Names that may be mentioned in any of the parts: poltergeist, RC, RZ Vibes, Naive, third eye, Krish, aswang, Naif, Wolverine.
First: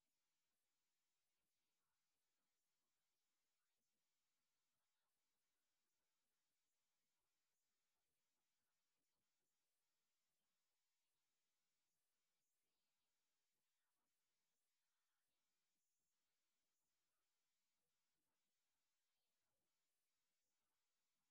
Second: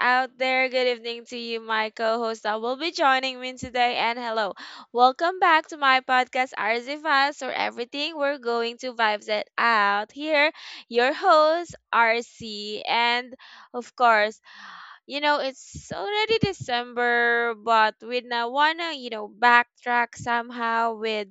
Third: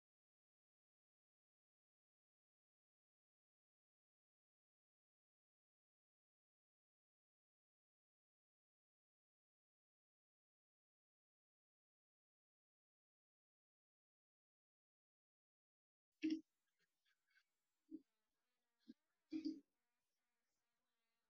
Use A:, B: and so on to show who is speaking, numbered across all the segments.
A: out there. Good evening to you, my co host that will be joining me today. And hello, welcome back to my podcast, RZ Vibes, or everything we're going to vibes it out. Here, your host, RC. And of course, it's already December, but we now wanna, backtrack somehow with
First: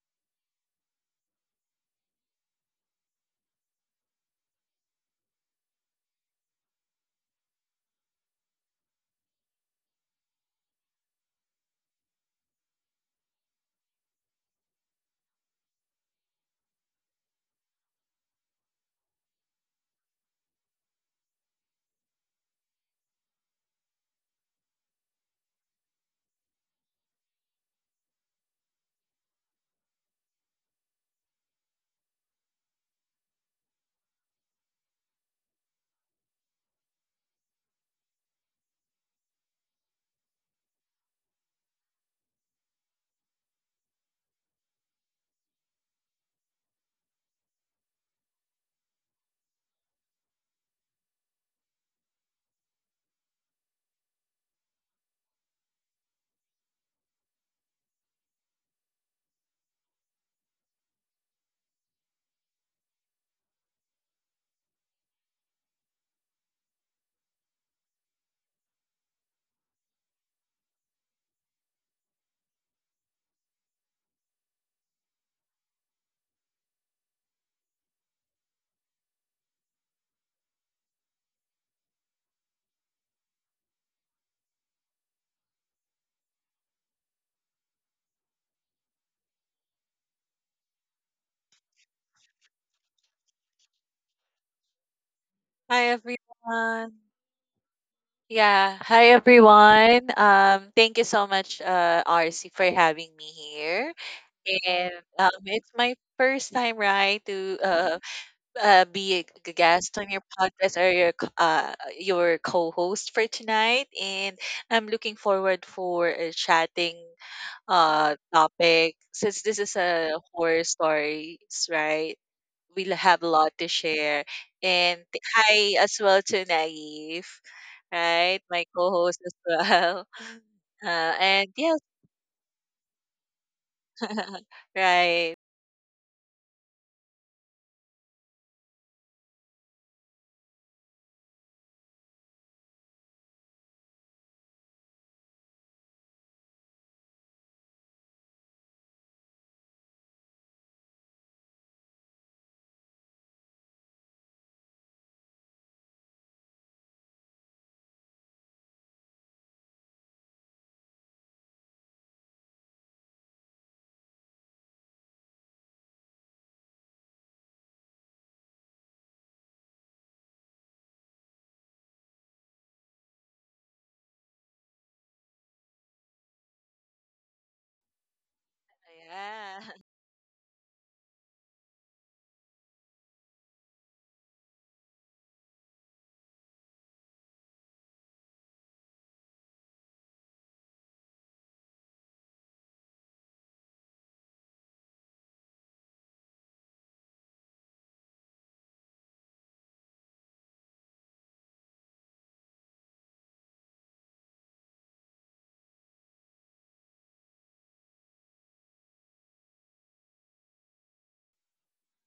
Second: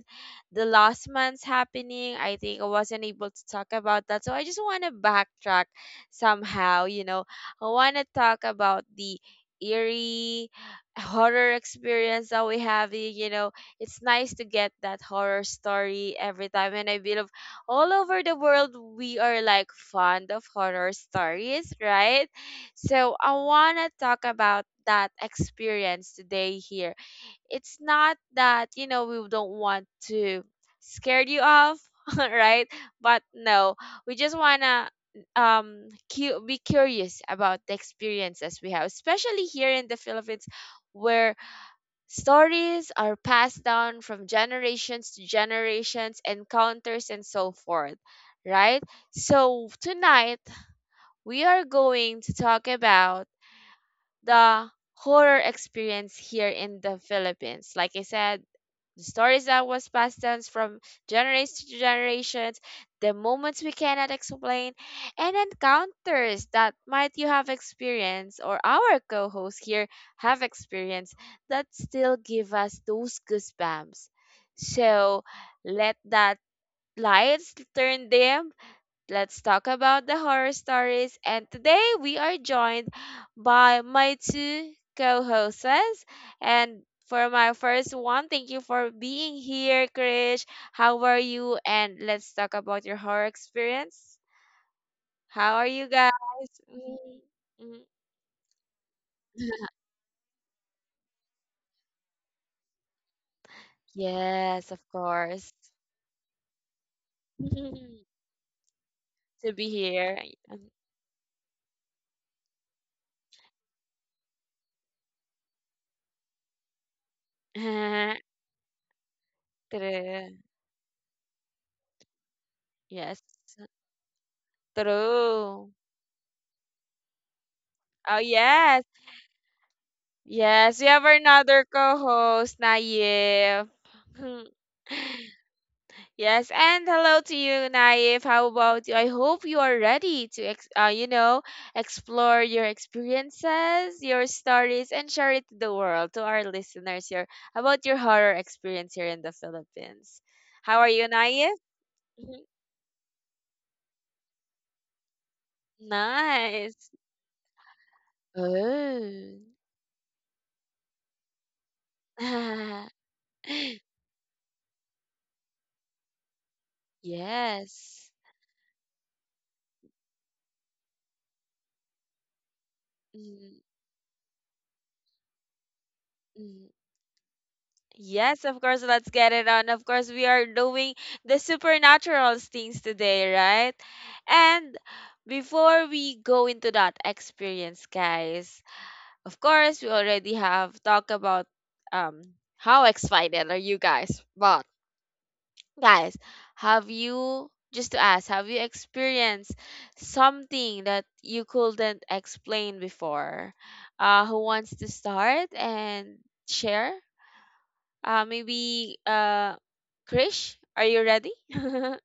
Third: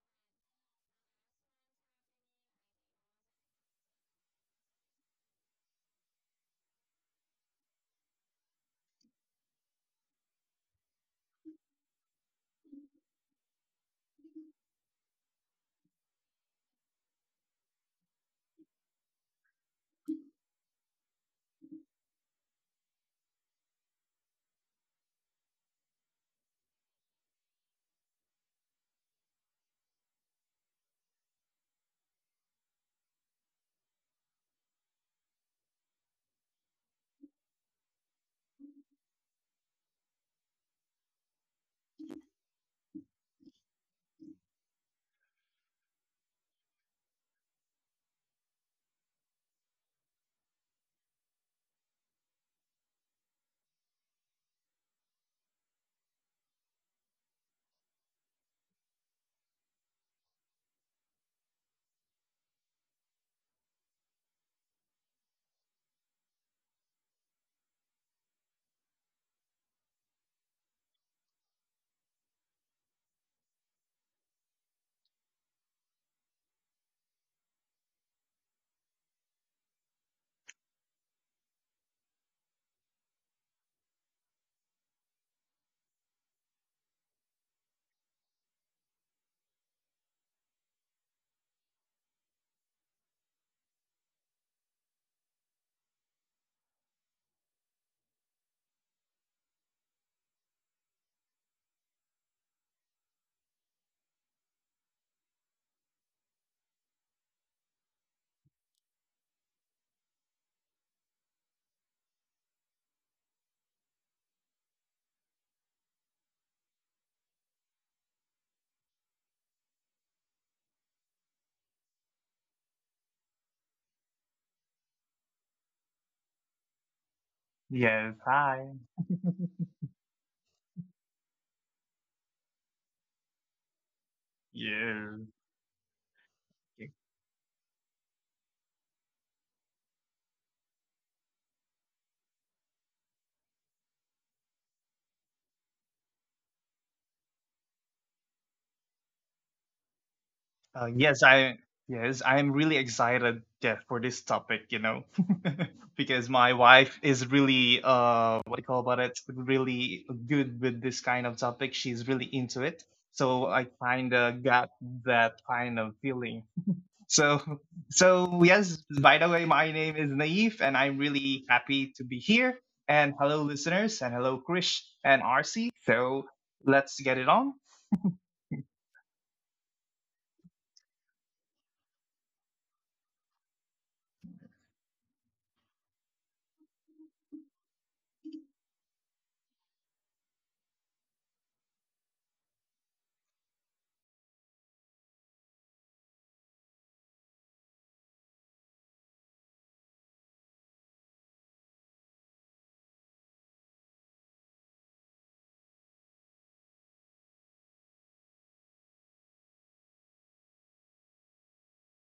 A: the last month's happening. I think I wasn't able to talk about that. So I just wanna backtrack somehow. I wanna talk about the eerie horror experience that we have it's nice to get that horror story every time, and I believe all over the world we are like fond of horror stories, right? So I want to talk about that experience today here. It's not that, we don't want to scare you off, right? But no, we just want to um be curious about the experiences we have, especially here in the Philippines where stories are passed down from generations to generations, encounters and so forth, right? So tonight we are going to talk about the horror experience here in the Philippines. Like I said, the stories that was passed down from generation to generations, the moments we cannot explain, and encounters that might you have experienced or our co-hosts here have experienced that still give us those goosebumps. So let that lights turn dim. Let's talk about the horror stories. And today we are joined by my two co hosts. And for my first one, thank you for being here, Krish. How are you? And let's talk about your horror experience. How are
B: Hi
A: you guys?
B: everyone.
A: Mhm, mhm.
B: Yeah, hi everyone. Thank you so much, RC, for having me here.
A: Yes, of
B: And
A: course.
B: it's my first time, right, to be a
A: To be
B: guest on
A: here.
B: your podcast or your your co-host for tonight. And I'm looking forward for chatting topic. Since this is a
A: True.
B: horror stories, right? We'll have
A: Yes.
B: a lot to share. And
A: True.
B: hi as well to Naive,
C: Yes,
A: Oh,
B: right? My
C: hi.
A: yes.
B: co-host as well.
A: Yes, we have
B: And
A: another
B: yes,
A: co-host, Naif.
C: Yeah.
B: right.
A: Yes, and hello to you, Naif. How about you? I hope you are ready to, explore your experiences, your stories, and share it to the world, to our listeners here, about your horror experience here in the Philippines. How
C: Uh,
A: are you,
C: yes, I
A: Naif?
C: yes,
A: Mhm.
C: I am really excited, yeah, for this topic, because my
A: Nice.
C: wife is really what do you call about it,
A: Oh.
C: really good with this kind of topic. She's really into it. So I kind of got that kind of feeling. So
A: Yes.
C: so yes, by the way, my name is Naif and I'm really happy to be here. And hello
A: Mm,
C: listeners and hello Krish and RC. So
A: mm.
C: let's get it on.
A: Yes, of course, let's get it
B: Yeah.
A: on. Of course, we are doing the supernatural things today, right? And before we go into that experience, guys, of course, we already have talked about um how excited are you guys? But guys, have you just to ask, have you experienced something that you couldn't explain before? Who wants to start and share? Maybe Krish, are you ready?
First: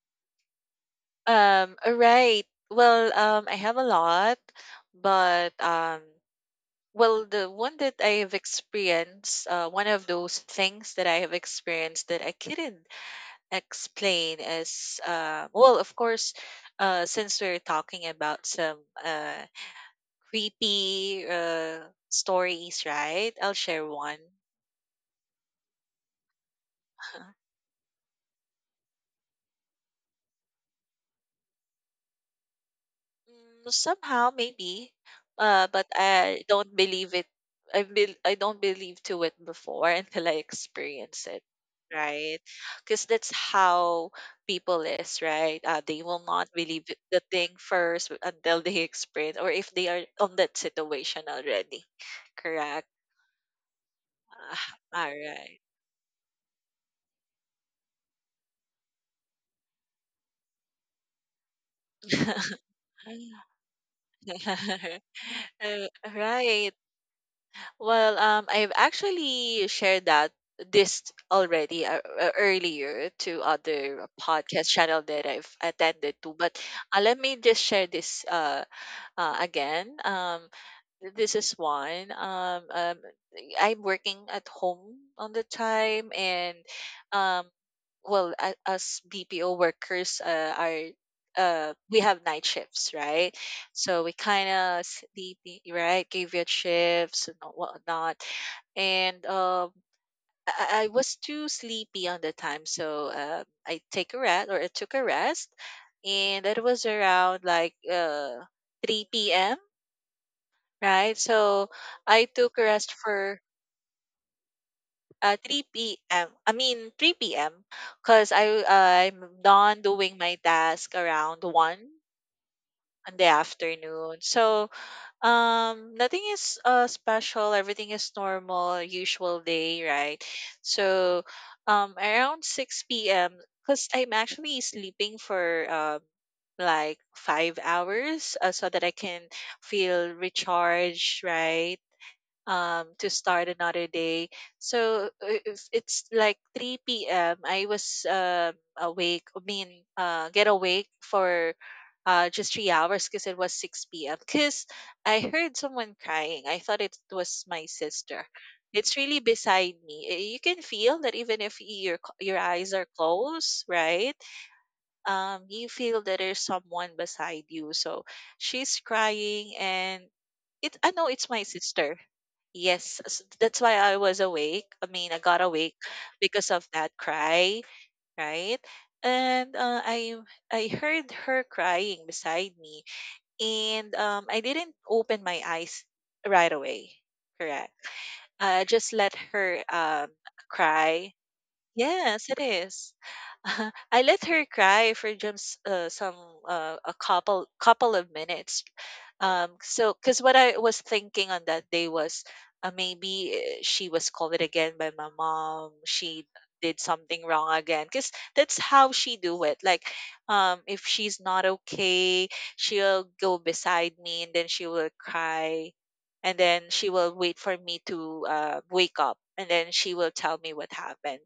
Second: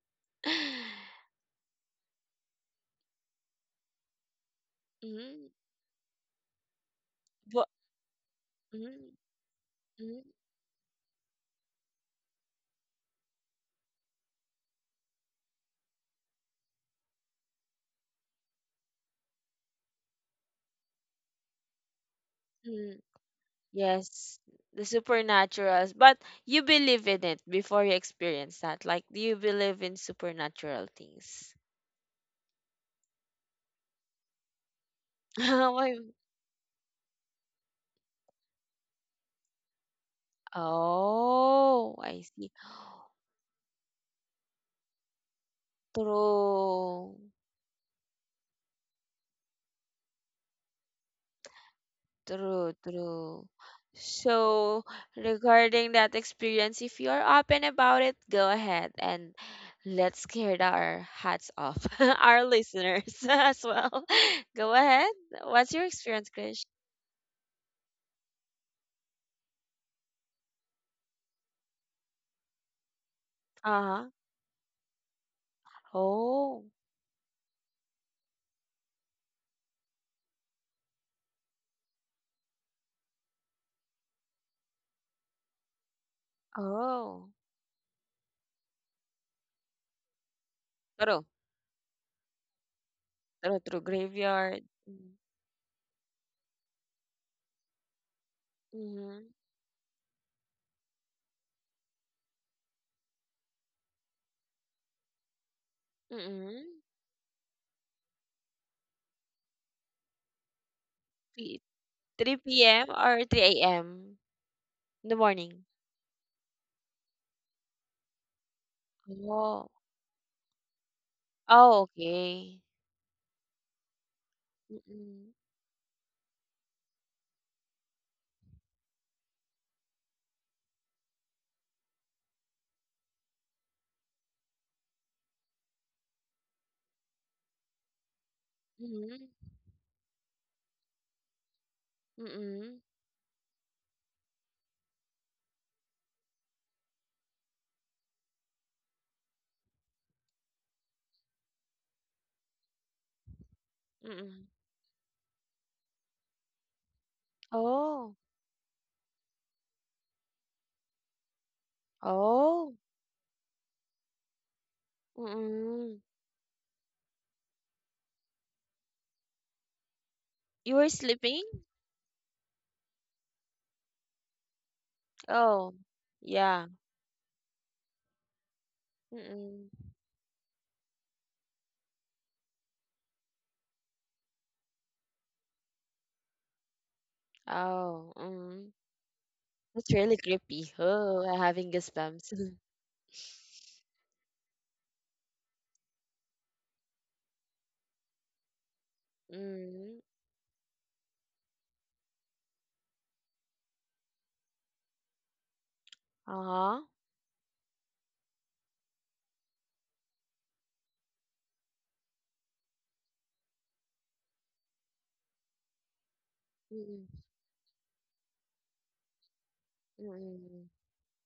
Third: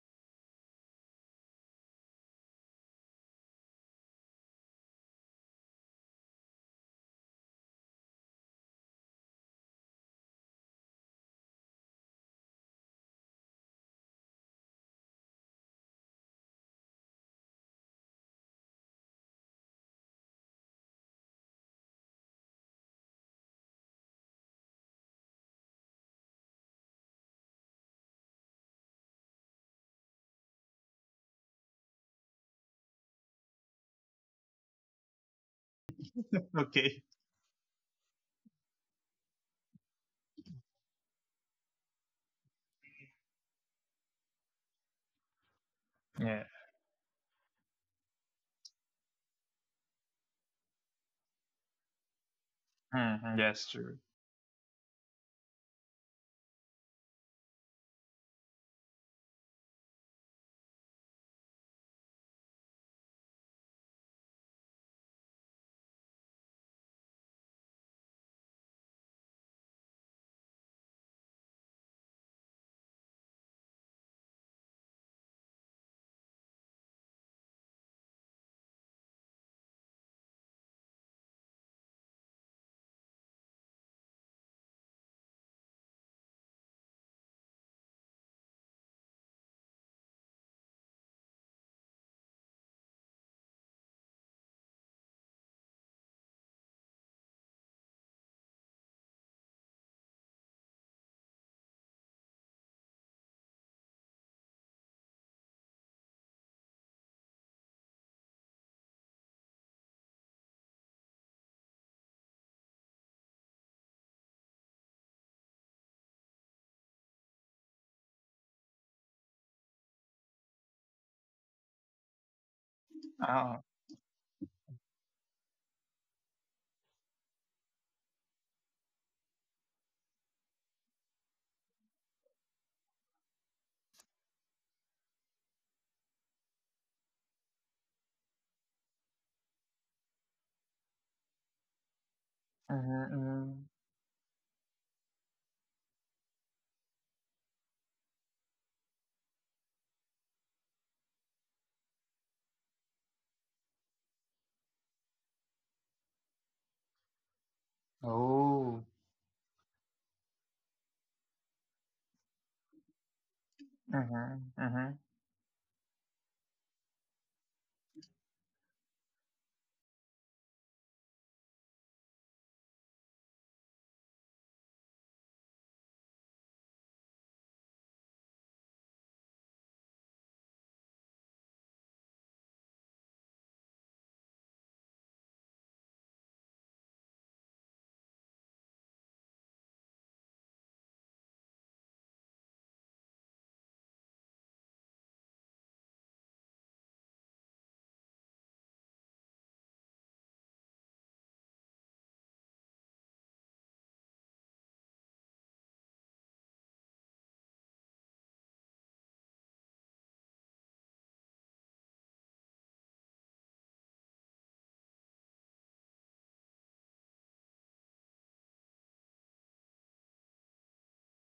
B: All right. Well, I have a lot,
A: Mm-hmm.
B: but well, the
A: But,
B: one that I have
A: mm,
B: experienced, one of
A: mm,
B: those things that I have experienced that I couldn't explain is, well, of course, since we're talking about some uh, creepy stories,
A: mm.
B: right, I'll share one.
A: Yes, the supernaturals. But you believe in it before you experience that. Like, do you believe in supernatural things?
B: Mm, somehow maybe, but
A: Why-
B: I don't
C: Okay.
B: believe it. I don't believe to it before until I experience it,
A: oh, I
B: right?
A: see.
B: Because that's how people is, right? They will
C: Yeah.
B: not believe
A: True.
B: the thing first until they experience, or if they are on that situation already.
A: True,
B: Correct.
C: Hmm.
A: true.
C: That's true.
B: Ah,
A: So,
B: all right.
A: regarding that experience, if you're open about it, go ahead and let's get our hats off, our listeners as well. Go ahead. What's your experience, Krish?
B: Right. Well, I've actually shared that this already, earlier, to
A: Uh-huh.
B: other podcast channel that I've attended to, but
A: Oh,
B: let me just share this again. This is one. I'm working at home on the time, and
A: oh.
B: um, well, as BPO workers, are
A: True,
B: we have night shifts, right?
A: true, true.
B: So we kind
A: Graveyard.
B: of sleepy, right? Graveyard shifts and whatnot, and
A: Mm-hmm.
B: I was too sleepy on the time, so I took a rest, and it
A: Mm-hmm.
B: was around like 3 p.m. Right. So I took
A: 3 p.m.
B: rest
A: or
B: for
A: 3 a.m. in the morning.
B: 3 p.m. I mean 3 p.m., because I'm
A: Oh,
B: done doing my task around 1
A: oh, okay.
B: in the
C: Oh.
B: afternoon. So
A: Mm-mm.
B: nothing is special. Everything is normal, usual day, right? So around 6 p.m., because I'm actually sleeping for like 5 hours, so that I can feel recharged, right?
A: Mm-mm.
B: To start
C: Mm-hmm.
B: another day, so if it's like 3 p.m., I was awake I mean get awake for just 3 hours, because it was 6 p.m.,
A: Mm.
B: because I heard someone crying. I thought it was my
A: Oh.
B: sister.
C: Oh.
B: It's really beside me. Eh, you can feel that even if your your eyes
A: Oh.
B: are closed, right?
C: Mm-hmm. Mm-hmm.
B: You
A: Mm.
B: feel that there's someone beside you. So she's crying, and it
A: You were
B: I know it's my
A: sleeping?
B: sister. Yes, that's why I was awake. I mean, I got
A: Oh.
B: awake because of
A: Yeah.
B: that cry, right? And
A: Mm.
B: I heard her crying beside me, and I didn't open my eyes right away. Correct.
A: Oh.
B: I
A: Mm.
B: just let her
A: That's really creepy.
B: cry.
A: Oh, I'm having
B: Yes, it
A: goosebumps.
B: is. I let her cry for just some, a couple of minutes. So
A: Mm.
B: because what I was thinking on that day was, maybe she was scolded again by my mom. She did
A: Uh-huh.
B: something wrong again, because that's how she do it. Like, if she's not okay, she'll go beside me and then she will cry, and then she
A: Mm.
B: will wait for me to wake up, and then she will tell me
A: Mm.
B: what happened.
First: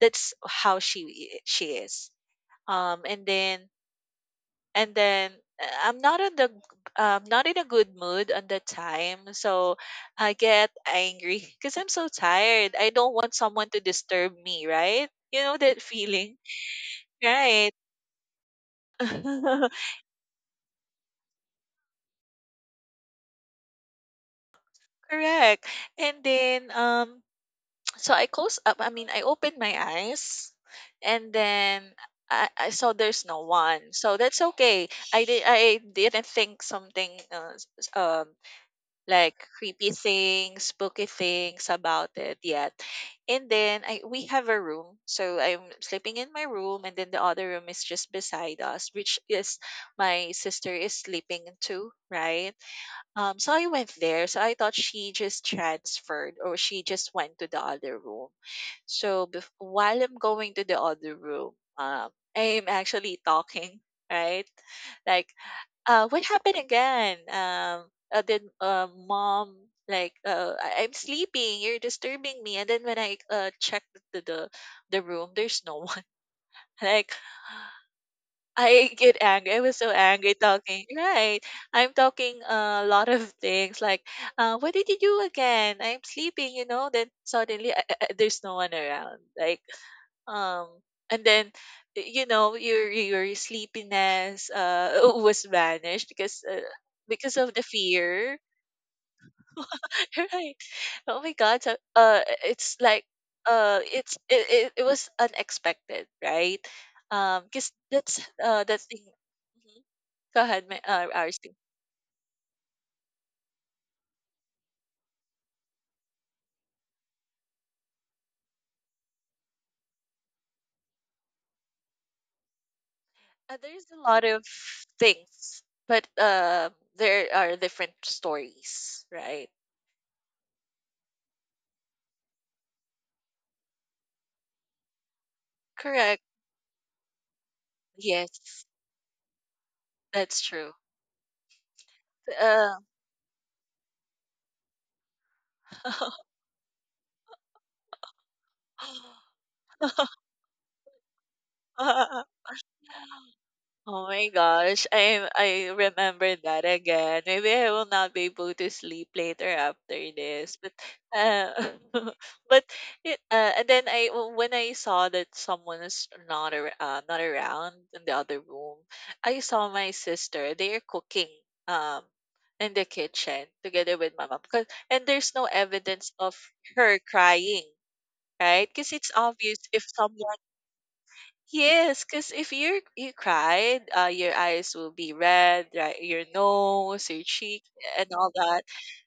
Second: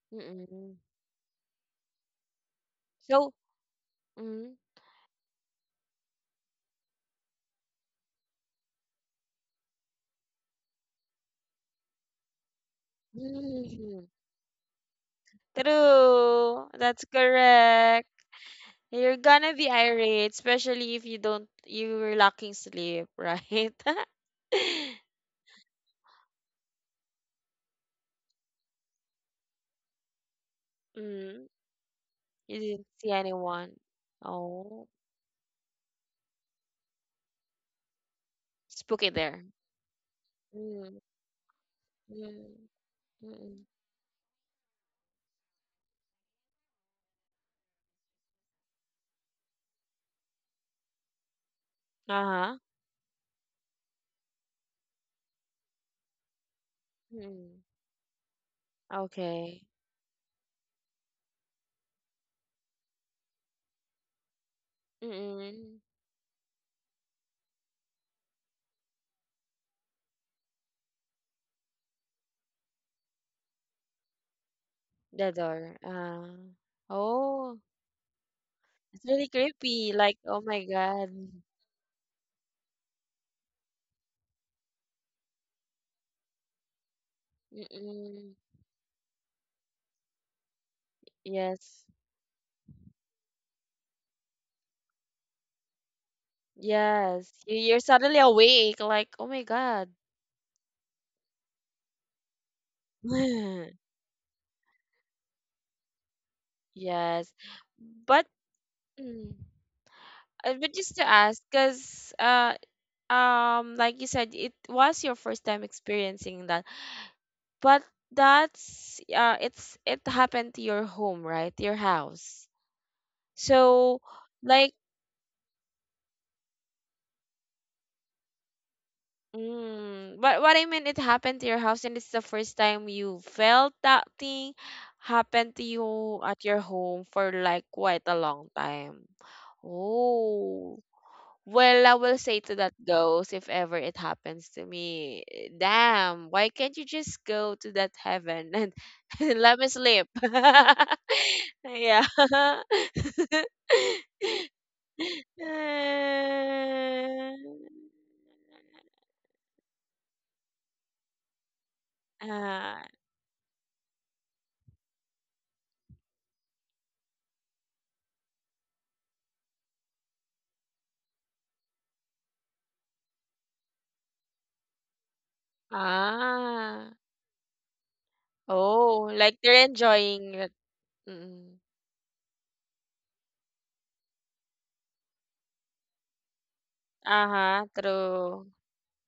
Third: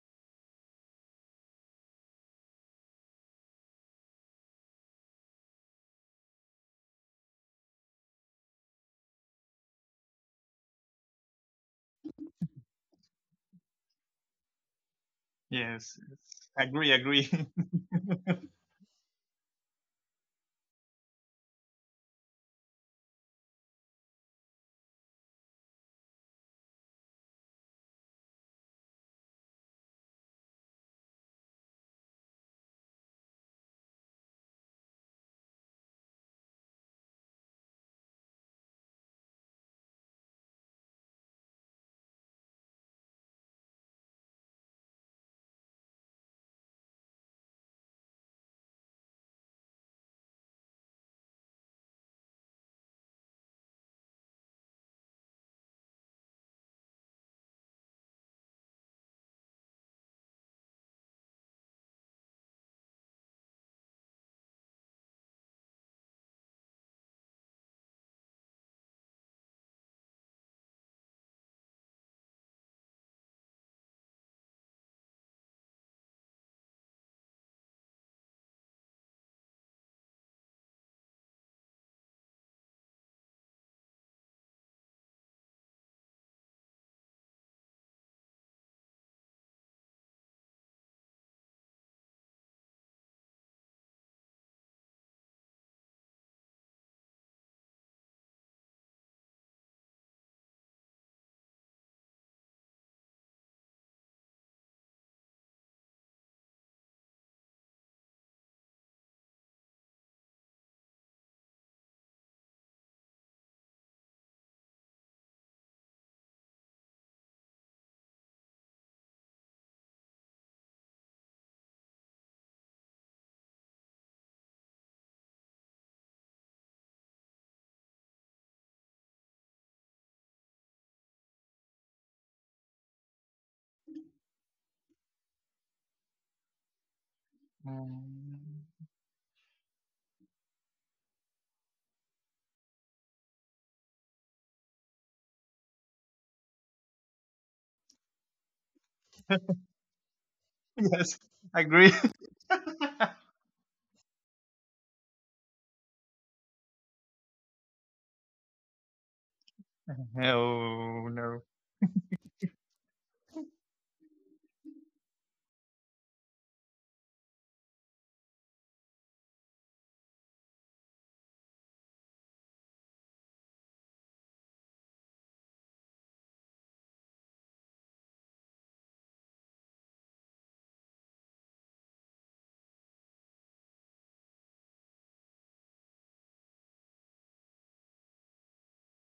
B: That's how
A: Mm.
B: she is. Um, and
A: So,
B: then
A: mm.
B: and then I'm not not in a good mood on the time, so I get angry because I'm so tired. I don't want someone to
A: Mm.
B: disturb me, right? You know that
C: Yes. Yes.
B: feeling,
A: True.
C: Agree,
A: That's
C: agree.
B: right?
A: correct. You're gonna be irate, especially if you don't you were lacking sleep, right?
B: Correct. And then So I closed up I mean, I opened my eyes, and
A: Mm.
B: then I
A: You
B: I
A: didn't
B: saw
A: see
B: there's no
A: anyone.
B: one. So that's
A: Oh,
B: okay. I didn't think something,
A: spooky
B: like
A: there.
B: creepy things,
A: Mm,
B: spooky things about it
A: mm,
B: yet. And
A: mm.
B: then I we have a room. So I'm sleeping in my room, and then the other room is just beside us, which is my sister is sleeping too, right?
A: Uh-huh.
B: So I went there. So I thought she just transferred or she just went to the
A: Mm.
B: other room. So
A: Okay.
B: while I'm going to the other room, um, I am actually talking, right? Like,
A: Mm-mm.
B: what happened again? Then, mom, like, I'm sleeping. You're disturbing me. And then when I checked the the, the room,
A: The
B: there's
A: door.
B: no one. Like,
A: Oh,
B: I
A: it's
B: get
A: really
B: angry. I was so
A: creepy. Like,
B: angry
A: oh my
B: talking.
A: God.
B: Right? I'm talking a lot of things. Like, what did you do again? I'm sleeping. You know. Then suddenly,
A: Mm-mm.
B: there's no one around. Like, um, and then
A: Yes.
B: y- you know your sleepiness was vanished, because
A: Yes.
B: of the
A: You, you're suddenly
B: fear,
A: awake. Like, oh my God.
B: right? Oh my God! So, it's like, it was unexpected, right?
A: Yes.
B: Because that's
A: But,
B: that thing.
A: mm,
B: Mhm. Go ahead,
A: but
B: my
A: just to ask,
B: RC.
A: because like you said it was your first time experiencing that, but that's it's it happened to your home, right? Your house.
B: There's
A: So
B: a lot of
A: like
B: things, but there are different stories, right?
A: mm, but what I mean it happened to your house and it's the first time you felt that thing happened to you
B: Correct.
A: at your home for like quite a
B: Yes,
A: long
C: Mm.
A: time.
B: that's true.
A: Oh. Well, I will say to
B: Uh,
A: that ghost, if ever it happens to me, eh, damn, why can't you just go to that heaven and let me sleep?
C: Yes, agree.
A: Yeah.
B: Oh my gosh, I remember that again.
A: Uh,
B: Maybe I will not be able to sleep later after this. But
C: Oh no.
B: uh, but
A: ah,
B: it, and then I when I saw that someone is not not around in the other room, I saw my sister. They are cooking um in the kitchen together with my mom. And there's no evidence of
A: ah.
B: her crying, right? Because
A: Oh,
B: it's
A: like
B: obvious
A: they're
B: if
A: enjoying
B: someone.
A: it. Mm.
B: Yes, because if you cried, your eyes will be red, right? Your nose, your cheek,
A: Uh-huh,
B: and all
A: true.
B: that.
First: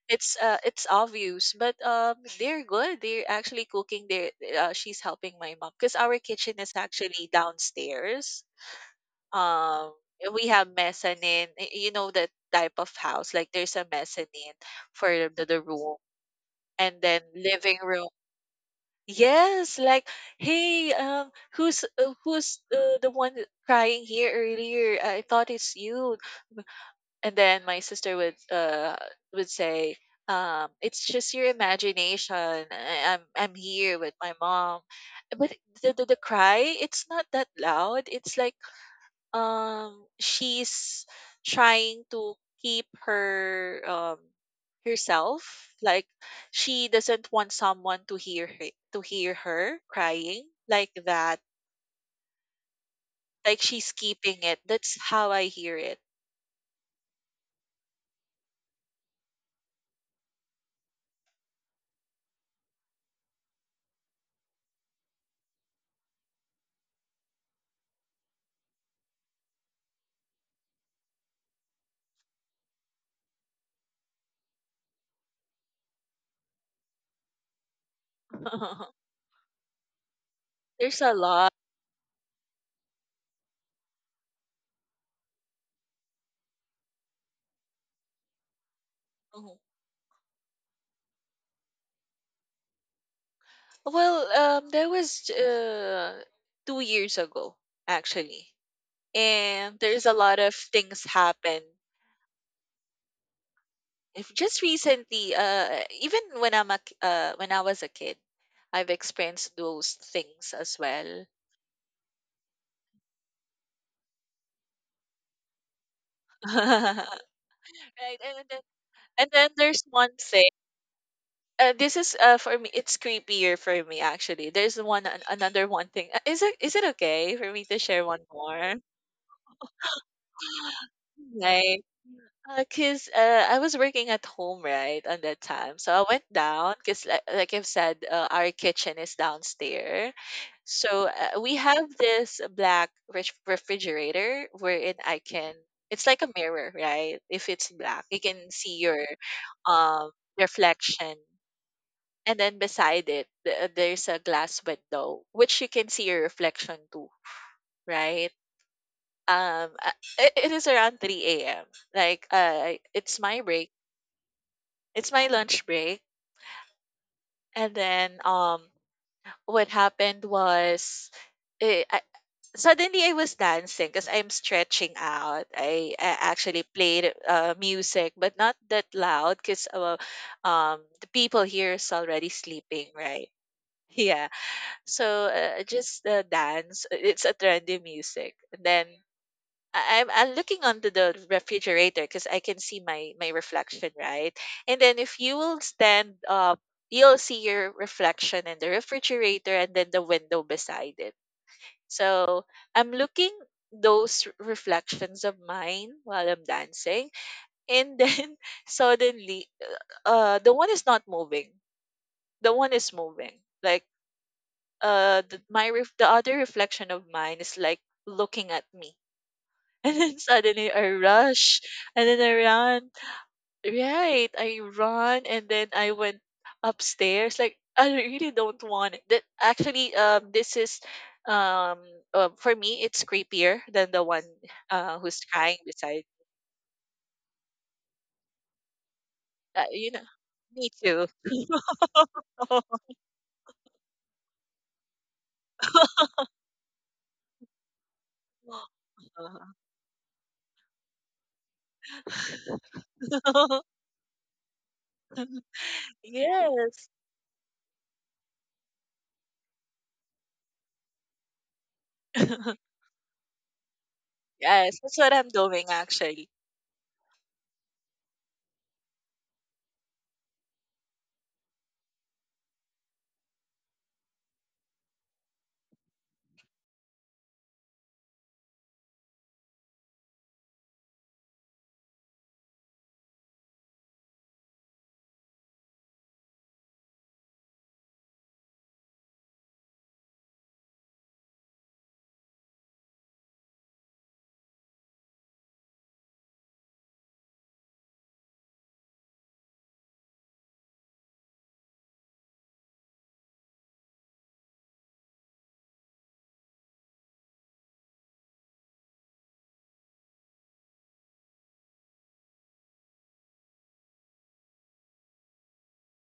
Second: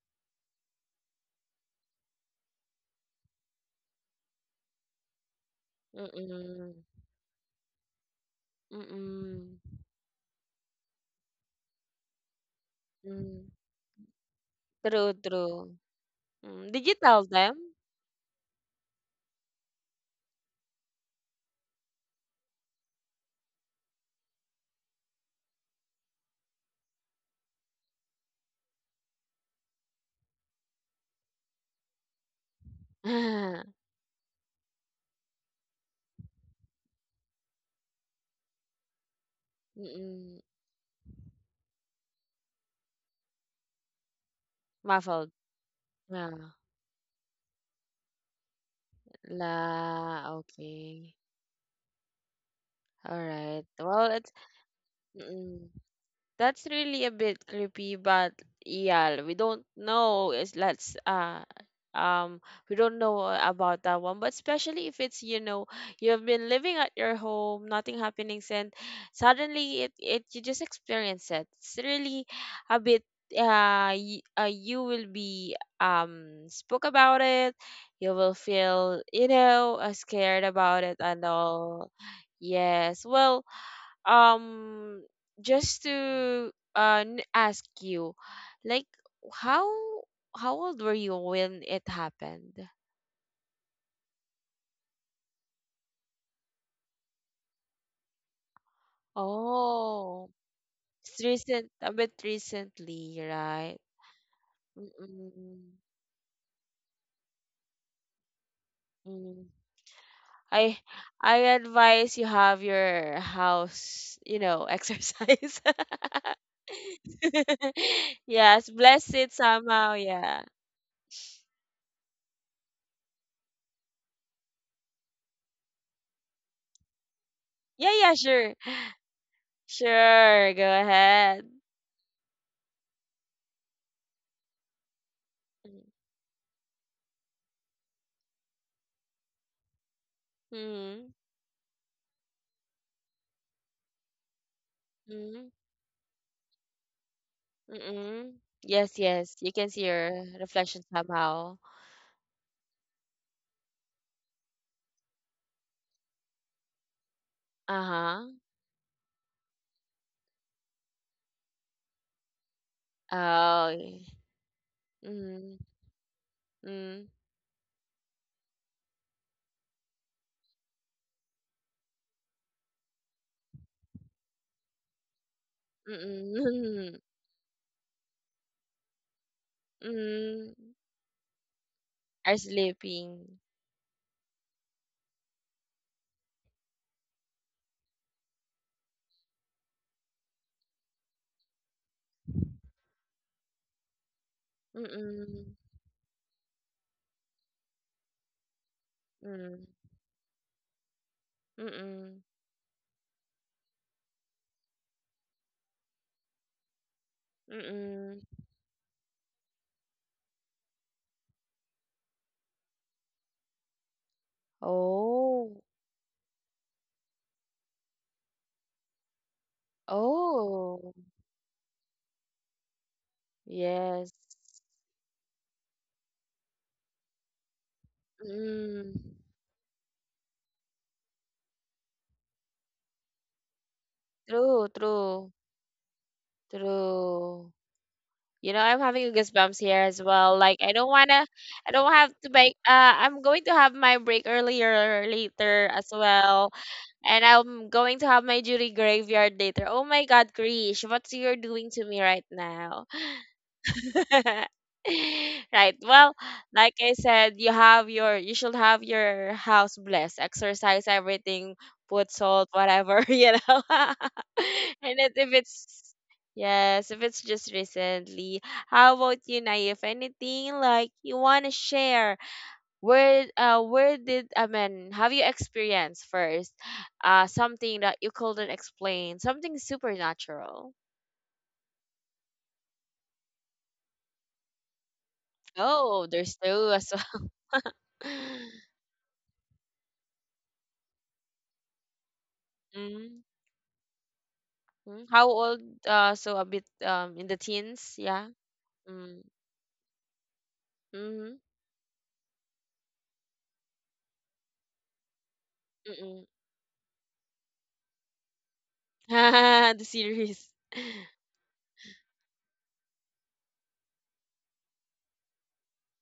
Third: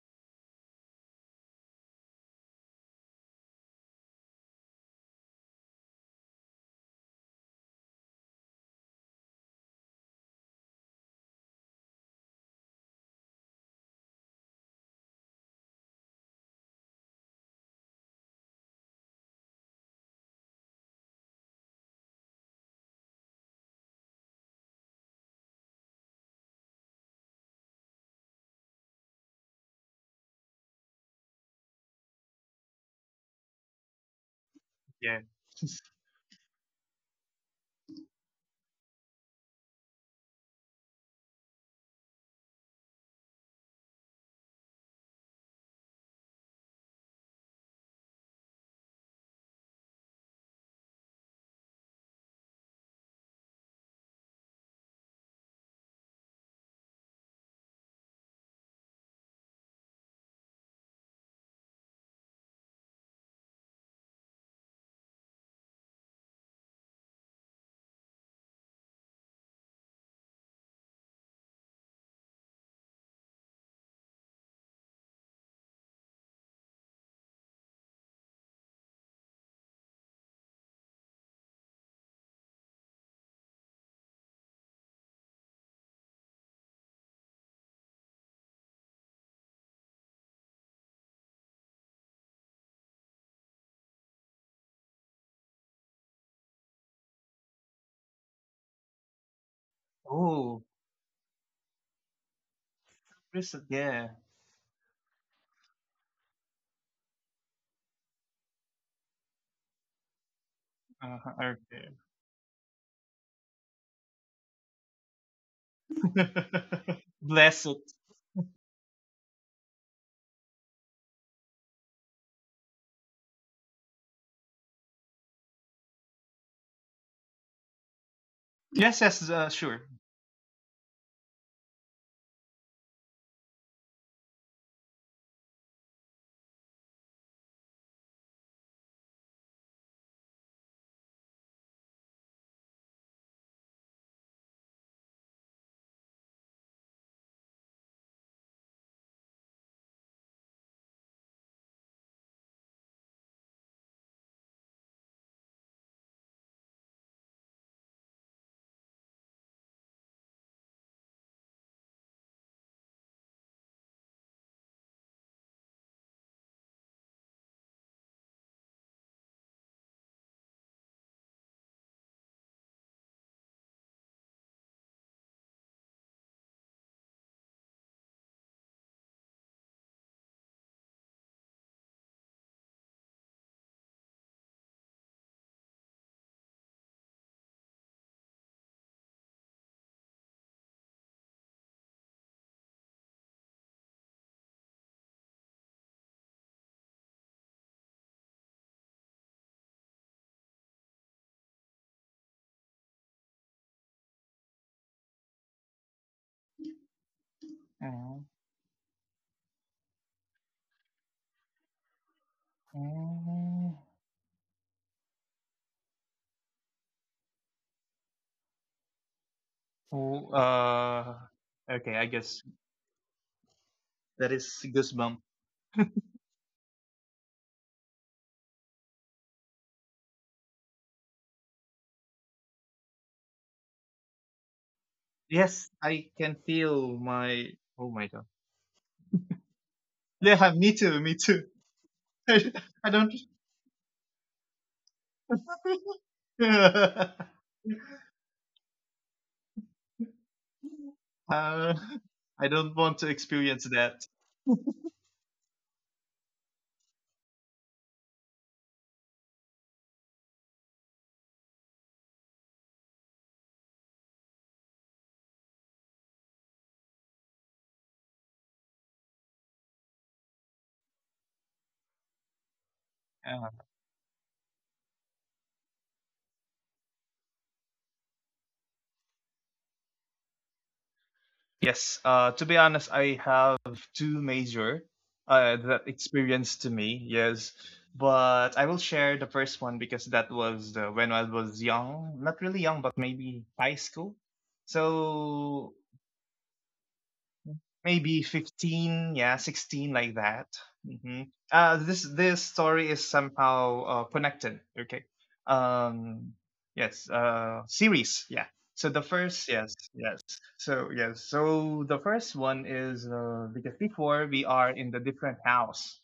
B: It's obvious, but they're good. They're actually cooking. They're she's helping my mom, because our kitchen is
A: Mm-mm.
B: actually downstairs.
A: Mm-mm.
B: Um, we have mezzanine. You know that type of house. Like
A: Mm.
B: there's a mezzanine for
A: True,
B: the
A: true.
B: room,
A: Mm. Did you
B: and then
A: tell them?
B: living room. Yes, like, hey, who's the one crying here earlier? I thought it's you. And then my sister would say, it's just your imagination. I'm
A: Ah,
B: here with my mom.
C: Yeah.
B: But the cry, it's not that loud. It's like
A: mm.
B: she's trying to keep
A: Muffled.
B: herself, like
A: Yeah.
B: she doesn't want someone to hear her
A: La,
B: crying like
A: okay.
B: that, like
A: Alright.
B: she's
A: Well, it's
B: keeping it. That's how I
A: mm.
B: hear it.
A: That's really a bit creepy, but yeah, we don't know. Is let's um we don't know about that one, but especially if it's you know you've been living at your home, nothing happening, and suddenly it it you just experience it. It's really a bit you will be spoke about it. You will feel you know scared about it
B: There's a
A: and
B: lot.
A: all. Yes, well um just to ask you like
B: Mhm.
A: how how old were you when it happened.
B: Well, there was 2 years ago, actually, and there's a
A: Oh,
B: lot of
C: Oh,
B: things
A: it's
B: happen.
A: recent, a bit recently,
C: blessed.
A: right?
C: Yeah.
B: If just recently,
A: Mm-mm.
B: even when when I was a kid, I've
A: Mm.
B: experienced those things
A: i
B: as well.
A: I
C: Uh-huh.
A: advise you have your house you know exercise.
C: Okay. Blessed.
B: Right, and then,
A: Yes, bless
B: and
A: it
B: then there's
A: somehow,
B: one
A: yeah.
B: thing. This is for me. It's creepier for me, actually. There's another one thing. Is it okay for me to
A: Yeah,
B: share
A: yeah,
B: one
A: sure.
B: more?
C: Yes, yes, sure.
A: Sure, go ahead.
B: Right. Because I was working at home, right, on that time. So I went down, 'cause like I've said, our kitchen is downstairs. So,
A: Mm.
B: we have this black refrigerator, wherein I
A: Mhm,
B: can it's like a mirror, right? If it's black, you
A: mm.
B: can see
A: Yes,
B: your,
A: yes, you can see
B: um,
A: your reflection
B: reflection.
A: somehow.
B: And then beside it, there's a glass window, which you can see your reflection too, right?
A: Uh-huh.
B: um uh, it, is around 3 a.m., like it's my break,
A: Oh, y
B: it's my
A: mhm,
B: lunch break.
A: mm,
B: And then what happened was, eh, I, suddenly I was dancing because I'm stretching out. I actually
A: mm,
B: played music, but not that loud because
A: mm,
B: the people here is already
A: are
B: sleeping, right?
A: sleeping.
B: Yeah. So just dance, it's a trendy music. And then I'm looking onto the refrigerator, because I can see my reflection, right? And then if you
A: Mm-mm,
B: will stand up, you'll see your reflection in the refrigerator
A: mm,
B: and then the window beside it.
A: mm-mm,
B: So I'm looking those reflections of mine while I'm dancing, and
A: mm-mm.
B: then suddenly, the one is not moving. The one is moving.
C: Mhm.
B: Like,
A: Oh,
B: the other reflection of mine is like looking at me. And then
C: Oh,
B: suddenly I
A: oh,
B: rush,
C: okay, I
B: and then I
C: guess
B: ran.
A: yes.
B: Right.
C: that is
B: I
C: goosebump.
B: run and then I went upstairs. Like I really don't want it.
A: Mm,
B: That actually, this is um for me, it's creepier than the one
A: true,
B: who's
A: true,
B: crying
C: Yes,
B: beside.
C: I can feel my.
A: true.
C: Oh my god.
A: You know, I'm having a goosebumps here
B: You know,
A: as well.
C: Yeah,
A: Like
B: me
A: I
C: me
A: don't
C: too,
B: too.
C: me
A: wanna,
C: too.
A: I don't have to make.
C: I don't.
A: I'm going to have my break earlier later as well,
C: uh,
A: and I'm going to have my duty graveyard later. Oh my God, Krish, what you're doing
C: I
A: to me right
C: don't
A: now?
C: want to experience that.
A: Right. Well, like
B: Yes.
A: I said, you have your you should have your house blessed. Exercise everything, put salt, whatever, you know. And
B: Yes, that's what
A: it,
B: I'm
A: if
B: doing,
A: it's
B: actually.
A: yes, if it's just recently, how about you, Nay? If anything like you wanna share,
C: Uh,
A: where did I mean have you experienced first something that you couldn't explain, something supernatural?
C: Yes, to be honest, I have two major that
A: Oh, there's
C: experience to
A: two as
C: me.
A: well.
C: Yes, but I will share the first one because that was when I was young, not really young, but
A: Mm,
C: maybe high school.
A: mm. How old?
C: So
A: So a bit in the teens,
C: maybe
A: yeah.
C: 15,
A: Mm.
C: yeah, 16, like that. hmm
A: Mm-hmm.
C: uh this this story is somehow connected. Okay.
A: Mm-mm.
C: um yes. Series, yeah. So the first, yes,
A: The
C: yes.
A: series.
C: So yes, so the first one is, because before we are in the different house.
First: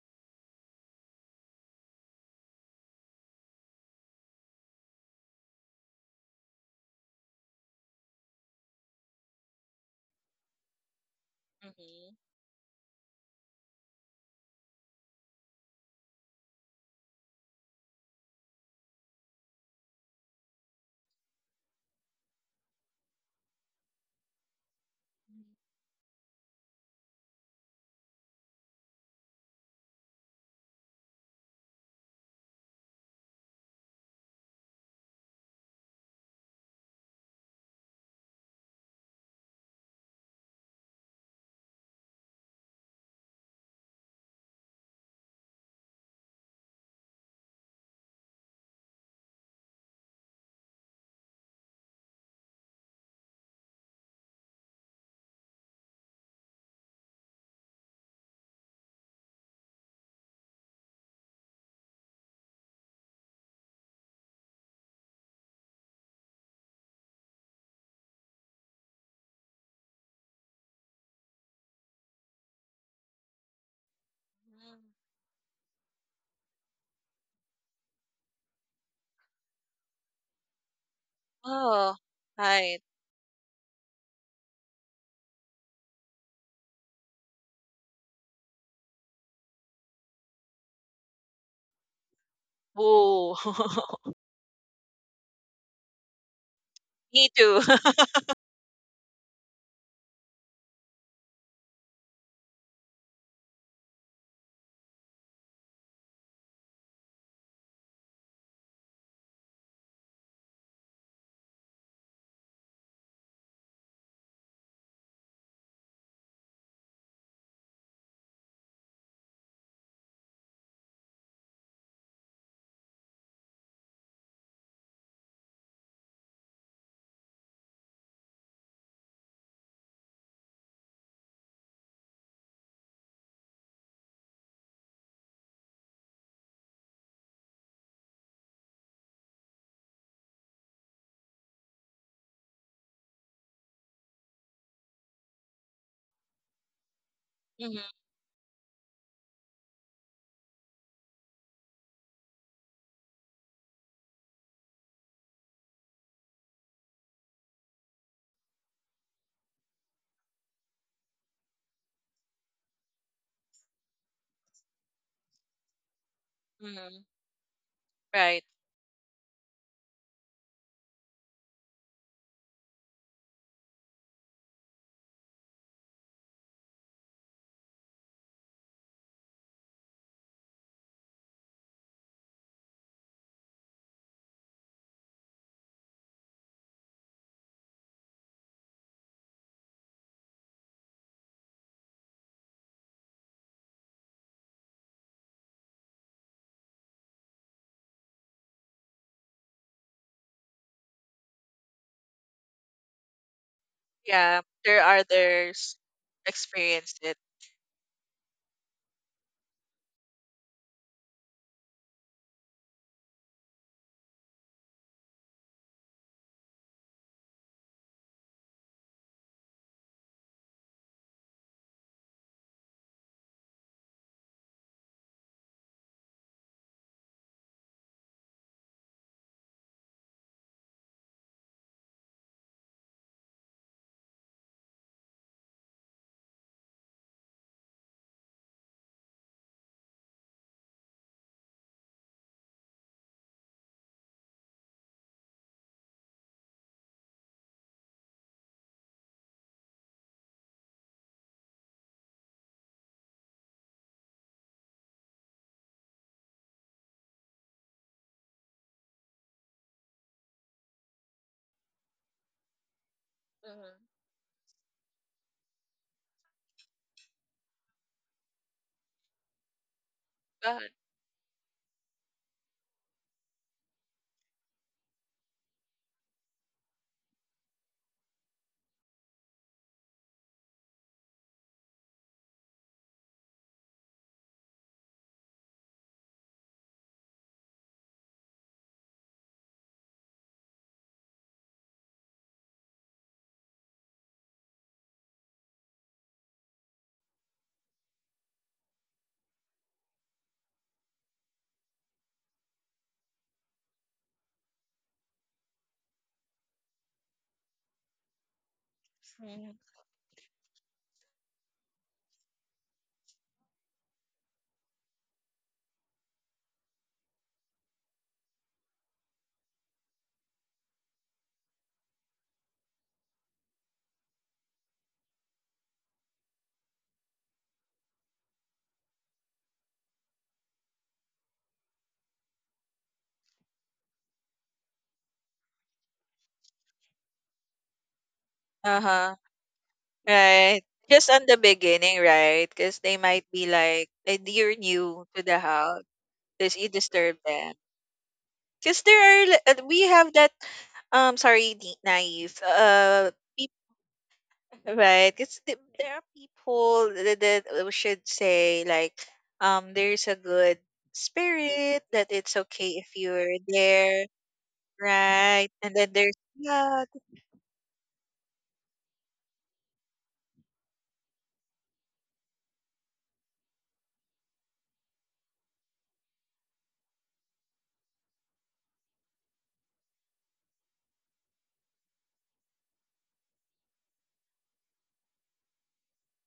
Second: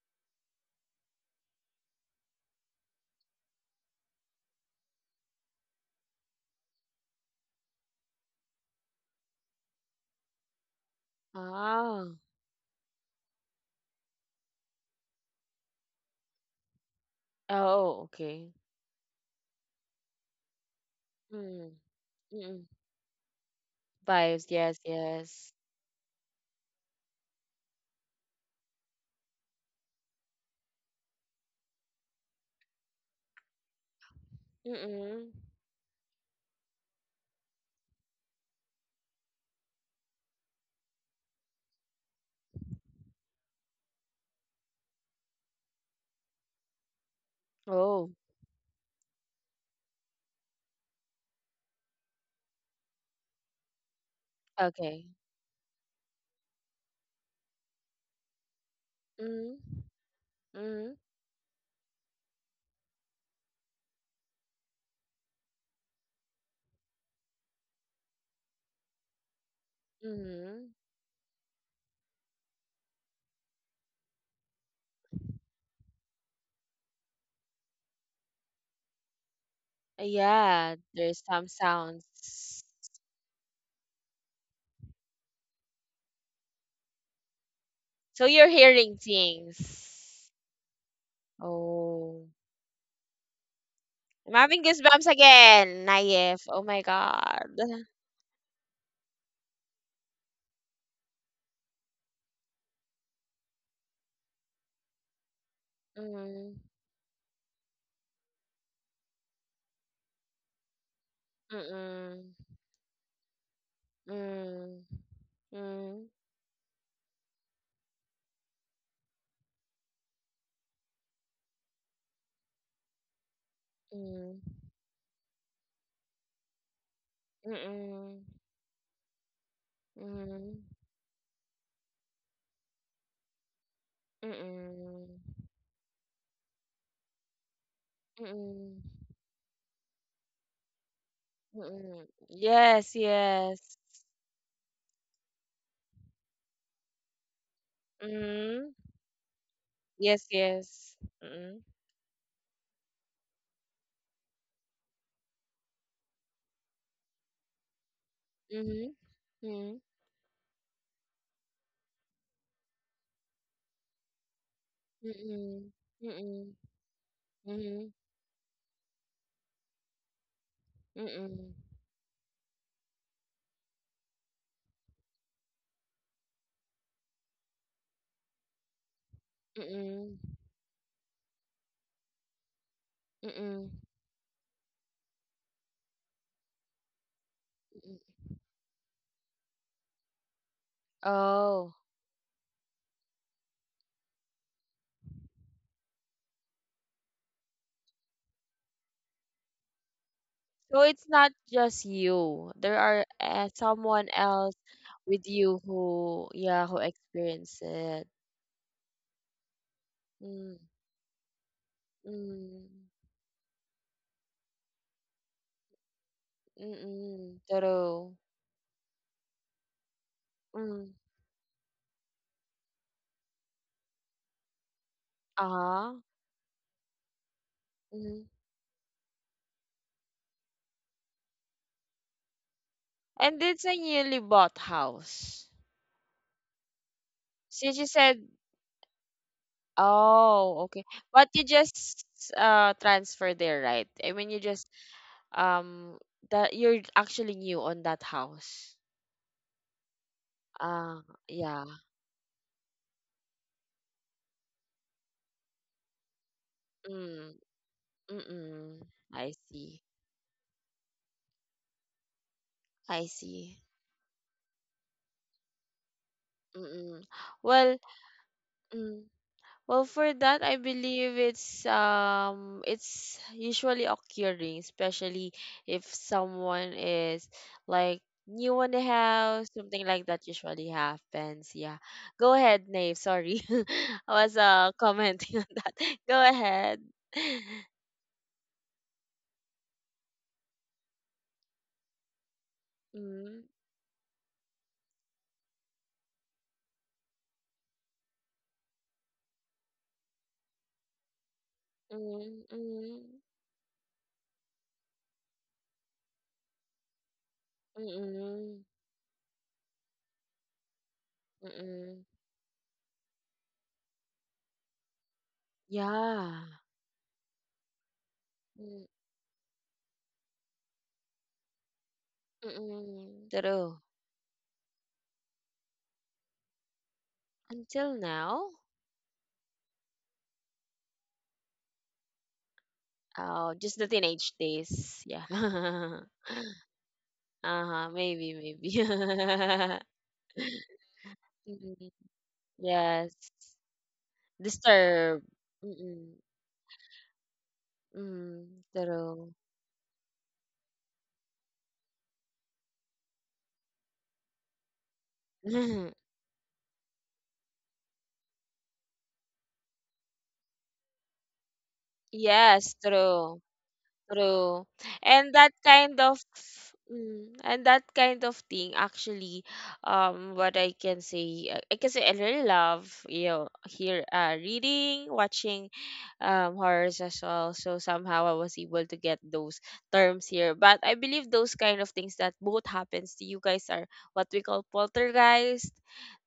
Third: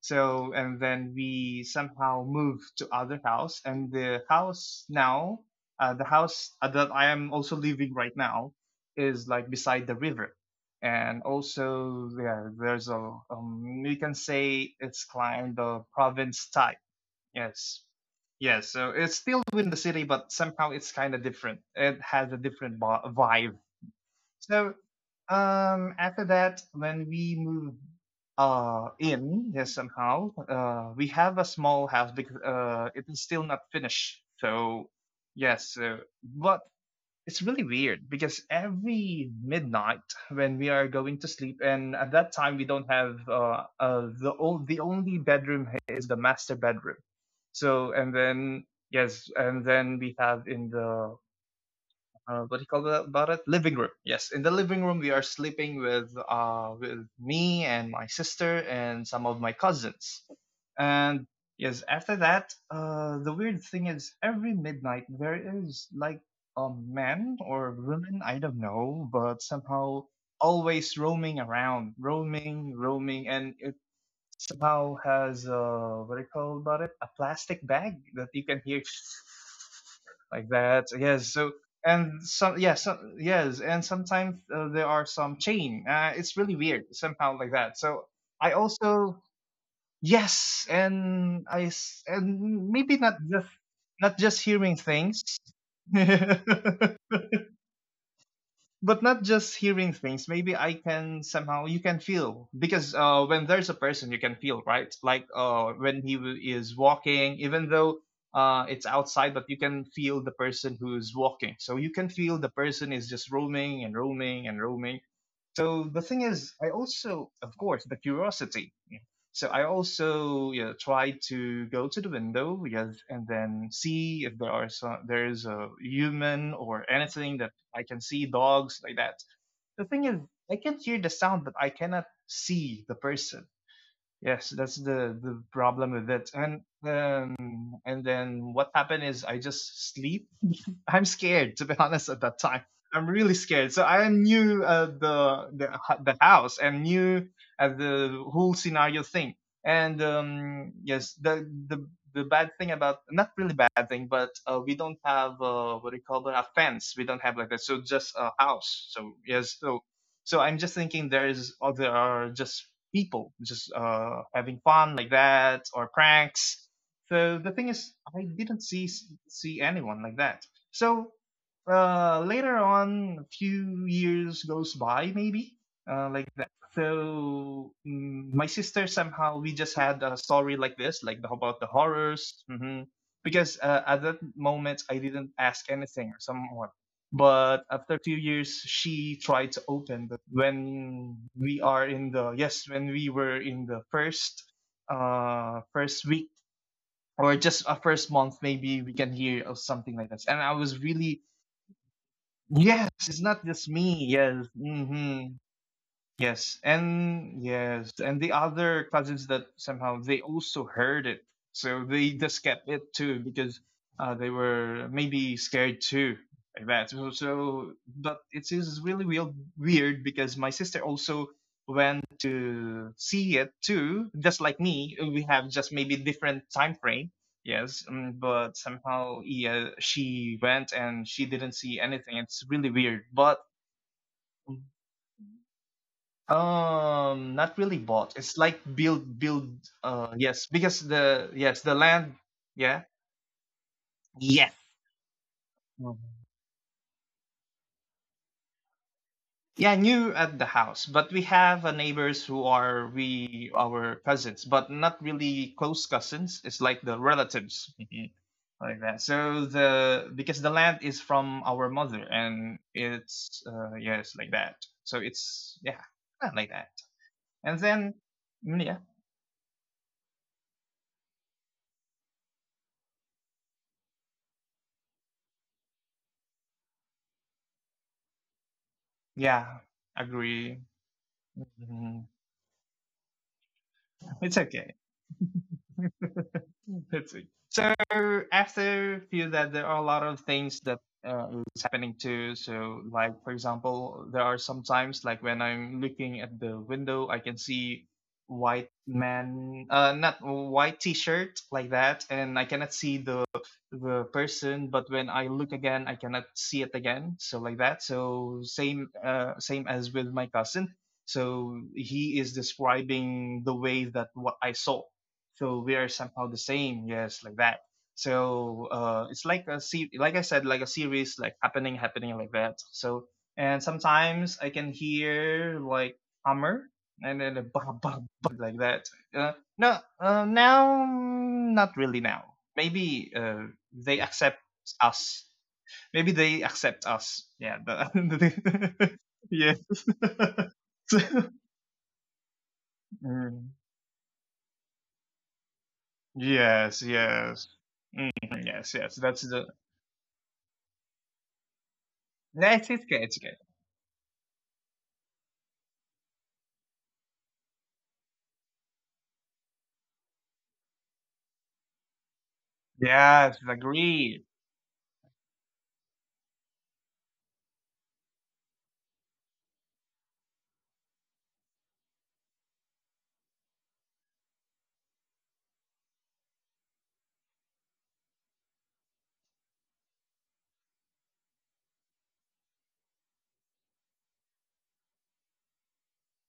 C: So, and then we somehow moved to other house, and the house now, the house that I am also living right now, is like beside the river, and also,
B: Hmm.
A: Oh.
C: yeah, there's a, we can say it's kind of province type. Yes,
A: Oh, okay.
C: yes. So it's still within the city, but somehow it's kind of different.
A: Mm.
C: It has a
A: Mm-mm.
C: different vibe.
A: Vibes,
C: So
A: yes, yes.
C: after that, when we move in yes, somehow, we have a small house because it is still not finished. So
A: Mm-mm.
C: yes. So, but it's really weird because every midnight when we are going to sleep, and at that time we don't have the only bedroom is the master bedroom. So,
A: Oh,
C: and then yes, and then we have in the, what do you call that about it? Living room. Yes, in the living room
A: okay.
C: we are sleeping with me and my sister and some of my
A: Mm.
C: cousins.
A: Mm.
C: And yes, after that, the weird thing is every midnight there is like a man or woman, I don't know, but somehow
A: Mm.
C: always roaming around, roaming, roaming, and somehow has a, what do you call about it, a plastic bag that you can hear like
A: Yeah,
C: that.
A: there's
C: Yes.
A: some
C: So
B: Oh,
C: and some,
A: sounds.
B: right.
C: yes, so, yes, and sometimes there are some chain. It's really weird somehow like that. So
A: So you're
C: I
A: hearing
C: also,
A: things.
C: yes, and
A: Oh.
C: and maybe not
B: Oh,
C: just not
A: I'm
C: just
A: having
C: hearing
A: goosebumps
C: things.
A: again, Nayef. Oh my
B: me
A: god.
B: too.
C: But not just hearing things, maybe I can somehow, you can feel, because when there's a person you can feel, right? Like, when he
A: Mm,
C: is walking, even though it's outside, but you can feel the person who's walking. So you can
A: mm,
C: feel the person is just roaming and roaming and
A: mm,
C: roaming. So the
A: mm,
C: thing is, I also, of course, the curiosity, yeah. So I also, you try to go to the window, yes, and then see if
A: mm,
C: there are some, there is a human or anything that I can
A: mm,
C: see, dogs, like that. The thing is, I can hear the sound, but I cannot see the person.
A: mm,
C: Yes, that's
A: mm,
C: the problem with it. And then what happened
A: mm,
C: is I just sleep. I'm scared to be,
A: mm.
C: honest at that time.
A: Yes,
C: I'm really scared.
A: yes.
C: So I knew the, the house, and knew
B: Mhm,
C: the whole
A: Mm,
C: scenario thing. And
A: yes, yes.
C: yes, the
A: Mm,
C: the the bad thing about, not really bad thing, but we don't have, what do you call that, a fence. We don't have like that. So just a house.
A: mm,
C: So yes, so,
A: mm,
C: so I'm just thinking there is or there are just people just having fun like that,
A: mm,
C: or
A: mm,
C: pranks.
B: mhm.
C: So the thing is, I
B: Right.
C: didn't see anyone like that.
A: mm,
C: So
A: mm,
C: later on, a few years goes by, maybe like that. So, mm, my sister, somehow we just had a story like this, like the, about the horrors.
A: mm,
C: Because
A: mm.
C: at that moment, I didn't ask anything or someone. But after a few years, she tried to open. But when we
A: Oh,
C: are in the, yes, when we were in the first, first week or just a first month, maybe, we can hear of something like this, and I was
A: so it's
C: really,
A: not just you. There
C: yes,
A: are
C: it's not just me.
A: someone
B: Yeah,
C: Yes.
A: else
B: there are
A: with
C: Hmm.
A: you
B: others
A: who,
C: Yes,
A: yeah, who
B: experienced it.
C: and
A: experienced
C: yes,
A: it.
C: and the other cousins that somehow they
A: Hmm,
C: also heard it, so they just kept
A: hmm,
C: it too because they were maybe scared too. Like
A: mm,
C: that. So,
A: mm-mm,
C: so,
A: true.
C: but it is really real weird because my sister
A: Mm,
C: also went to see it too, just like me. We have just maybe
A: uh-huh.
C: different time frame. Yes,
A: Mm.
C: but somehow, yeah, she went and she didn't see anything. It's really weird, but
A: And it's a newly bought house.
C: not
A: Since
C: really
A: you
C: bought.
A: said,
C: It's like build, build. Yes,
A: oh,
C: because
A: okay. But
C: the
A: you
C: yes, the
A: just
C: land. Yeah.
A: transfer there, right? I mean, you
C: Yes.
A: just um
C: Mhm.
A: that you're actually new on that house.
C: Yeah, new at the house,
A: Ah,
C: but we have
A: yeah.
C: neighbors who are we, our cousins, but not really close cousins. It's like the
A: Mm,
C: relatives. Mhm.
A: mm,
C: Like
A: mm.
C: that.
A: I
C: So,
A: see.
C: the, because the land is from our mother, and
A: I
C: it's
A: see.
B: Mhm.
C: yes, like that. So it's, yeah, kinda like that.
A: Mm, mm.
C: And
A: Well,
C: then, mm, yeah,
A: mm, well, for that, I
B: Go.
A: believe it's usually occurring, especially if someone is like new on the house,
C: yeah,
A: something like that
C: agree.
A: usually happens. Yeah.
C: Mm-hmm.
A: Go ahead, Nave. Sorry. I was
C: It's okay.
A: commenting on that. Go ahead.
C: It's okay. So, after, feel that there are a lot of things that is happening too. So, like for
A: Mm,
C: example, there are sometimes like when I'm looking at the window, I can see white man, not white t-shirt like that, and I
A: mm,
C: cannot see
A: mm,
C: the person. But when I look again, I cannot see it again. So, like that. So
A: mm,
C: same
B: Mhm.
C: same as with my cousin.
A: mm,
C: So
A: mm.
C: he is describing the way that what I saw. So we are somehow the
A: Yeah.
C: same, yes, like that. So
A: Mm,
C: it's like like I said, like a series, like happening, happening, like that.
A: mm,
C: So,
A: mm.
C: and
A: True.
C: sometimes I can hear like hammer and then a bah,
A: Until
C: bah, bah,
A: now.
C: like that. uh, no, now, mm, not really now, maybe
A: Oh, just the
C: they
A: teenage
C: accept
A: days.
C: us.
A: Yeah.
C: Maybe they accept us, yeah,
A: Uh-huh.
C: but
A: Maybe,
B: Uh-huh.
C: yeah.
A: maybe.
B: Right. Just on the
A: Mhm.
B: beginning, right? Because they
A: Yes.
B: might be
C: Mm,
B: like, eh, you're new to
A: Disturb.
B: the house.
A: Mm-mm.
B: Because you
C: yes,
B: disturb
C: yes.
B: them.
C: Mm,
A: Mm,
C: yes,
B: Because
C: yes,
B: there
C: that's
B: are,
A: true.
C: the,
B: we have that, sorry, Naive.
C: yes, it's good, it's good.
B: Right. There are people that, we should say, like, there's a good spirit that it's okay
A: Yes,
B: if
C: Yes,
B: you're
A: true.
B: there,
C: agreed.
A: True. And
B: right?
A: that
B: And then
A: kind
B: there's,
A: of
B: yeah,
A: mm, and that kind of thing actually what I can say I can say I really love you know here reading, watching horrors as well. So somehow I was able to get those terms here. But I believe those kind of things that both happens to you guys are what we call poltergeist.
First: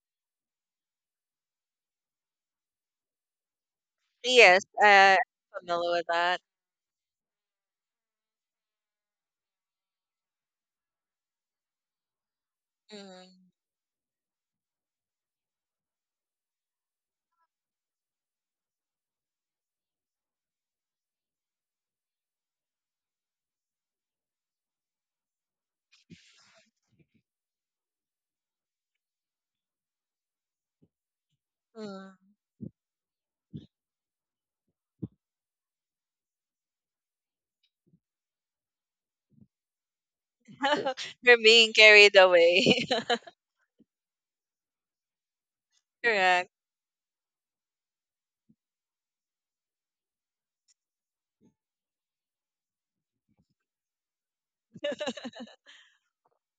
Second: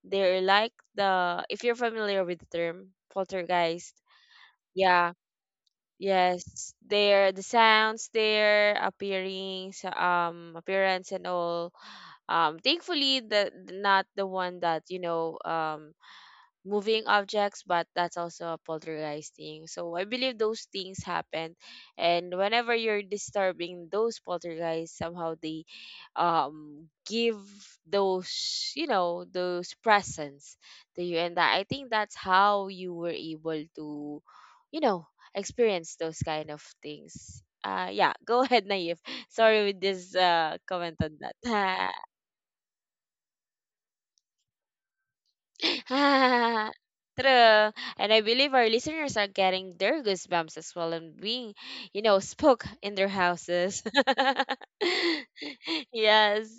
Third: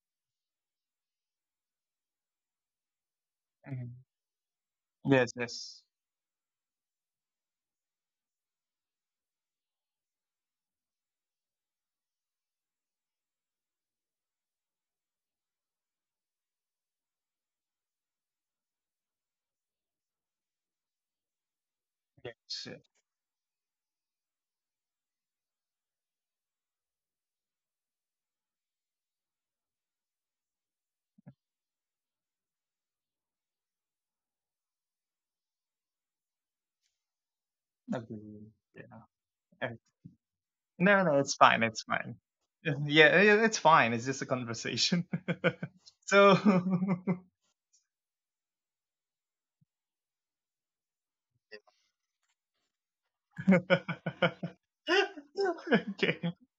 A: They're like the if you're familiar with the term poltergeist.
C: Mhm.
B: yes,
A: Yeah.
B: I'm
C: Yes, yes.
B: familiar with that.
A: Yes, there the sounds their appearing sa appearance and all. Thankfully
B: Mm.
A: the not the one that you know moving objects, but that's also a poltergeist thing. So I believe those things happen, and
C: Yes,
A: whenever you're disturbing those poltergeists, somehow they give those you know those presents to you, and that, I think
B: Mm.
A: that's how you were able to, you know, experience those kind of things. Yeah, go
C: agreed.
A: ahead, Naive.
C: Yeah.
A: Sorry
C: Eh,
A: with this comment
C: no,
A: on
C: no, it's
B: You're
C: fine,
B: being
C: it's
A: that.
B: carried
C: fine.
B: away.
C: Yeah, it's fine. It's just a conversation. So,
B: Correct.
A: True. And I believe our listeners are getting their goosebumps as well and being, you know, spooked in their houses.
C: okay.
A: Yes.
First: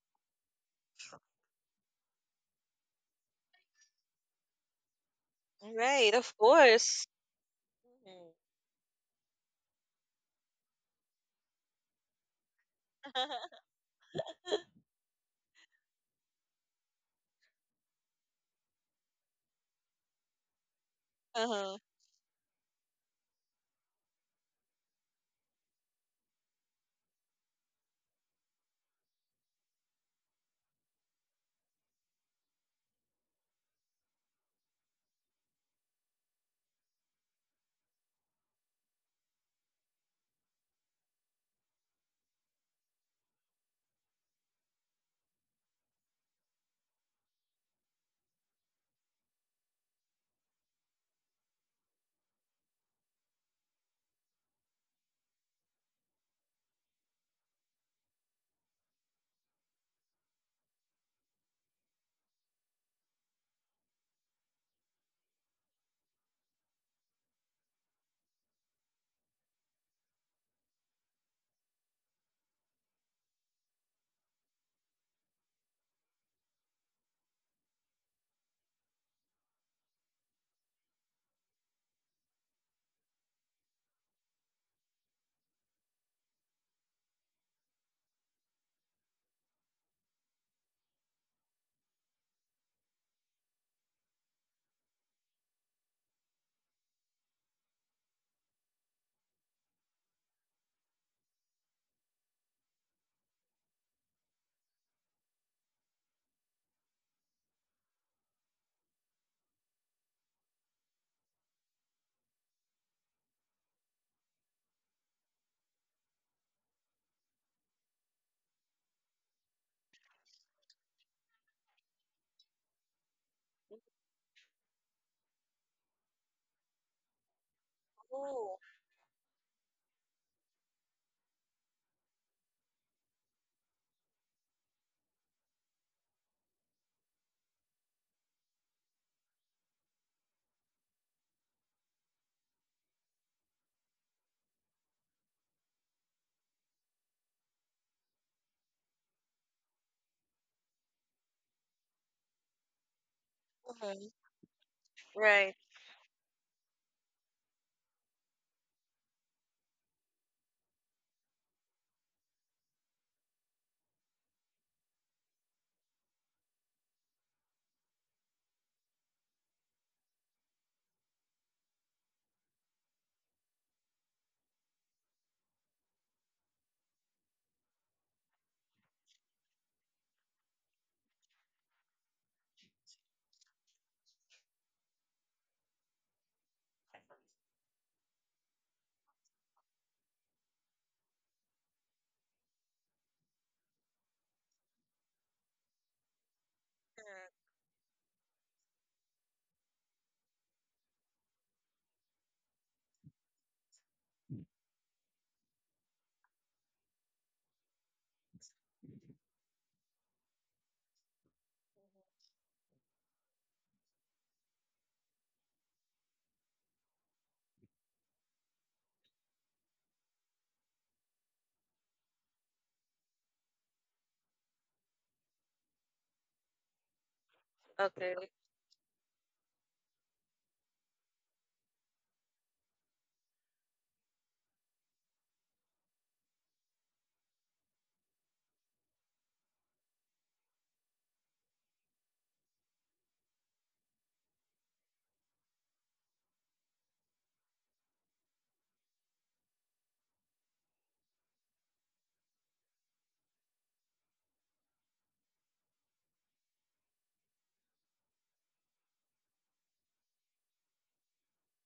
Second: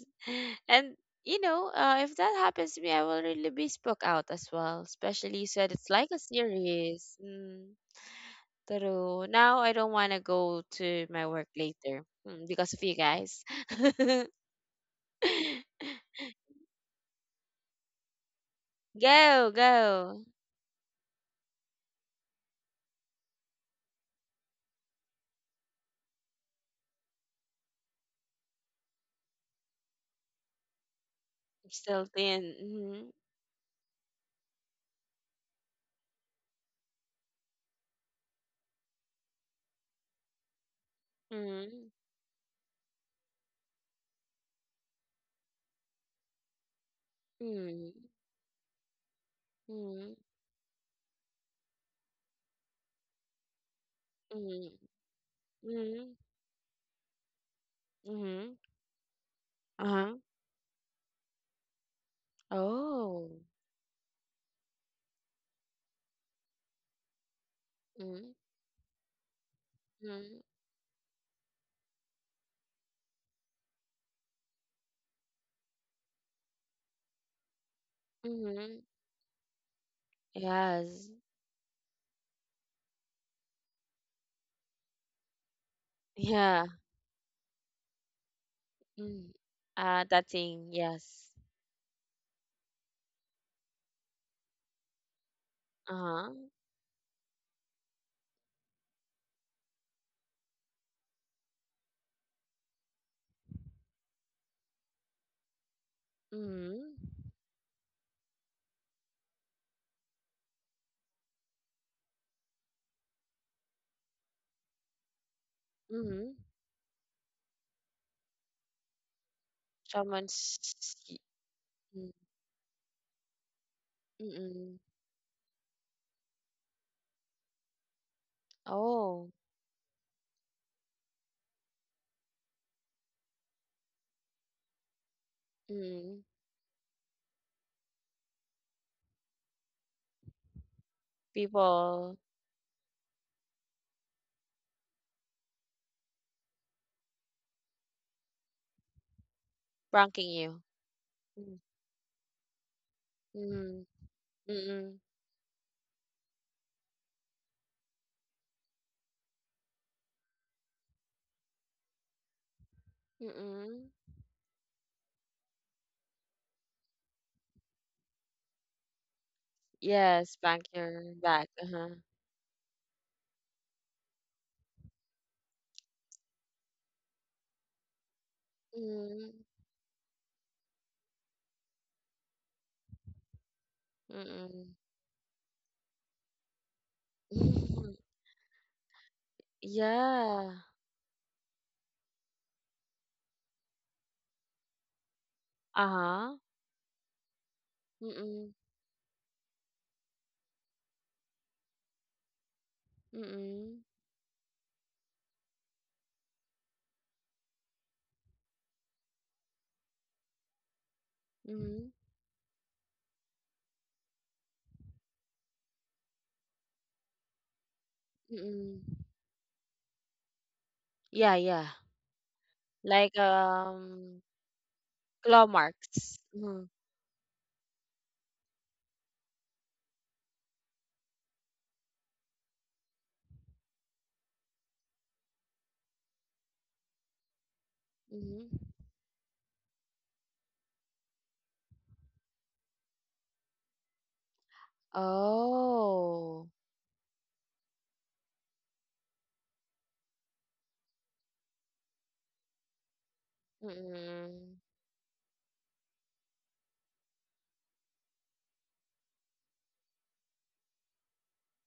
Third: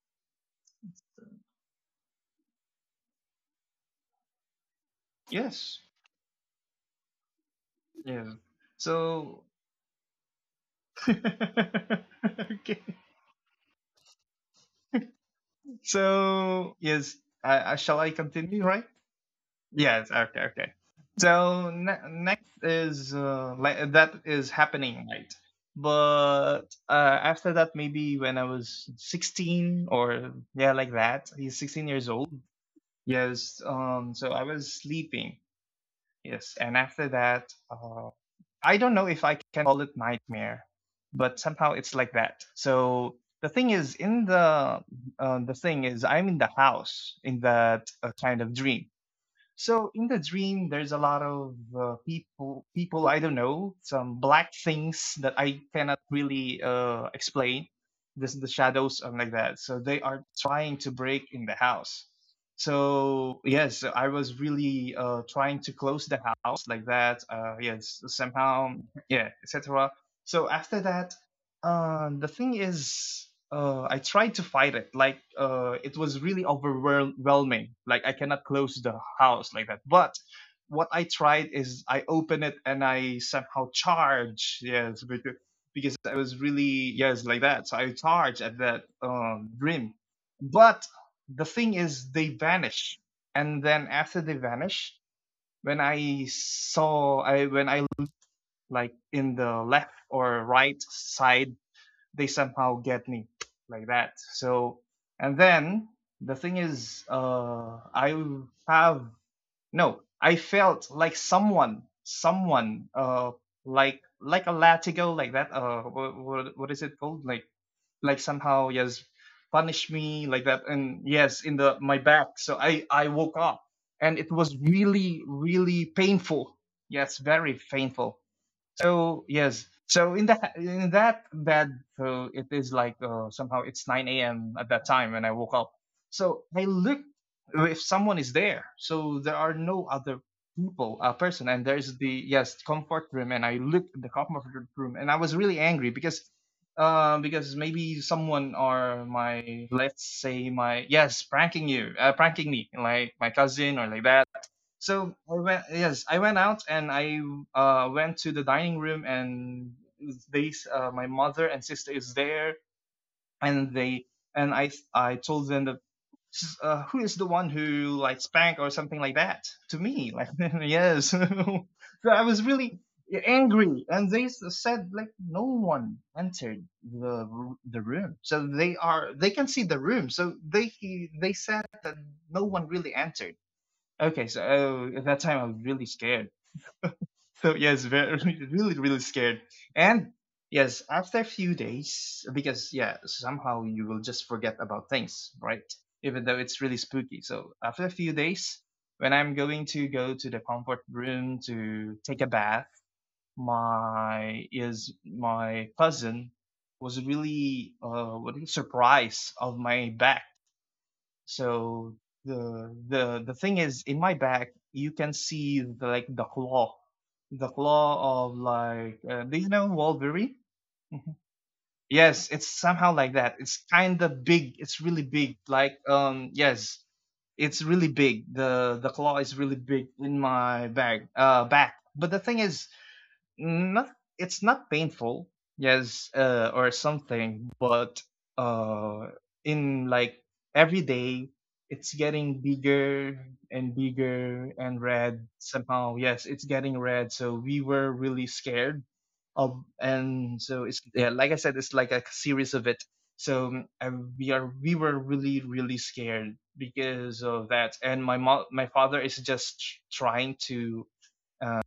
A: And, you know, if that happens to me, I will really be spooked out as well. Especially you said
C: Yes.
A: it's like
B: Right,
A: a
B: of course.
A: series. Mm,
C: Yes.
B: Mhm.
A: true.
C: So,
A: Now I don't want to go to my work
C: okay.
A: later mm, because of you guys.
C: So, yes, I shall I continue, right?
A: Go,
C: Yes.
A: go.
C: Okay. Okay. So,
B: Uh-huh.
C: next is, like that is happening, right? But after that, maybe when I was 16, or yeah, like that. He's
A: I'm
C: sixteen
A: still
C: years old.
A: thin. Mm-hmm.
C: Yes. So I was sleeping. Yes. And after that, I don't know if I can call it nightmare, but somehow
A: Mm-hmm.
C: it's like that. So the thing is, in the, the thing is, I'm in the house in that,
A: Mm,
C: kind of dream. So in
A: mm,
C: the dream, there's a lot of people, people I don't know, some black
A: mm,
C: things that I cannot
A: mm,
C: really explain. This, the
A: mhm,
C: shadows and like that. So they
A: uh-huh.
C: are trying to break in the house.
A: Oh.
C: So yes, so I was really, trying to close the house like that. Yes,
A: Mm,
C: somehow, yeah, etc.
A: mm,
C: So after that, the thing is, I tried to fight it. Like, it was really overwhelming. Like, I cannot close
A: mhm.
C: the house like that. But what I
A: Yes.
C: tried is I open it and I somehow charge. Yes, because I was
A: Yeah.
C: really, yes, like that. So I charge at that,
A: Mm.
C: dream.
A: That thing.
C: But
A: Yes.
C: the thing is, they vanish. And then after they vanish, when I
A: Uh-huh.
C: saw, I when I, like, in the left or right side, they somehow get me, like that. So, and then the thing
A: Mm,
C: is, I have no, I felt like someone, someone, like a latigo, like that.
A: mm.
C: What is it called? Like somehow, yes, punish me, like
A: Someone's.
C: that, and yes, in the my
A: Mm,
C: back. So I woke up, and it was
A: mm.
C: really really painful. Yes, very painful.
B: Oh,
C: So
A: Oh.
C: yes, so in that, in that bed, so it is like, somehow it's 9 a.m. at that time when I woke up.
A: Mm.
C: So I looked if someone is there. So there are no other people, a person, and there's the,
A: People
C: yes, comfort room, and I looked at the comfort room, and I was really angry because. Because maybe someone or my, let's
A: pranking
C: say
A: you.
C: my yes
A: Mm,
C: pranking you pranking me, like my cousin
A: mm,
C: or like
B: uh-huh.
C: that.
A: mm,
C: So I
B: Right.
C: went, yes, I went out and I went to the dining room and they my mother and sister is there, and
A: mm.
C: they, and I told them that who is the one who like spanked or something like that to me, like
A: Yes, bank your
C: yes
A: back.
C: so
A: Uh-huh.
C: I was really angry, and said like no one entered the room, so they are, they
A: Mm,
C: can see the room, so they said that no one really entered. Okay, so at that time I was really scared. So yes,
A: mm.
C: very really really scared. And
A: Yeah.
C: yes, after a few days, because yeah, somehow you will just forget about things, right? Even
A: Uh-huh.
C: though it's really spooky. So after a few
A: Mm-mm.
C: days, when I'm going to go to the comfort room to take a bath,
A: Mm-mm.
C: my cousin was really, surprised of my back.
A: Mhm.
C: So the thing is, in my back, you can see the, like the claw of,
A: Mm-mm.
C: like do you know Wolverine? Mhm.
A: Yeah, yeah.
C: Yes, it's somehow like
A: Like
C: that. It's kind of big. It's really big.
A: claw
C: Like
A: marks. Mhm.
C: yes, it's really
B: Okay.
C: big. The claw is really big in my bag back. But the thing is, not, it's not painful, yes, or something, but
A: Mhm.
C: uh, in like every day, it's getting bigger and bigger and red somehow. Yes, it's
A: Oh.
C: getting red, so we were really scared of, and so it's, yeah, like I said, it's like a series of it. So we are,
A: Mm-mm.
C: we were really really scared because of that, and my mom, my father is just trying to uh,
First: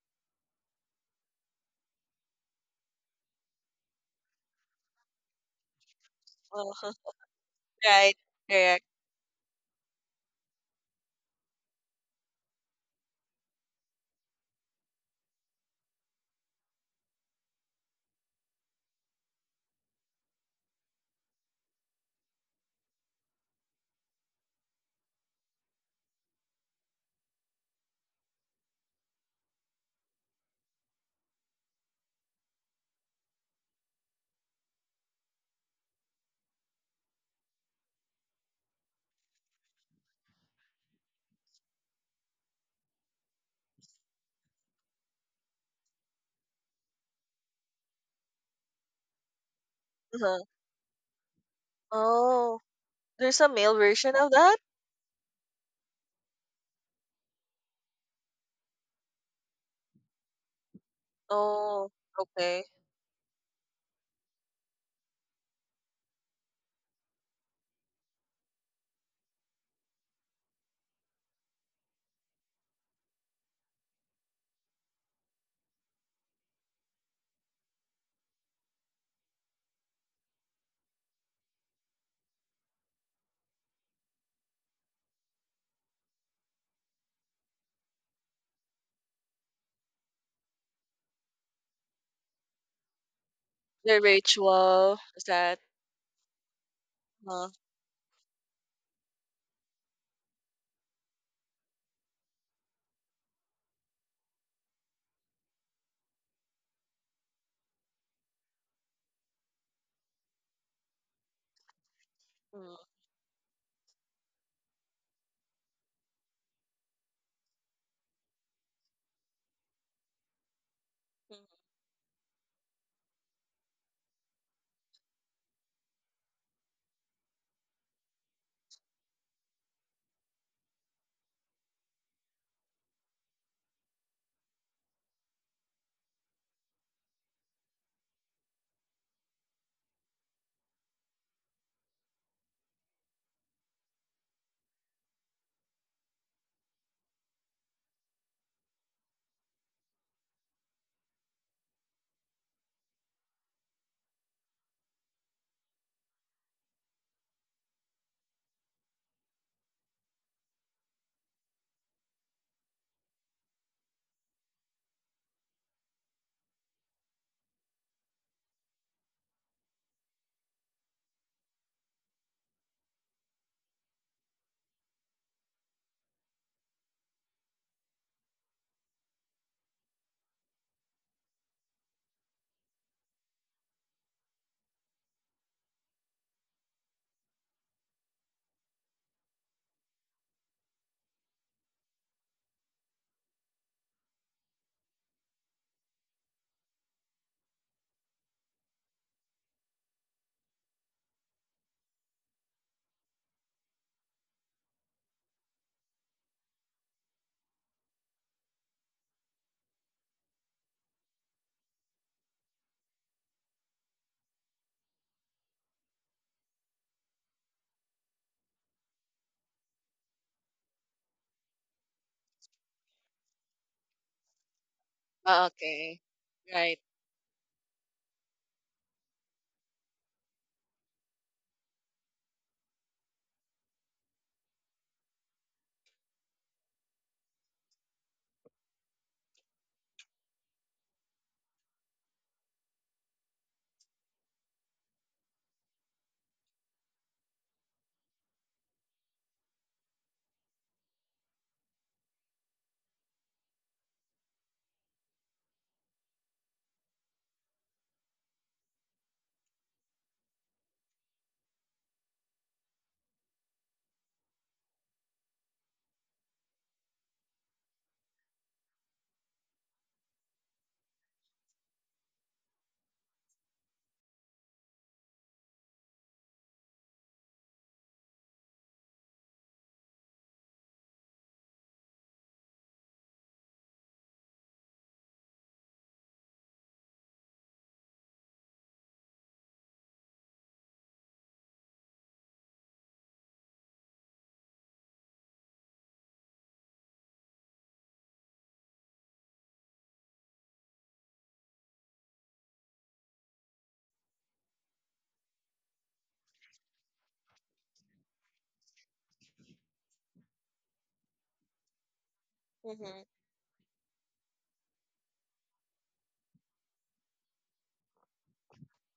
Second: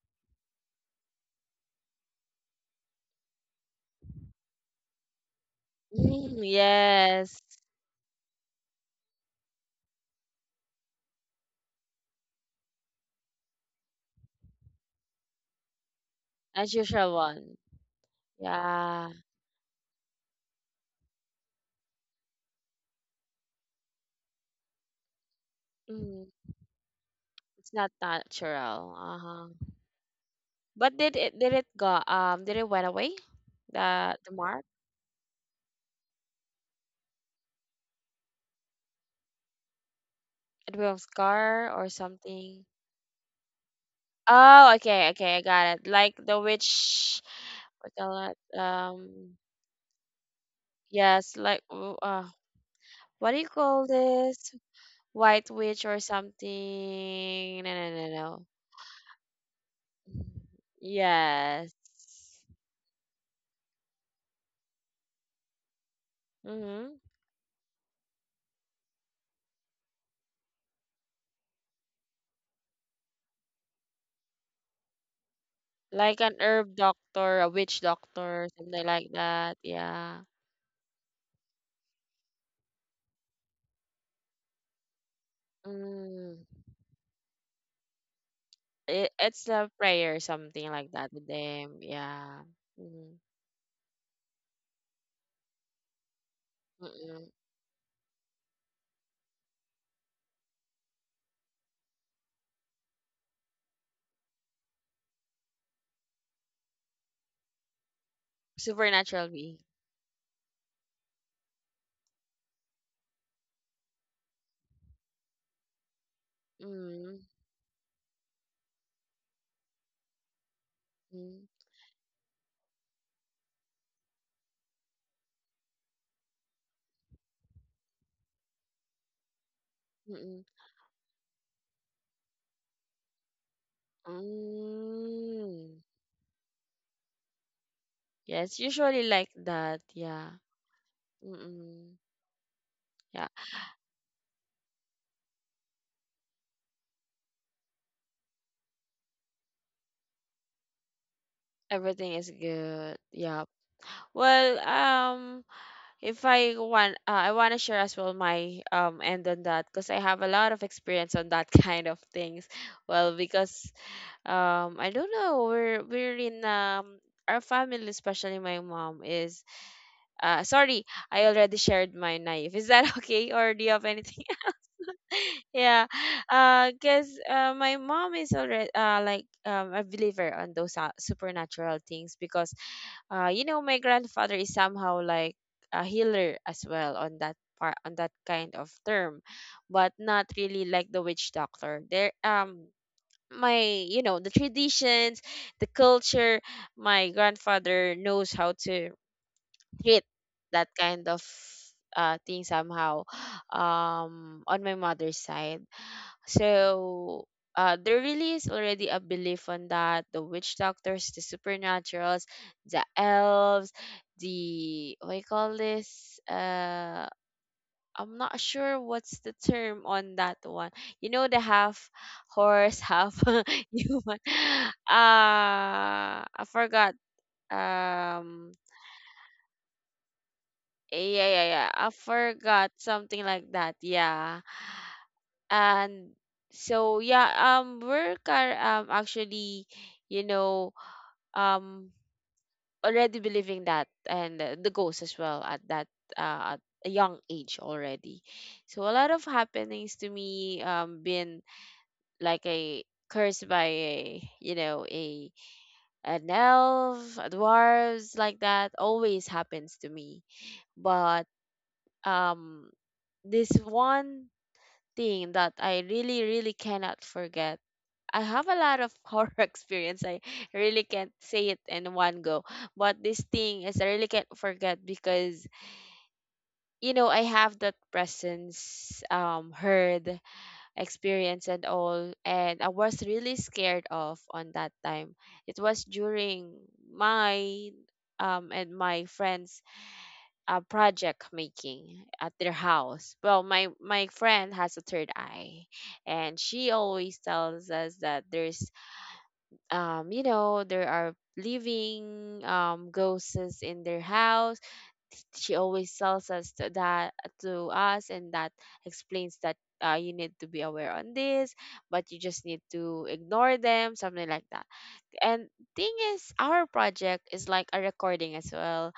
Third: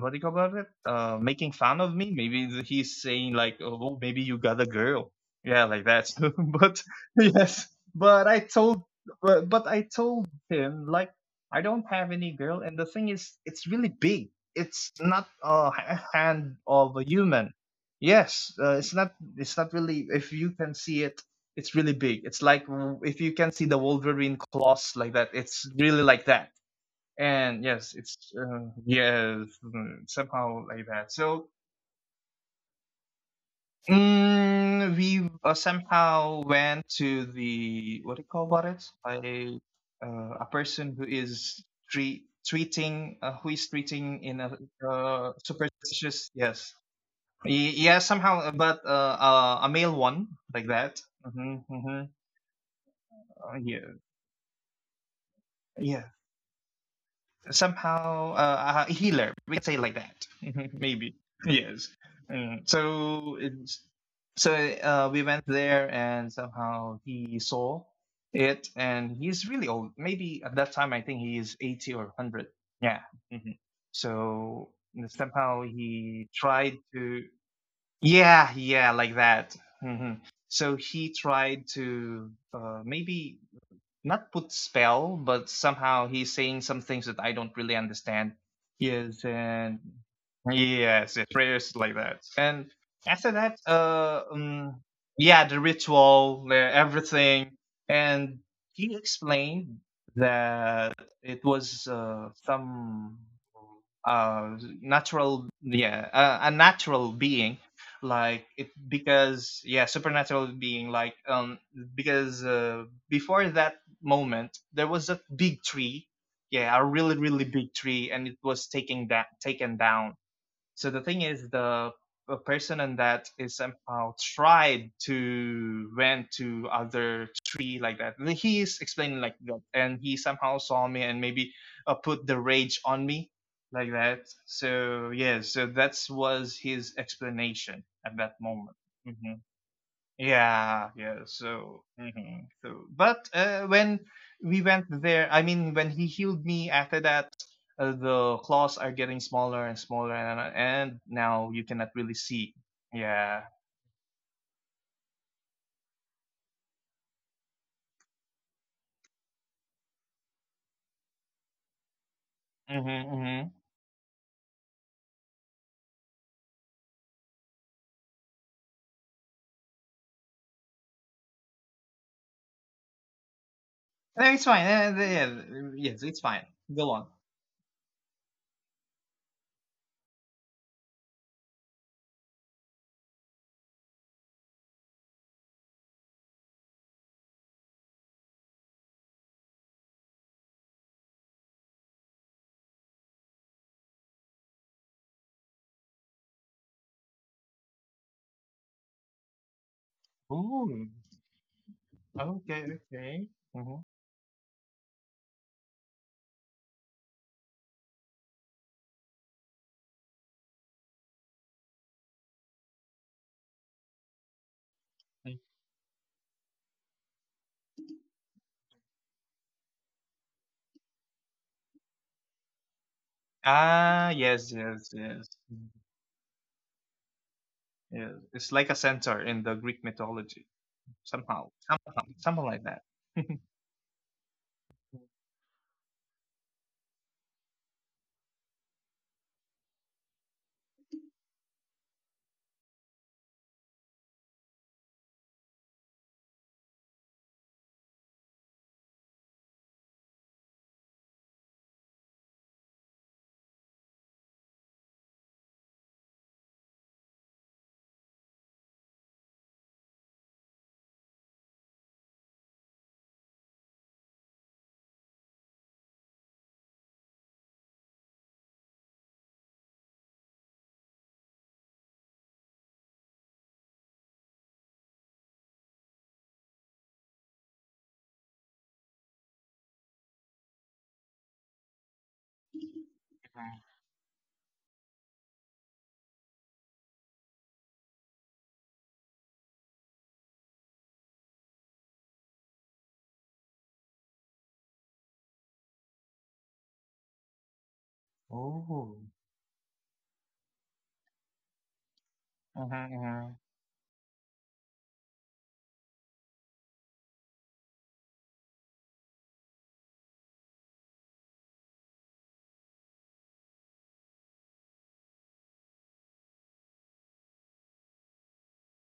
C: what do you call it? Making fun of me. Maybe he's saying like, "Oh, well, maybe you got a girl." Yeah, like that.
A: Mm,
C: But
B: Uh-huh.
A: yes.
C: yes,
B: Right.
C: but I told,
B: Correct.
C: but I told him like, I don't have any girl, and the thing is, it's really big. It's not hand of a
A: Unusual
C: human.
A: one.
C: Yes, it's
A: Yeah.
C: not. It's not really. If you can see it, it's really big. It's like, if you can see the Wolverine claws like that. It's really
A: Mm.
C: like that. And
A: It's not
C: yes, it's
A: natural. Uh-huh.
C: somehow like
A: But
C: that.
A: did it
C: So
A: did it go um did it went away? The mark?
C: mm, we somehow went to the, what do you call about it? I A
A: It
C: person
A: was
C: who is
A: scar or something?
C: treating, who is treating in a
A: Oh, okay, okay, I got it. Like
C: superstitious,
A: the
C: yes.
A: witch, what
C: Yeah,
A: do you call
C: somehow,
A: it?
C: but a male one
B: Uh-huh.
C: like that.
A: Yes,
C: Mm-hmm,
A: like
C: mm-hmm.
B: Oh.
A: what do
B: There's a
A: you
B: male
C: Yeah.
A: call
B: version of
A: this?
B: that?
A: White witch or
C: Yeah.
A: something? No, no, no,
C: Somehow
A: no.
C: a healer. We could say like that, maybe.
A: Yes.
C: Yes.
B: Oh, okay.
C: Mm. So it's, so we went there, and
A: Mm-hmm.
C: somehow he saw it, and he's really old. Maybe at that time, I think he is 80 or hundred. Yeah. Hmm. So somehow
A: Like
C: he
A: an herb
C: tried to.
A: doctor, a witch doctor,
C: Yeah,
A: something
C: yeah,
A: like
C: like that.
A: that.
C: Hmm.
A: Yeah.
C: So he tried to, maybe not put spell, but somehow he's
A: Mm.
C: saying some things that I don't really understand.
A: It,
C: Yes,
A: it's a
C: and
A: prayer, something like that
C: yes,
A: with
C: it's prayers
A: them.
C: like that.
A: Yeah.
C: And
A: Mm-hmm.
C: after that,
B: The ritual is
C: yeah,
B: that?
C: the ritual, the
A: Mm-mm.
B: Huh?
C: everything, and he explained that it was some natural yeah a natural being like it,
A: Supernatural being.
C: because yeah, supernatural being, like because
B: Mm.
C: before that moment there was a big tree, yeah, a
A: Mm-hmm.
C: really really big tree, and it was taking, that taken down. So the thing
A: Mm-hmm.
B: Mhm.
C: is, the a person in that is somehow tried to went to other tree like that. And he is explaining like that, and he
A: Mm-mm.
C: somehow saw me and maybe put the rage on me like that. So yeah, so
A: Mm.
C: that was his explanation at that
A: Yes,
C: moment.
A: usually like
C: Mhm.
A: that. Yeah.
C: Yeah, yeah. So,
A: Mm-mm.
C: mhm, so, but
A: Yeah.
C: when we went there, I mean, when he healed me after that, the claws are getting smaller and smaller, and and now you cannot really
A: Everything is
C: see.
A: good.
C: Yeah.
A: Yeah. Well, if I want, I want to share as well my end on that because I have a lot of experience on that kind of things.
C: Mm-hmm,
A: Well,
C: mm-hmm.
A: because I don't know, we're in our family, especially my mom is sorry, I already shared my knife. Is that okay, or do you have
C: No,
A: anything
C: it's fine.
A: yeah
C: Yes, it's fine. Go on.
A: because my mom is already like a believer on those supernatural things because you know my grandfather is somehow like a healer as well on that part on that kind of term, but not really like the witch doctor there. My you know The traditions, the culture, my grandfather knows how to treat that
C: Ooh.
A: kind of thing
C: Okay.
A: somehow
C: Okay. Mm-hmm.
A: on my mother's side. So there really is already a belief on that, the witch doctors, the supernaturals, the elves, the what you call this? I'm not sure what's the term on that one. You know, the half horse, half
C: Ah,
A: human.
C: yes, yes, yes.
B: Ah,
C: Mm.
B: okay.
A: I
B: Right.
A: forgot.
C: Yes.
A: Um,
C: It's like a centaur in the Greek mythology,
A: Yeah, yeah,
C: somehow,
A: yeah. I
C: somehow, something like
A: forgot
C: that.
A: something like that. Yeah. And so yeah, we're car actually, you know, um already believing that, and the ghost as well at that at a young age already. So a lot of happenings to me been like a cursed by a you know a an elf, a dwarves like that always happens to me. But um this one thing that I really, really cannot forget. I have a lot of horror experience. I really can't say it in one go. But this thing is I really can't forget because I have that presence, heard experience and all, and I was really scared of on that time. It was during my and my friends project making at their house. Well, my friend has a third eye, and she always tells us that there's
C: Oh.
A: you know there are living
C: Mm-hmm,
A: ghosts in their house. She always tells us to that to us, and that explains that you need to be aware on this, but you just need
B: Mm-hmm.
A: to ignore them, something like that. And thing is, our project is like a recording as well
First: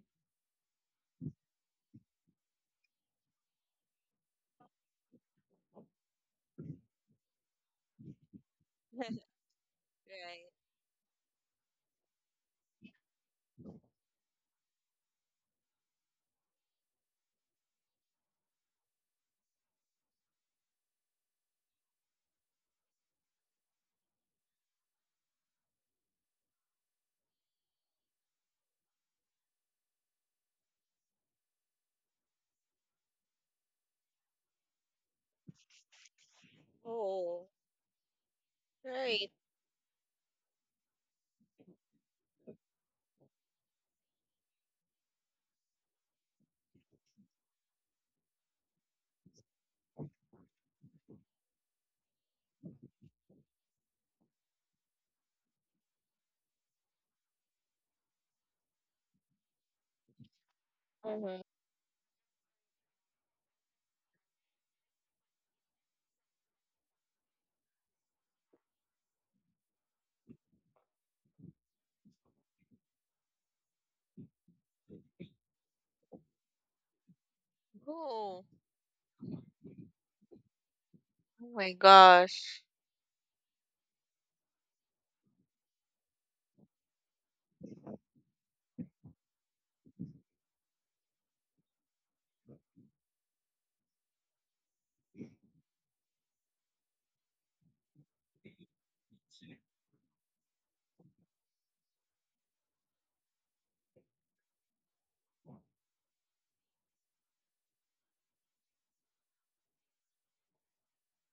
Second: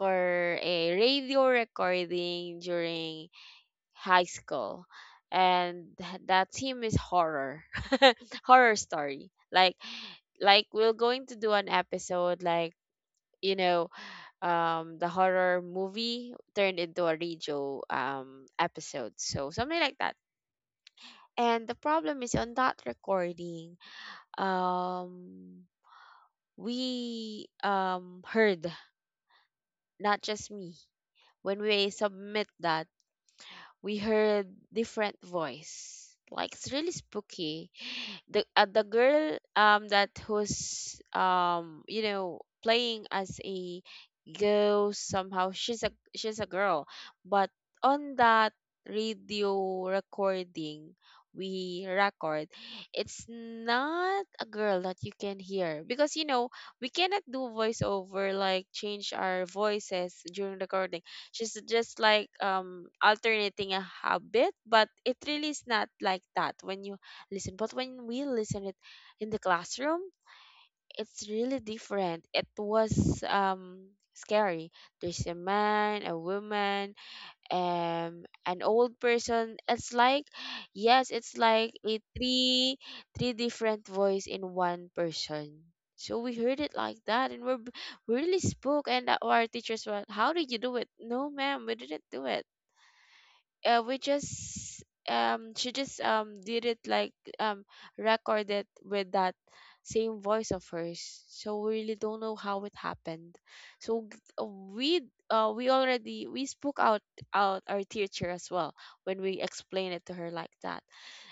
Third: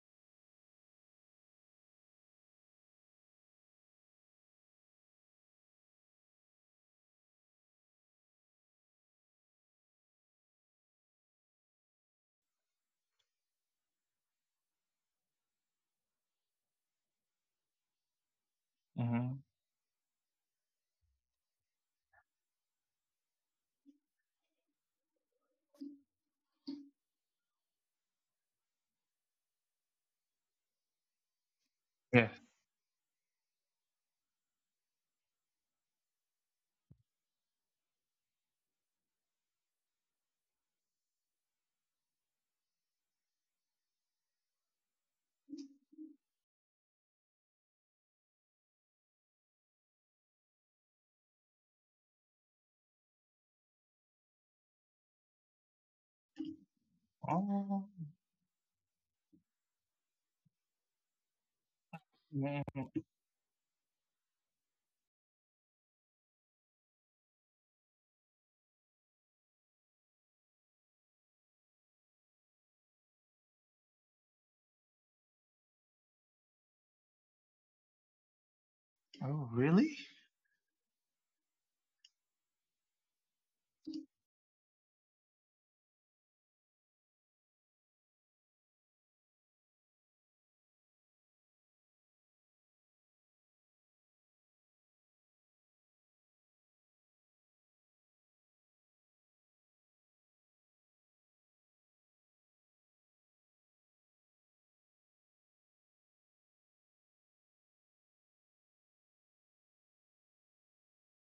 A: for a radio recording during high school. And that theme is horror, horror
B: Right.
A: story. Like, we're going to do an episode like you know the horror movie turned into a radio episode,
C: mm-hmm.
A: so something like that. And the problem is on that recording, um we heard, not just me, when we
C: Yes.
A: submit that, we heard different voice. Like, it's really
B: Oh,
A: spooky. The
B: right.
A: girl that who's playing as a ghost, somehow she's a girl, but on that radio recording we record, it's not a girl that you can hear because you know we cannot do
C: Oh.
A: voiceover like change our voices during recording.
B: Mm-hmm.
A: She's just like
C: Hmm.
A: alternating a habit, but it really is not like that when you listen. But when we listen it in the classroom, it's really different. It was scary. There's a man, a woman,
B: Oh,
A: an old
C: Oh,
A: person. It's
C: really?
A: like, yes, it's
B: oh my
A: like a
B: gosh.
A: three different voice in one person. So we heard it like that, and we really spoke, and our teachers were, how did you do it? No, ma'am, we didn't do it. We just she just did it like um record it with that same voice of hers, so we really don't know how it happened. So we spoke out our teacher as well when we explained it to her like that,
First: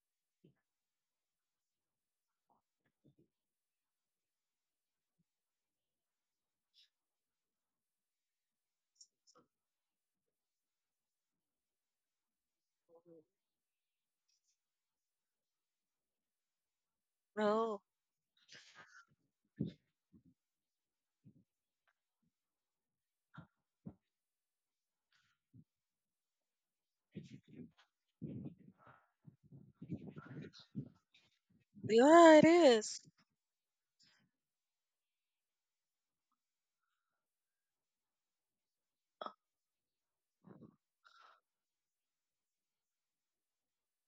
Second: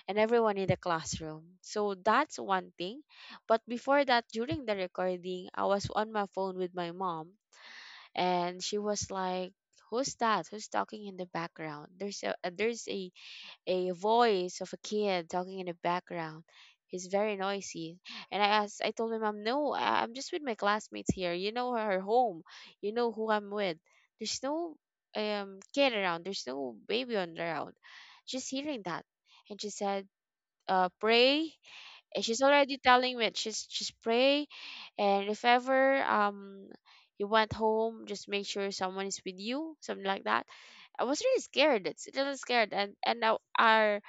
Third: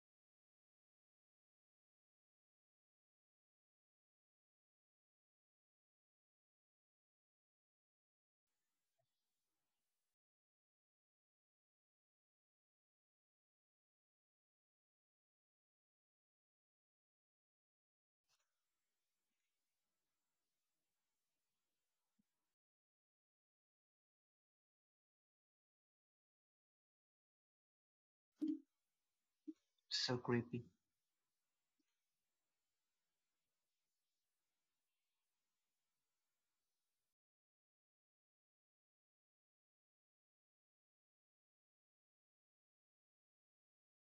A: and everyone in the classroom. So that's one thing. But before that, during the recording, I was on my phone with my mom, and she was like, who's talking in the background? There's a voice of a kid talking in the background. He's very
B: No.
A: noisy. And I told my mom, no, I'm just with my classmates here. You know her home, you know who I'm with. There's no kid around, there's no baby on around. Just hearing that, and she said,
C: So creepy.
A: pray. And
B: Yeah,
A: she's
B: it
A: already
B: is.
A: telling me, she's pray, and if ever you went home, just make sure someone is with you, something like that. I was really scared. It's a little scared, and now our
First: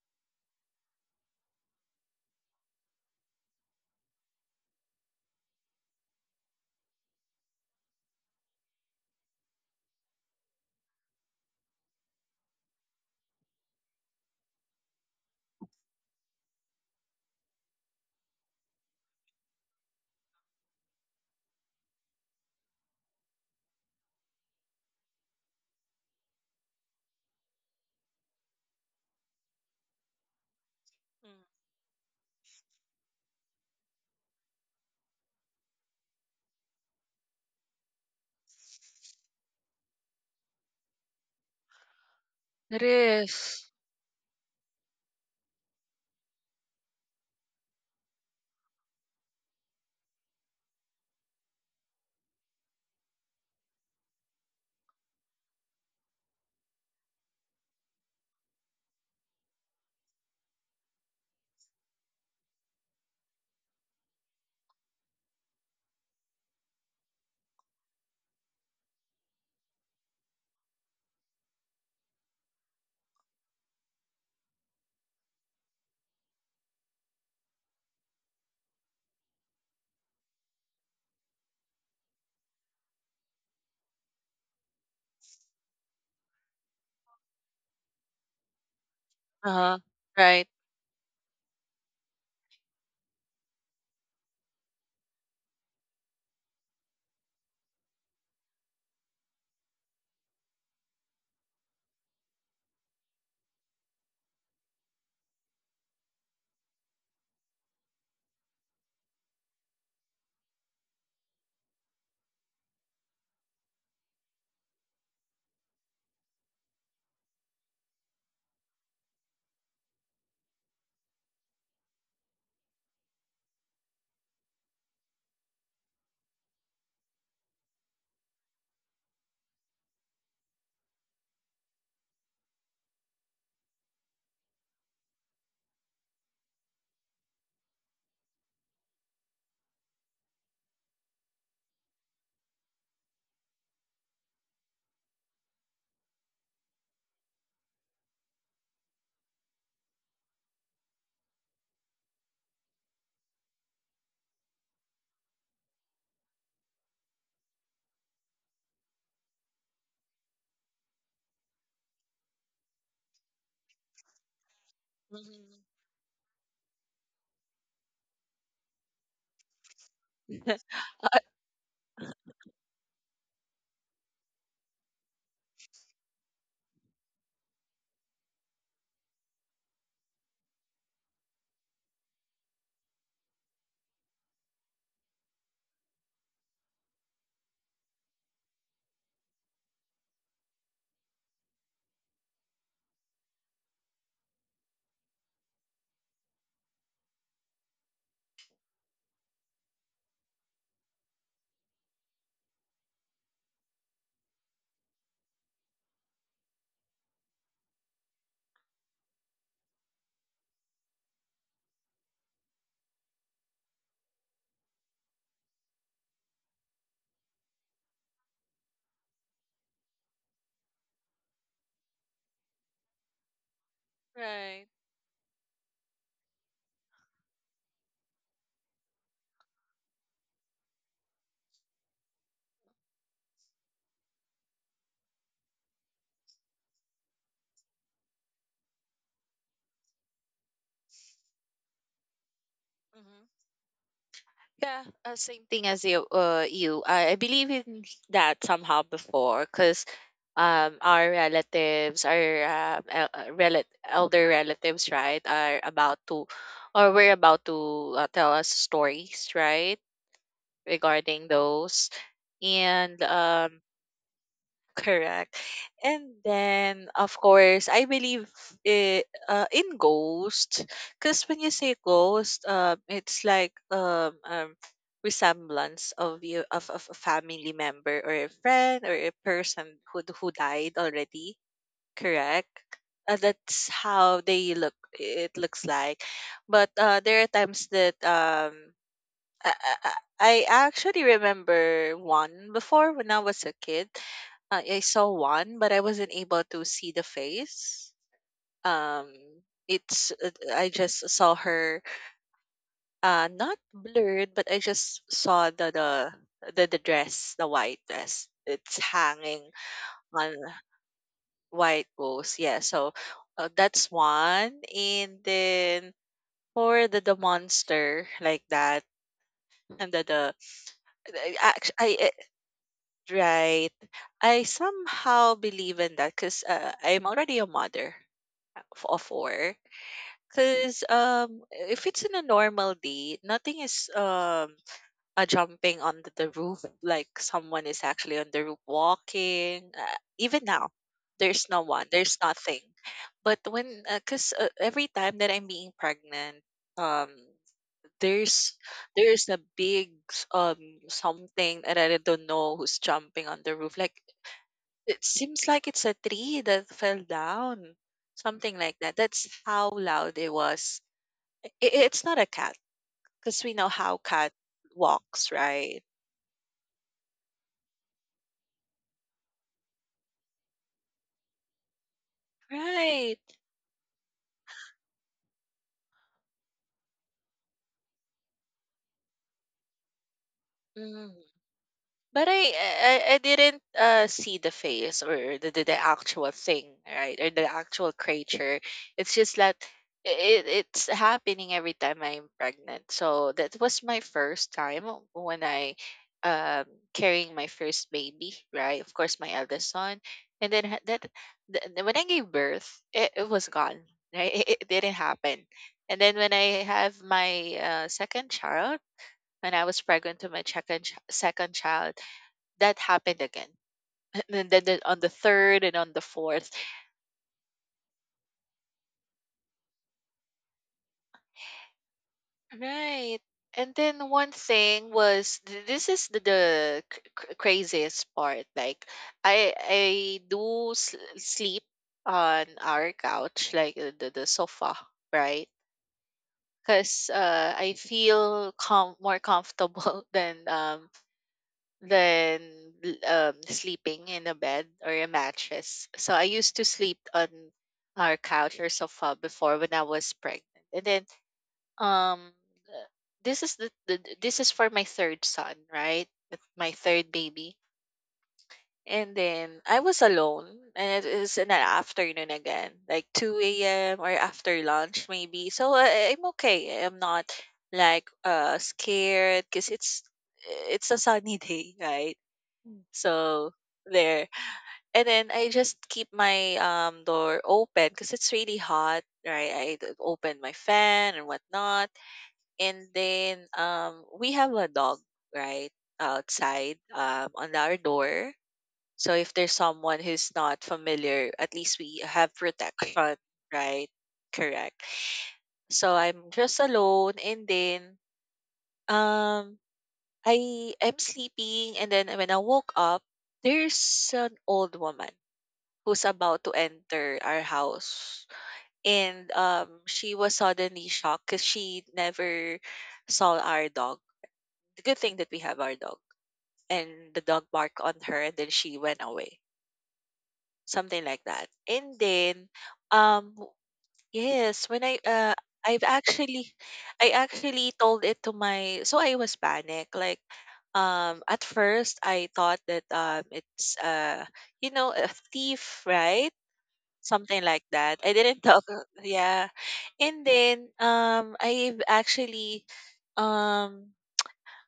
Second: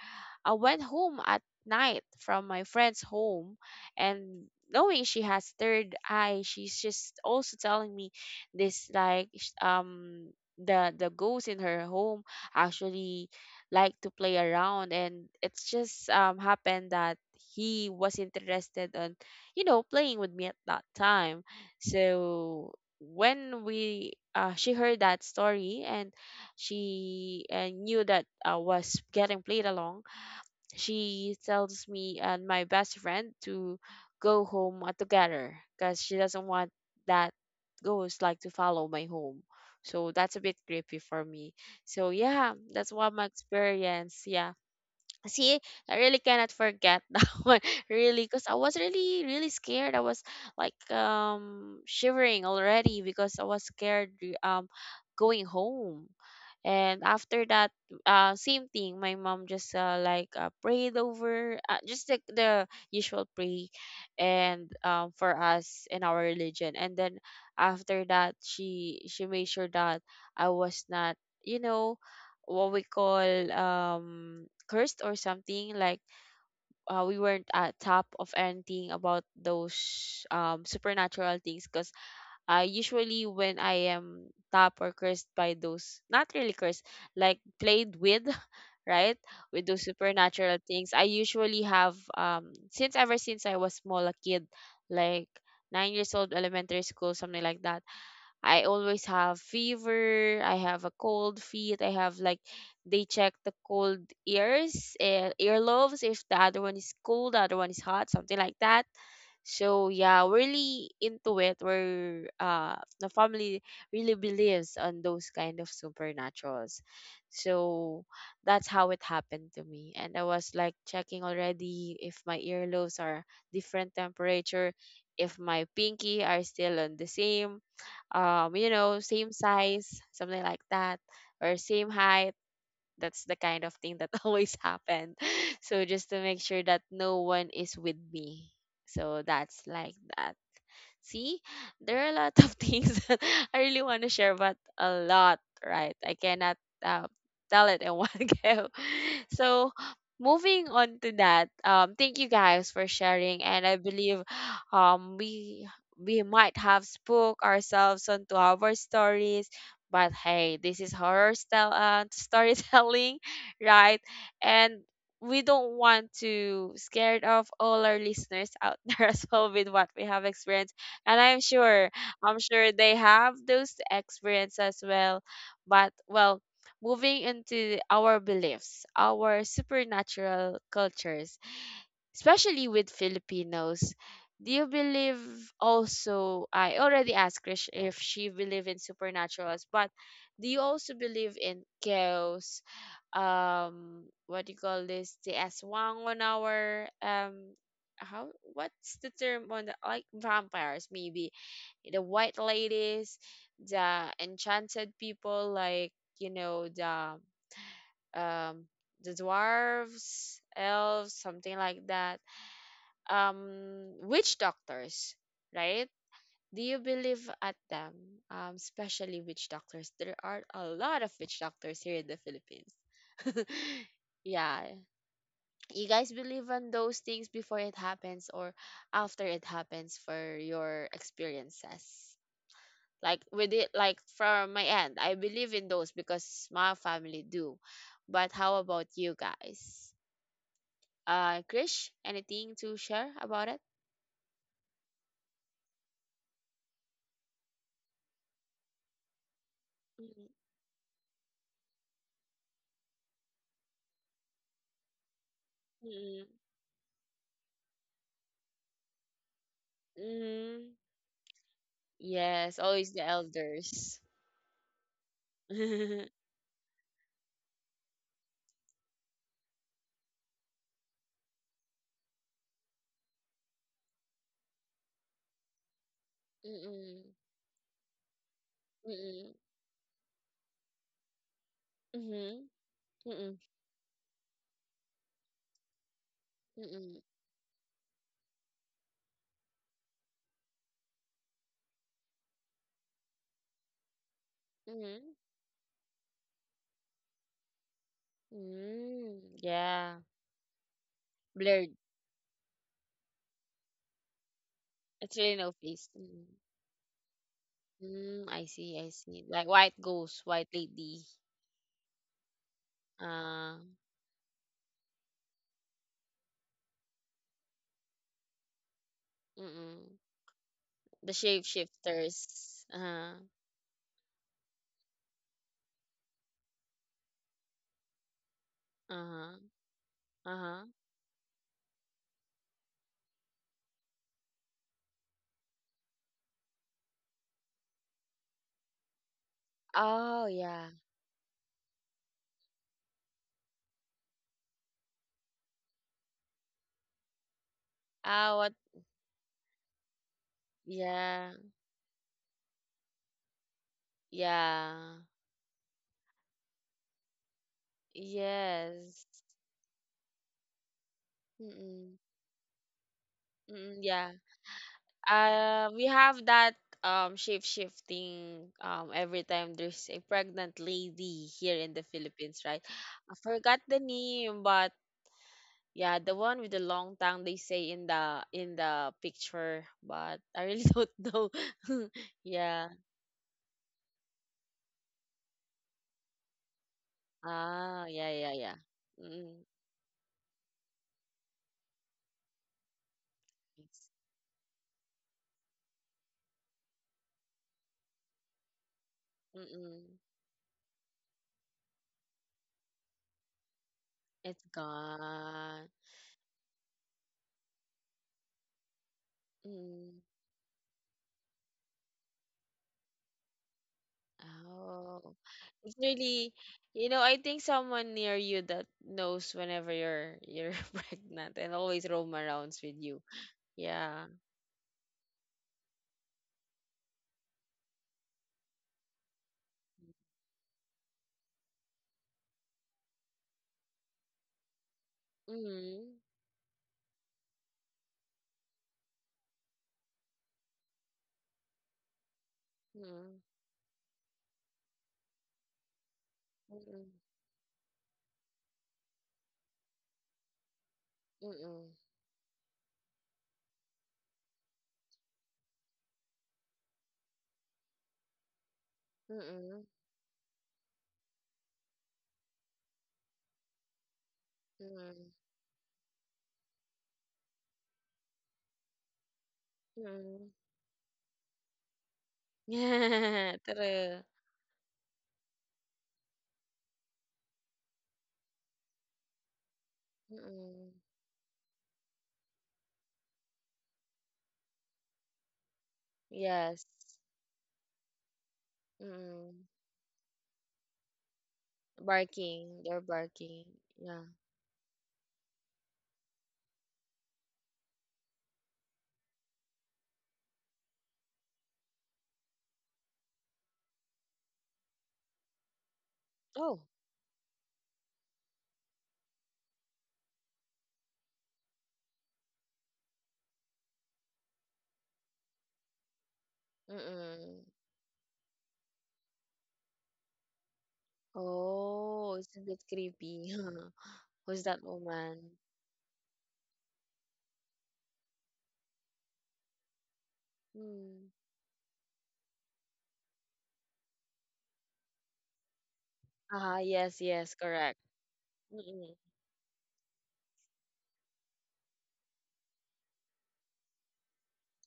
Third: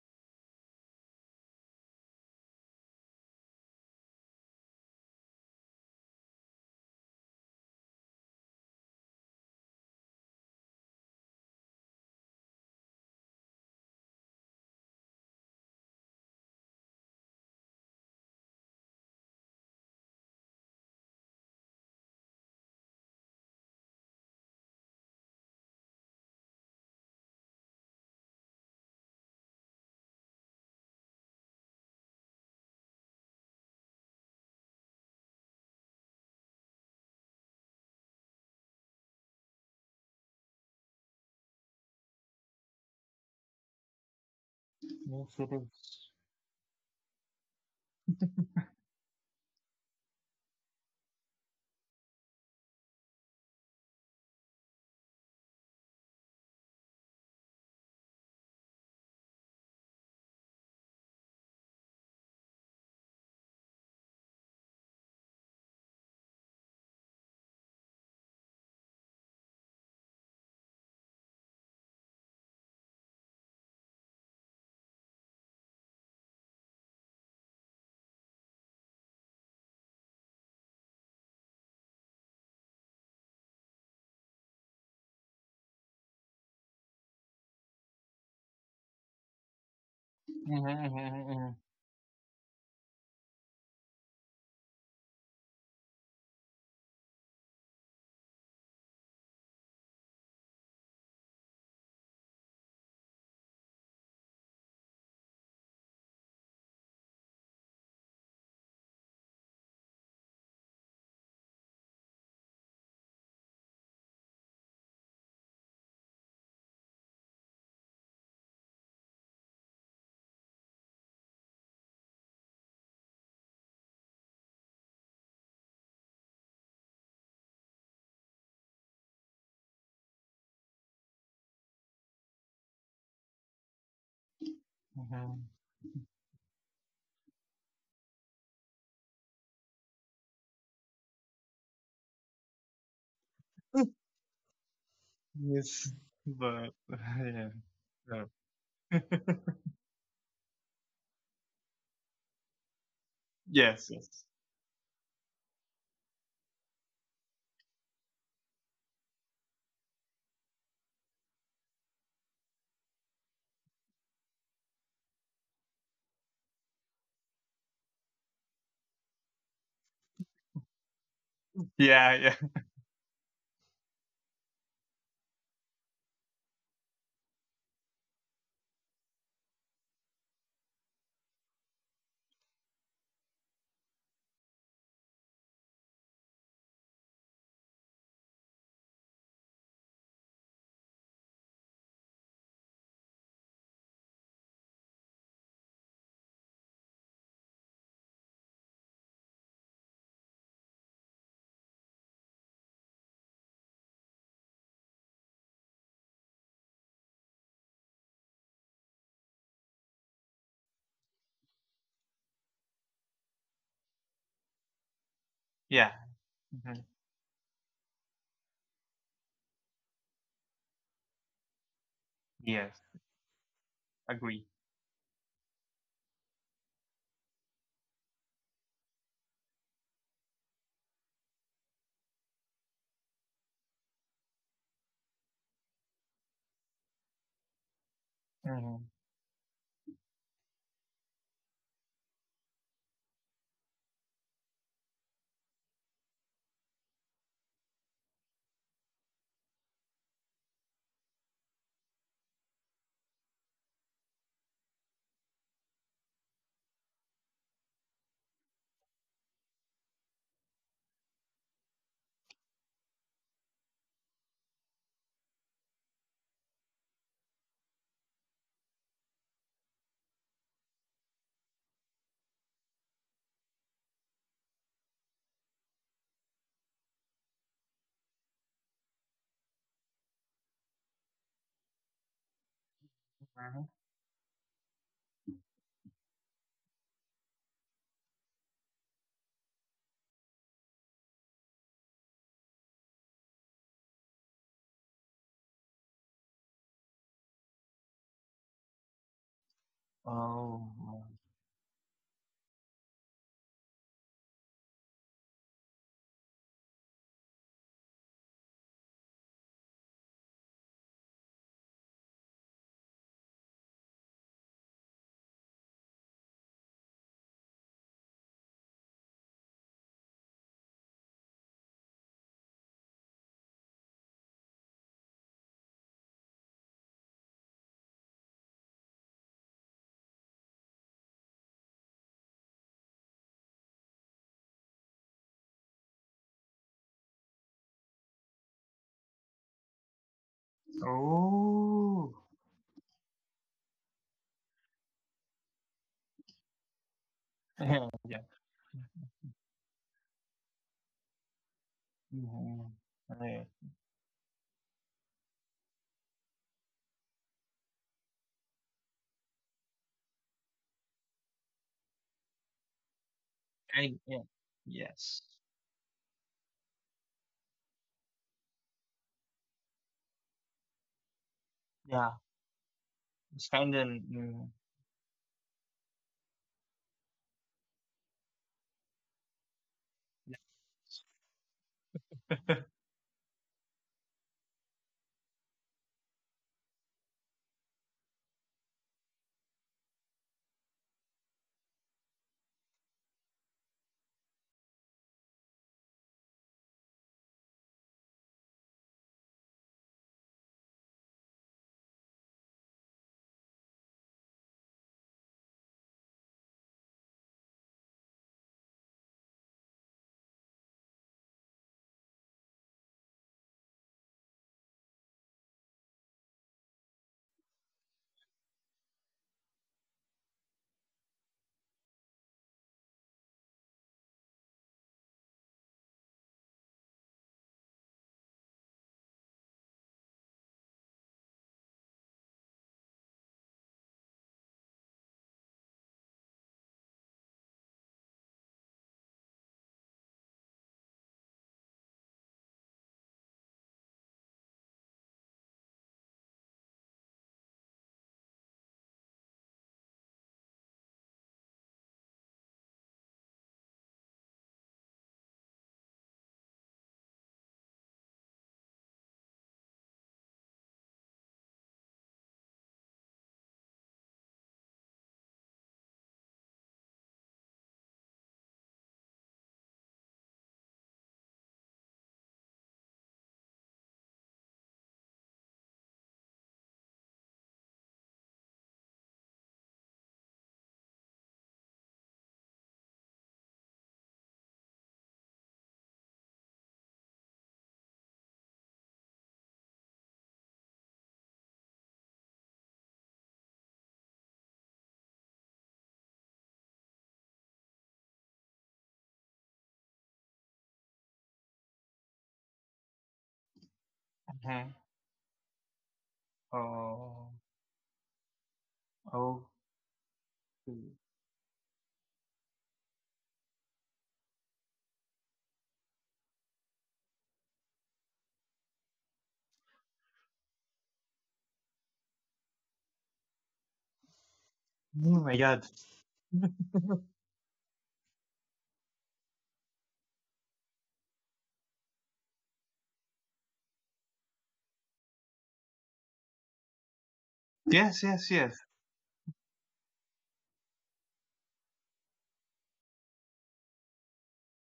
A: I went home at night from my friend's home, and knowing she has third eye, she's just also telling me this, the ghosts in her home actually like to play around, and it's just happened that he was interested on playing with me at that time. So when we she heard that story, and she knew that I was getting played along, she
B: Mm.
A: tells me and my best friend to go home together, because she doesn't want that ghost like to follow my home. So that's a bit creepy for me. So yeah,
B: It
A: that's what my
B: is.
A: experience, yeah.
C: Yes, it
A: See, I
C: is.
A: really cannot forget that one, really, because I was really, really scared. I was like shivering already because I was scared going home. And after that, same thing. My mom just like prayed over, just like the usual pray, and for us in our religion. And then after that, she made sure that I was not, you know, what we call cursed or something like, we weren't at top of anything about those supernatural things, because usually when I am top or cursed by those, not really cursed, like played with right,
B: Uh
A: with
B: huh.
A: those
B: Right.
A: supernatural things, I
C: Mm-hmm,
A: usually have since ever since I was small a kid, like 9 years old, elementary school, something like that, I always have fever, I have a cold feet, I have like, they check the cold ears and earlobes, if the other one is cold, the other one is hot, something like that. So yeah, we're really into it. We're the family really believes on those kind of supernaturals. So that's how it happened to me. And I was like checking already if my earlobes are different temperature, if my pinky are still on the same size, something like that, or same height. That's the kind of thing that always happen.
C: mm-hmm,
A: So just to make sure that no one is with me. So that's like that. See, there are a lot of things that I really want to share, but a lot,
C: yes.
A: right? I cannot
C: But
A: uh,
C: yeah.
A: tell it in one
C: No.
A: go. So, moving on to that, thank you guys for sharing, and I
C: Yes. Yes.
A: believe um, we we might have spoke ourselves onto our stories. But hey, this is horror style storytelling, right? And we
B: Mm-hmm.
A: don't want to scared off all our listeners out there as well with what we have experienced, and I'm sure,
C: Yeah. Yeah.
A: I'm sure they have those experience as well. But well, moving into our beliefs, our supernatural cultures, especially with Filipinos, do you believe also? I already asked Krish if she believe in supernaturals, but do you also believe in chaos, what do you call this, the aswang on our how what's the term on the, like, vampires maybe, the white ladies, the enchanted people, like you know the um the dwarves, elves, something like that, witch doctors, right?
C: Yeah.
A: Do you
C: Hmm.
A: believe at them, especially witch doctors? There are a lot of witch doctors here in the
C: Yes.
A: Philippines.
C: Agree.
A: Yeah.
B: Right.
A: You guys believe on those things before it happens, or after it happens for your experiences? Like with it, like from my end, I believe in those because my family do. But how
C: Hmm.
A: about you guys? Krish, anything to share
B: Mm-hmm.
A: about it?
B: Yeah, same thing as you. I believe in that somehow before, because
A: Mm,
B: our relatives, our elder relatives, right, are about
A: mm,
B: to, or we're about to tell us stories, right,
A: mm.
B: regarding those,
A: Yes, always
B: and
A: the elders.
B: Correct. And then, of course, I believe in ghosts. Because when you say ghost, it's like resemblance of you of a
A: Mm,
B: family member or a friend or a
A: mm,
B: person who died already.
A: mhm,
B: Correct.
A: mm,
C: Hmm.
B: That's how they look. It looks like, but
A: mm,
B: there are times that um I, I I actually remember one before when I was a kid. I saw
A: mhm,
B: one, but I wasn't able to see the face. Um,
A: mm. Yeah,
B: it's I
C: Oh. Wow.
B: just saw
A: blurred.
B: her, not blurred, but I just
A: It's really
B: saw
A: no face. Mm,
B: the dress, the white
A: mm,
B: dress.
A: I see,
B: It's
A: I see.
B: hanging
A: Like white ghost,
B: on
A: white lady.
B: white rose. Yeah, so
A: Uh,
B: that's one, and then for the monster like that, and
A: mm,
B: the
A: the
B: I, act- I
A: shapeshifters.
B: Right. I somehow believe in that because I'm already a mother of
A: Uh,
B: four.
A: uh.
B: Because if it's in a normal day, nothing is jumping on the roof like someone is actually on the roof walking.
A: Oh
B: Even
A: yeah.
B: now, there's no one,
C: Oh.
B: there's nothing. But when, because every time that I'm being pregnant, um,
C: Yeah. Yeah.
A: Ah, what?
B: there's there's a big
A: Yeah,
B: something that I don't know
C: Hmm.
B: who's jumping on
C: Yeah.
B: the roof. Like
A: yeah,
B: it seems like it's a tree that fell down, something like that.
A: yes.
B: That's how loud it was.
A: Mm,
B: It's not a cat because we
A: mm,
B: know
A: mm,
C: I,
B: how
A: yeah.
C: yeah.
B: cat
C: Yes.
B: walks,
A: We
B: right?
A: have that shape shifting every time there's a pregnant lady here in the
C: Yeah.
A: Philippines, right? I
B: Right.
C: It's
A: forgot
C: kind
A: the
C: of.
A: name,
C: Mm-hmm.
A: but yeah, the one with the long tongue they say in the picture, but I really don't know.
B: But I
A: Yeah.
B: I, I didn't see the face or the actual thing, right? Or the
A: Ah,
B: actual
A: yeah, yeah, yeah.
B: creature. It's just
A: Mm-mm.
B: that it's happening every time I'm pregnant. So that was
A: It's,
B: my first time when I um carrying my first baby, right? Of course, my eldest
A: mm-mm.
B: son. And then when I gave birth, it was gone. Right?
A: It's
B: It didn't happen.
A: gone.
B: And then when I have my second child, when I was
A: mm
B: pregnant to my second child, that happened again. And then on the
A: Oh,
B: 3rd
A: it's
B: and on the
A: really,
B: 4th.
A: I think someone near you that knows whenever you're pregnant and always roam arounds with you.
B: Right. And
A: Yeah.
B: then one thing was this is the craziest part. Like I do sleep on our couch, like the sofa, right?
A: Mm.
B: Because I feel more comfortable than um than l-
A: Mm.
B: um, sleeping in a bed or a mattress. So I used to
A: Mm.
B: sleep on our couch or sofa before when I was pregnant. And then
A: Mm.
B: um uh, this is this is for my third son, right? That's my third baby. And then
A: Hmm.
B: I was alone and it is in the afternoon again, like 2 a.m. or after lunch
A: Mm.
B: maybe. So I'm okay. I'm not like scared because
A: Hmm.
B: it's a sunny day, right?
A: Yeah.
B: So,
A: True.
B: there. And then I just keep my door open because it's really hot, right? I open my
A: Mm.
B: fan and whatnot. And then we have a dog, right?
A: Yes.
B: Outside, on our door. So if
A: Mm.
B: there's someone who's not familiar, at least we have
A: Barking. They're
B: protection,
A: barking.
B: right?
A: Yeah.
B: Correct. So I'm just alone and then um I am sleeping and then when I woke up, there's an old woman who's about to
A: Oh.
B: enter
C: Oh,
B: our house. And
C: okay.
B: she was suddenly shocked because she never saw our dog. The good thing that we have our dog. And the
A: Mm.
B: dog barked on her and then she went away. Something like that. And
A: Oh, it's a
B: then
A: bit creepy.
B: um w-
A: Who's that
B: yes, when I
C: Oh
A: woman?
C: my God.
B: I've actually I actually told it to my, so I was panicked. Like
A: Hmm.
B: at first I thought that it's you know a thief, right?
A: Ah, yes, yes,
B: Something like
A: correct.
B: that.
C: Yes,
B: I
C: yes,
B: didn't
C: yes.
B: talk
A: Mm-mm.
B: yeah. And then I've actually um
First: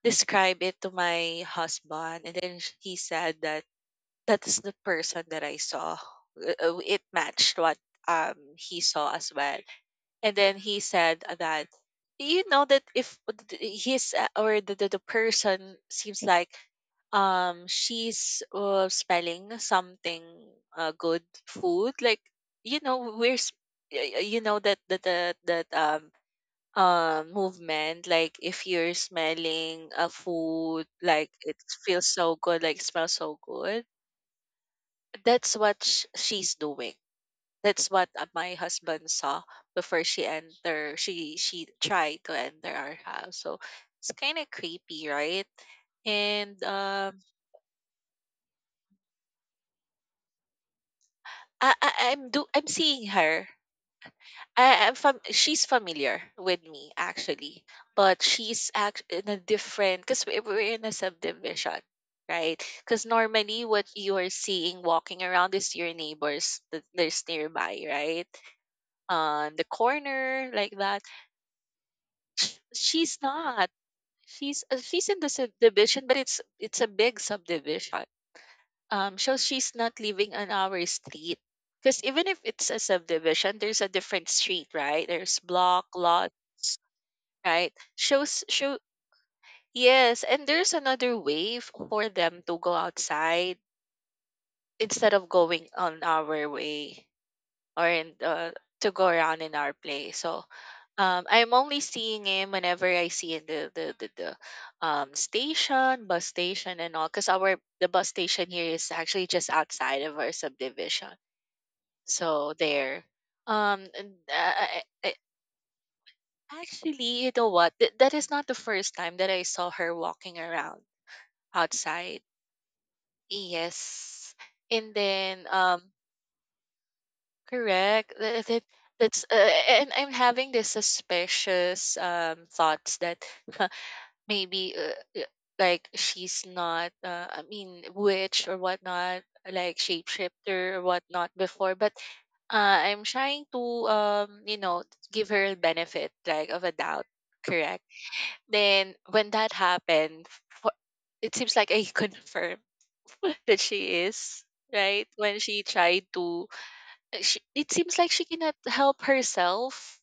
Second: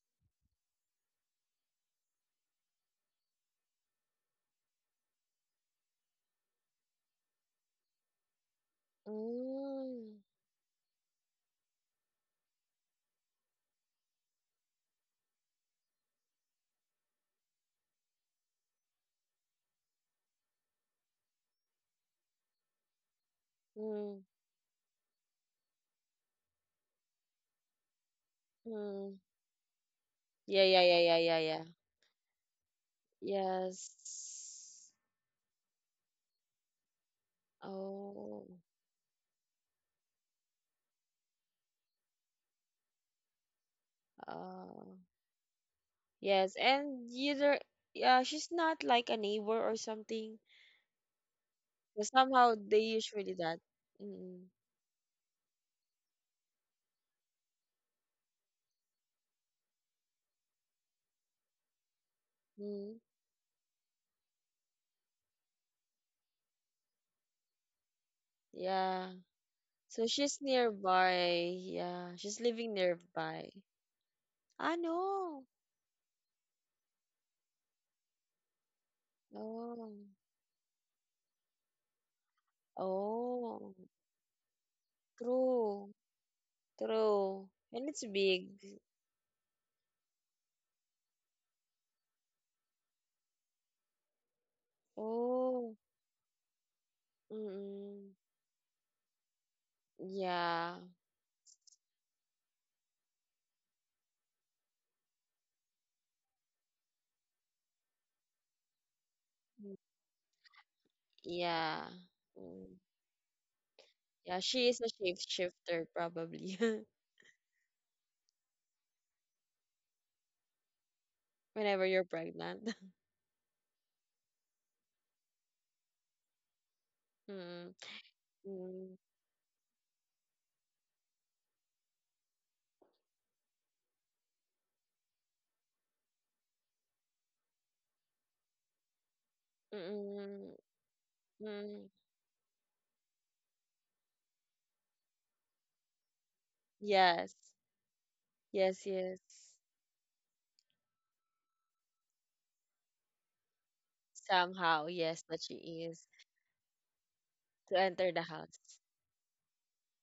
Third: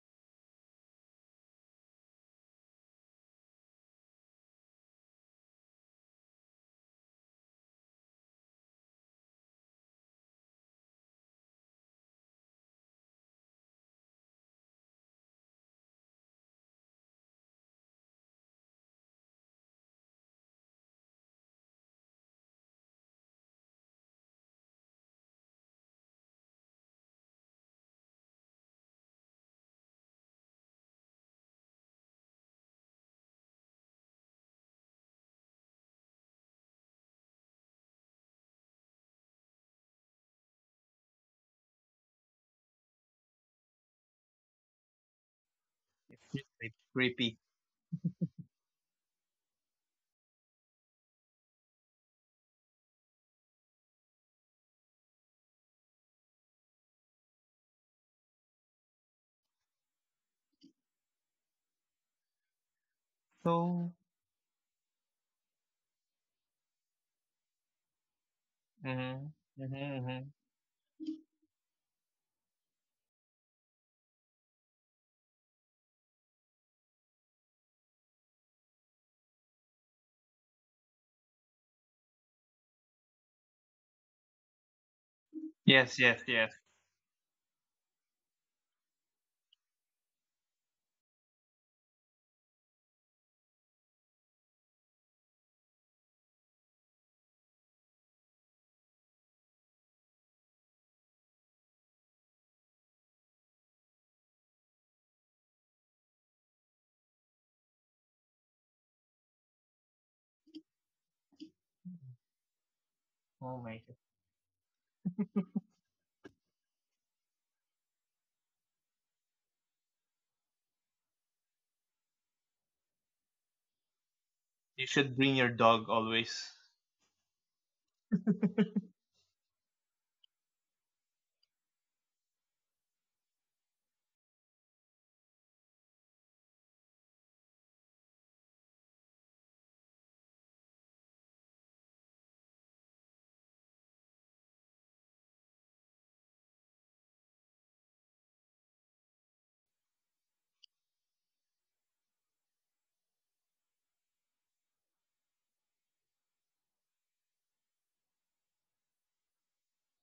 B: described it to my husband and then he said that that is the person that I saw. It matched what he saw as well.
A: Mm,
B: And then he said that you know that if his or the person seems like she's smelling something good food like you know we're s- y- y-
A: mm,
B: you know that that movement like if you're
A: mm.
B: smelling a
A: Yeah, yeah,
B: food
A: yeah, yeah,
B: like
A: yeah,
B: it
A: yeah.
B: feels so good like smells so good,
A: Yes.
B: that's what she's doing, that's what
A: Oh,
B: my husband saw before she enter. She tried to enter our house, so it's kind of
A: uh,
B: creepy, right?
C: It's
A: yes.
B: And
C: really
A: And
C: creepy.
A: either, yeah, she's not like a neighbor or something. But somehow
B: I'm
A: they
B: seeing
A: usually
B: her.
A: that. Mm-mm.
B: I'm she's familiar with me actually, but she's act in a different because we're in a subdivision, right?
A: Mm,
B: Because normally what
C: So,
B: you are seeing walking around is your neighbors that there's nearby, right?
A: yeah.
C: mm-hmm,
B: On the
C: mm-hmm,
A: So
C: hmm.
A: she's
B: corner like that,
A: nearby. Yeah, she's living
B: she's
A: nearby.
B: not. She's
A: Ah,
B: she's in the
A: no.
B: subdivision, but it's a big subdivision. So she's
A: Oh,
B: not living on our street because even if it's a subdivision,
A: oh,
B: there's a different street, right? There's block,
A: true.
C: Yes, yes,
B: lots,
C: yes.
A: True,
B: right?
A: and it's
B: Shows
A: big.
B: show yes, and there's another way for them to go outside instead of going
A: Oh,
B: on our way, or
A: mm-mm.
B: in the, to go around in our place. So
A: Yeah.
B: I'm only seeing him whenever I see in the station, bus station, and all. Because our the bus station here is actually just
A: Mm,
B: outside of our subdivision.
A: yeah.
B: So
A: Mm.
B: there,
C: Oh my God.
B: and,
A: Yeah, she is a shape shifter probably
B: actually, you know what? That is not the first time that I saw her walking around
A: whenever you're
B: outside.
A: pregnant.
B: Yes,
C: You
B: and
C: should bring
B: then
C: your dog
B: um.
C: always.
A: Mm.
B: Correct.
A: Mm.
B: That's and I'm having this suspicious thoughts that maybe like she's not I mean witch or whatnot, like
A: Mm-mm.
B: shapeshifter or whatnot before,
A: Mm.
B: but I'm trying to you know give her a benefit like of a doubt.
A: Yes.
B: Correct.
A: Yes,
B: Then when that
A: yes.
B: happened, for, it seems like I confirmed that she is
A: Somehow,
B: right
A: yes,
B: when
A: that she
B: she tried
A: is
B: to she it
A: to
B: seems like
A: enter the
B: she cannot
A: house.
B: help herself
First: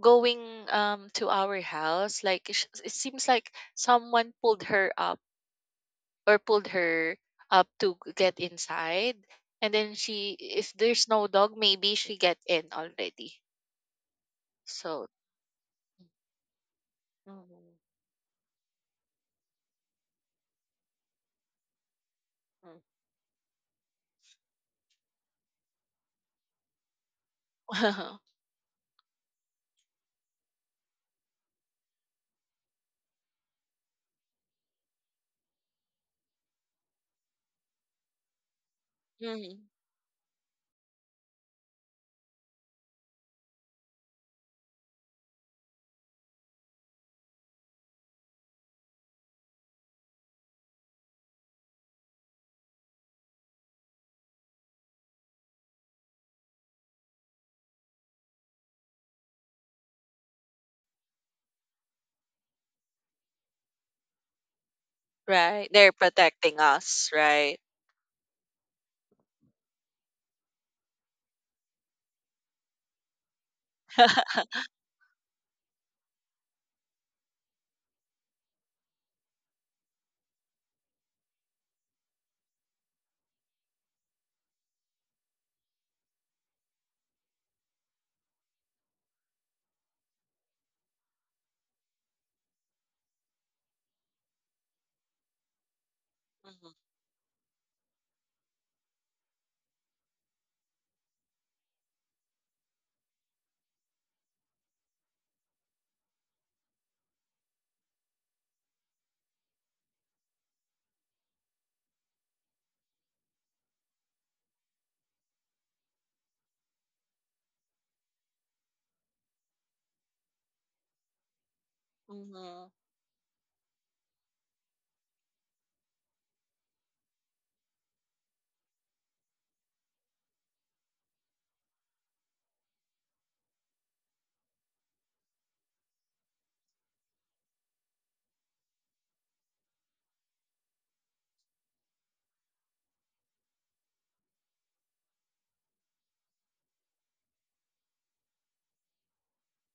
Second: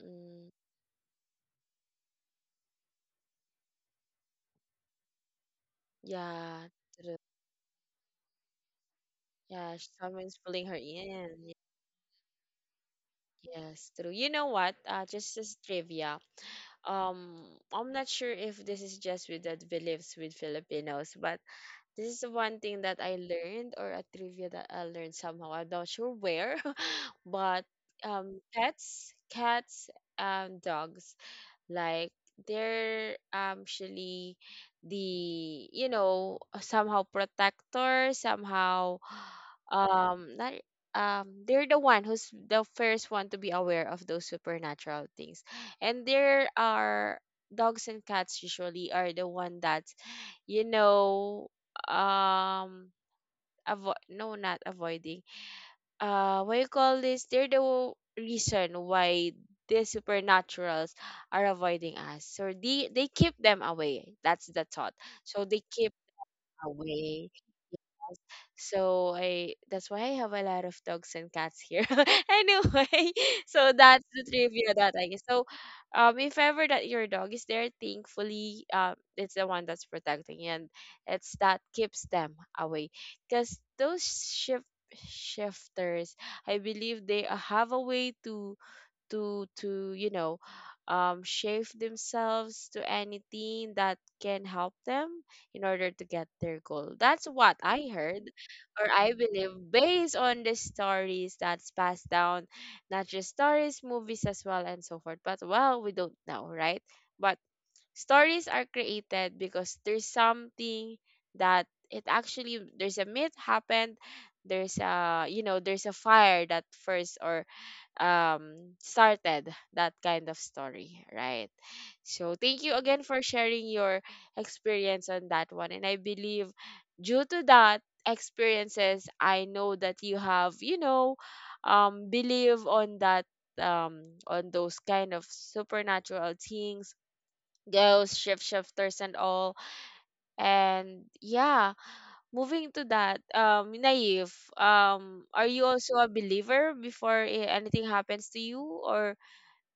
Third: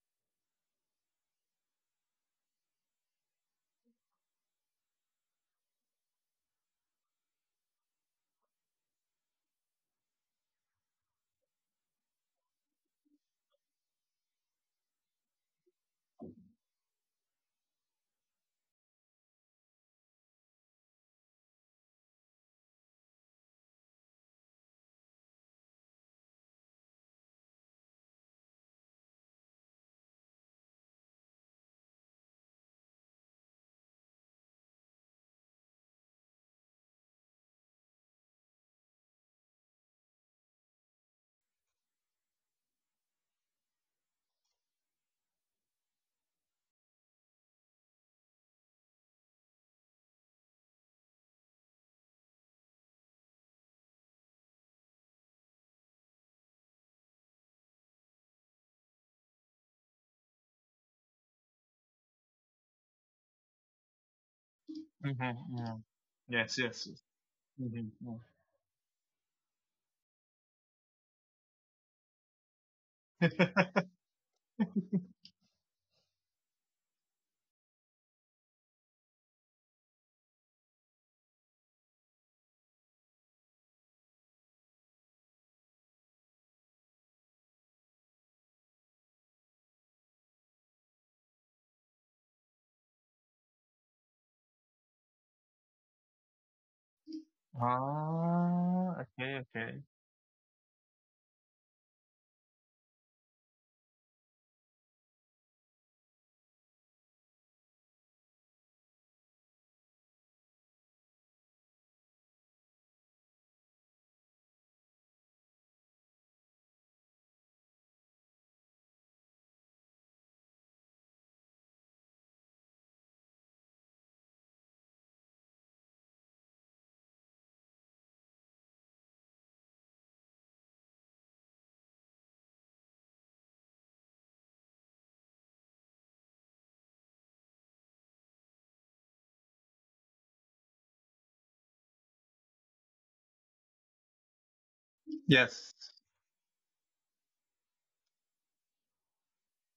B: going to our house like it seems like someone pulled her up or
A: Yeah,
B: pulled
A: true.
B: her up to get inside, and
A: Yeah,
B: then she,
A: someone's pulling
B: if
A: her
B: there's no
A: in.
B: dog, maybe she get in already.
A: Yes, true. You know what?
B: So
A: Just as trivia. um
B: Mhm.
A: I'm not sure if this is just with the beliefs with Filipinos, but this is the one
B: Mm.
A: thing that I learned or a trivia that I learned somehow. I'm not sure where, but pets, cats, and dogs like they're actually the somehow protector somehow
B: Mhm.
A: not they're the one who's the first one to be aware of those supernatural things, and there are dogs and cats usually are the one that you know um avoid, no, not avoiding, what you call this, they're the reason why these supernaturals are avoiding us, so they keep them away. That's the thought, so
C: Mm-hmm,
A: they
B: Right.
C: mm.
A: keep
B: They're
C: Yes,
B: protecting
C: yes. Yes.
B: us,
A: away.
B: right?
C: Mm-hmm.
A: So I that's why I have a lot of dogs and cats here. Anyway, so that's the trivia that I guess. So if ever that your dog is there, thankfully it's the one that's protecting you, and it's that keeps them away. Because those shifters, I believe they have a way to to to you know shape themselves to anything that can help them in order to get their
B: Mhm.
A: goal. That's what I heard, or
C: Ah,
A: I
C: okay,
A: believe,
C: okay.
A: based on the stories that's passed down, not just stories, movies as well and so forth, but well, we don't know, right? But stories are created because there's something that it actually there's a myth happened, there's a there's a fire that first or started that kind of story, right? So thank
B: Mhm.
A: you again for sharing your experience on that one, and I believe due to that experiences I know that you have believe on that, on those kind of supernatural things, ghosts, shift shifters and all. And yeah, moving to that, Naive, are you
C: Yes.
A: also a believer before anything happens to you? Or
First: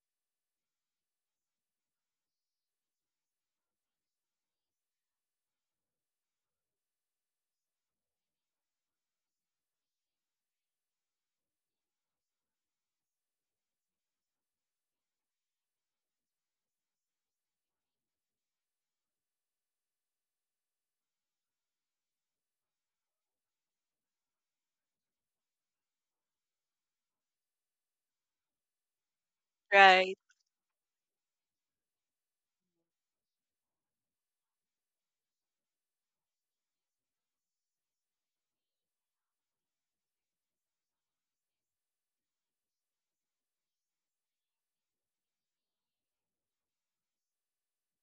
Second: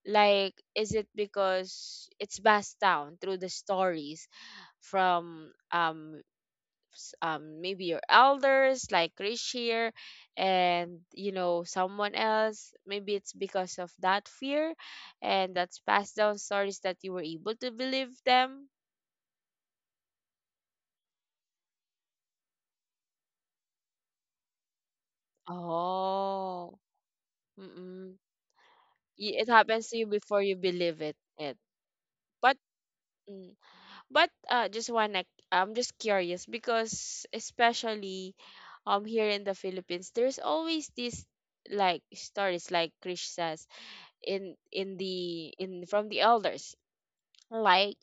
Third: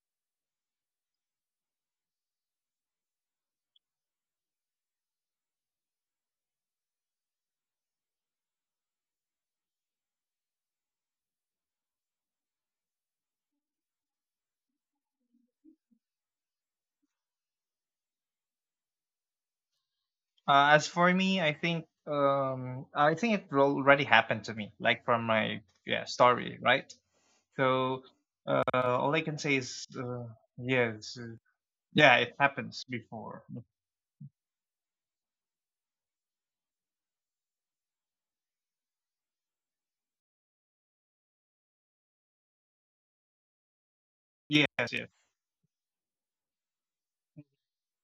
A: like, is it because it's passed down through the stories from maybe your elders, like Krish here, and you know someone else? Maybe it's because of that fear, and that's passed down stories that you were able to believe them.
C: As for me, I think, I think it al- already happened to me, like from my, yeah, story,
A: Oh,
C: right? So
A: mm-mm.
C: all I can
A: It
C: say is,
A: happens to you
B: Right.
A: before you believe it.
C: yes. Yeah, it
A: But,
C: happens before.
A: mm, but just wanna, I'm just curious because especially, here in the Philippines, there's always this like stories like Krish says in
C: Yes,
A: in
C: yes.
A: the in from the elders, like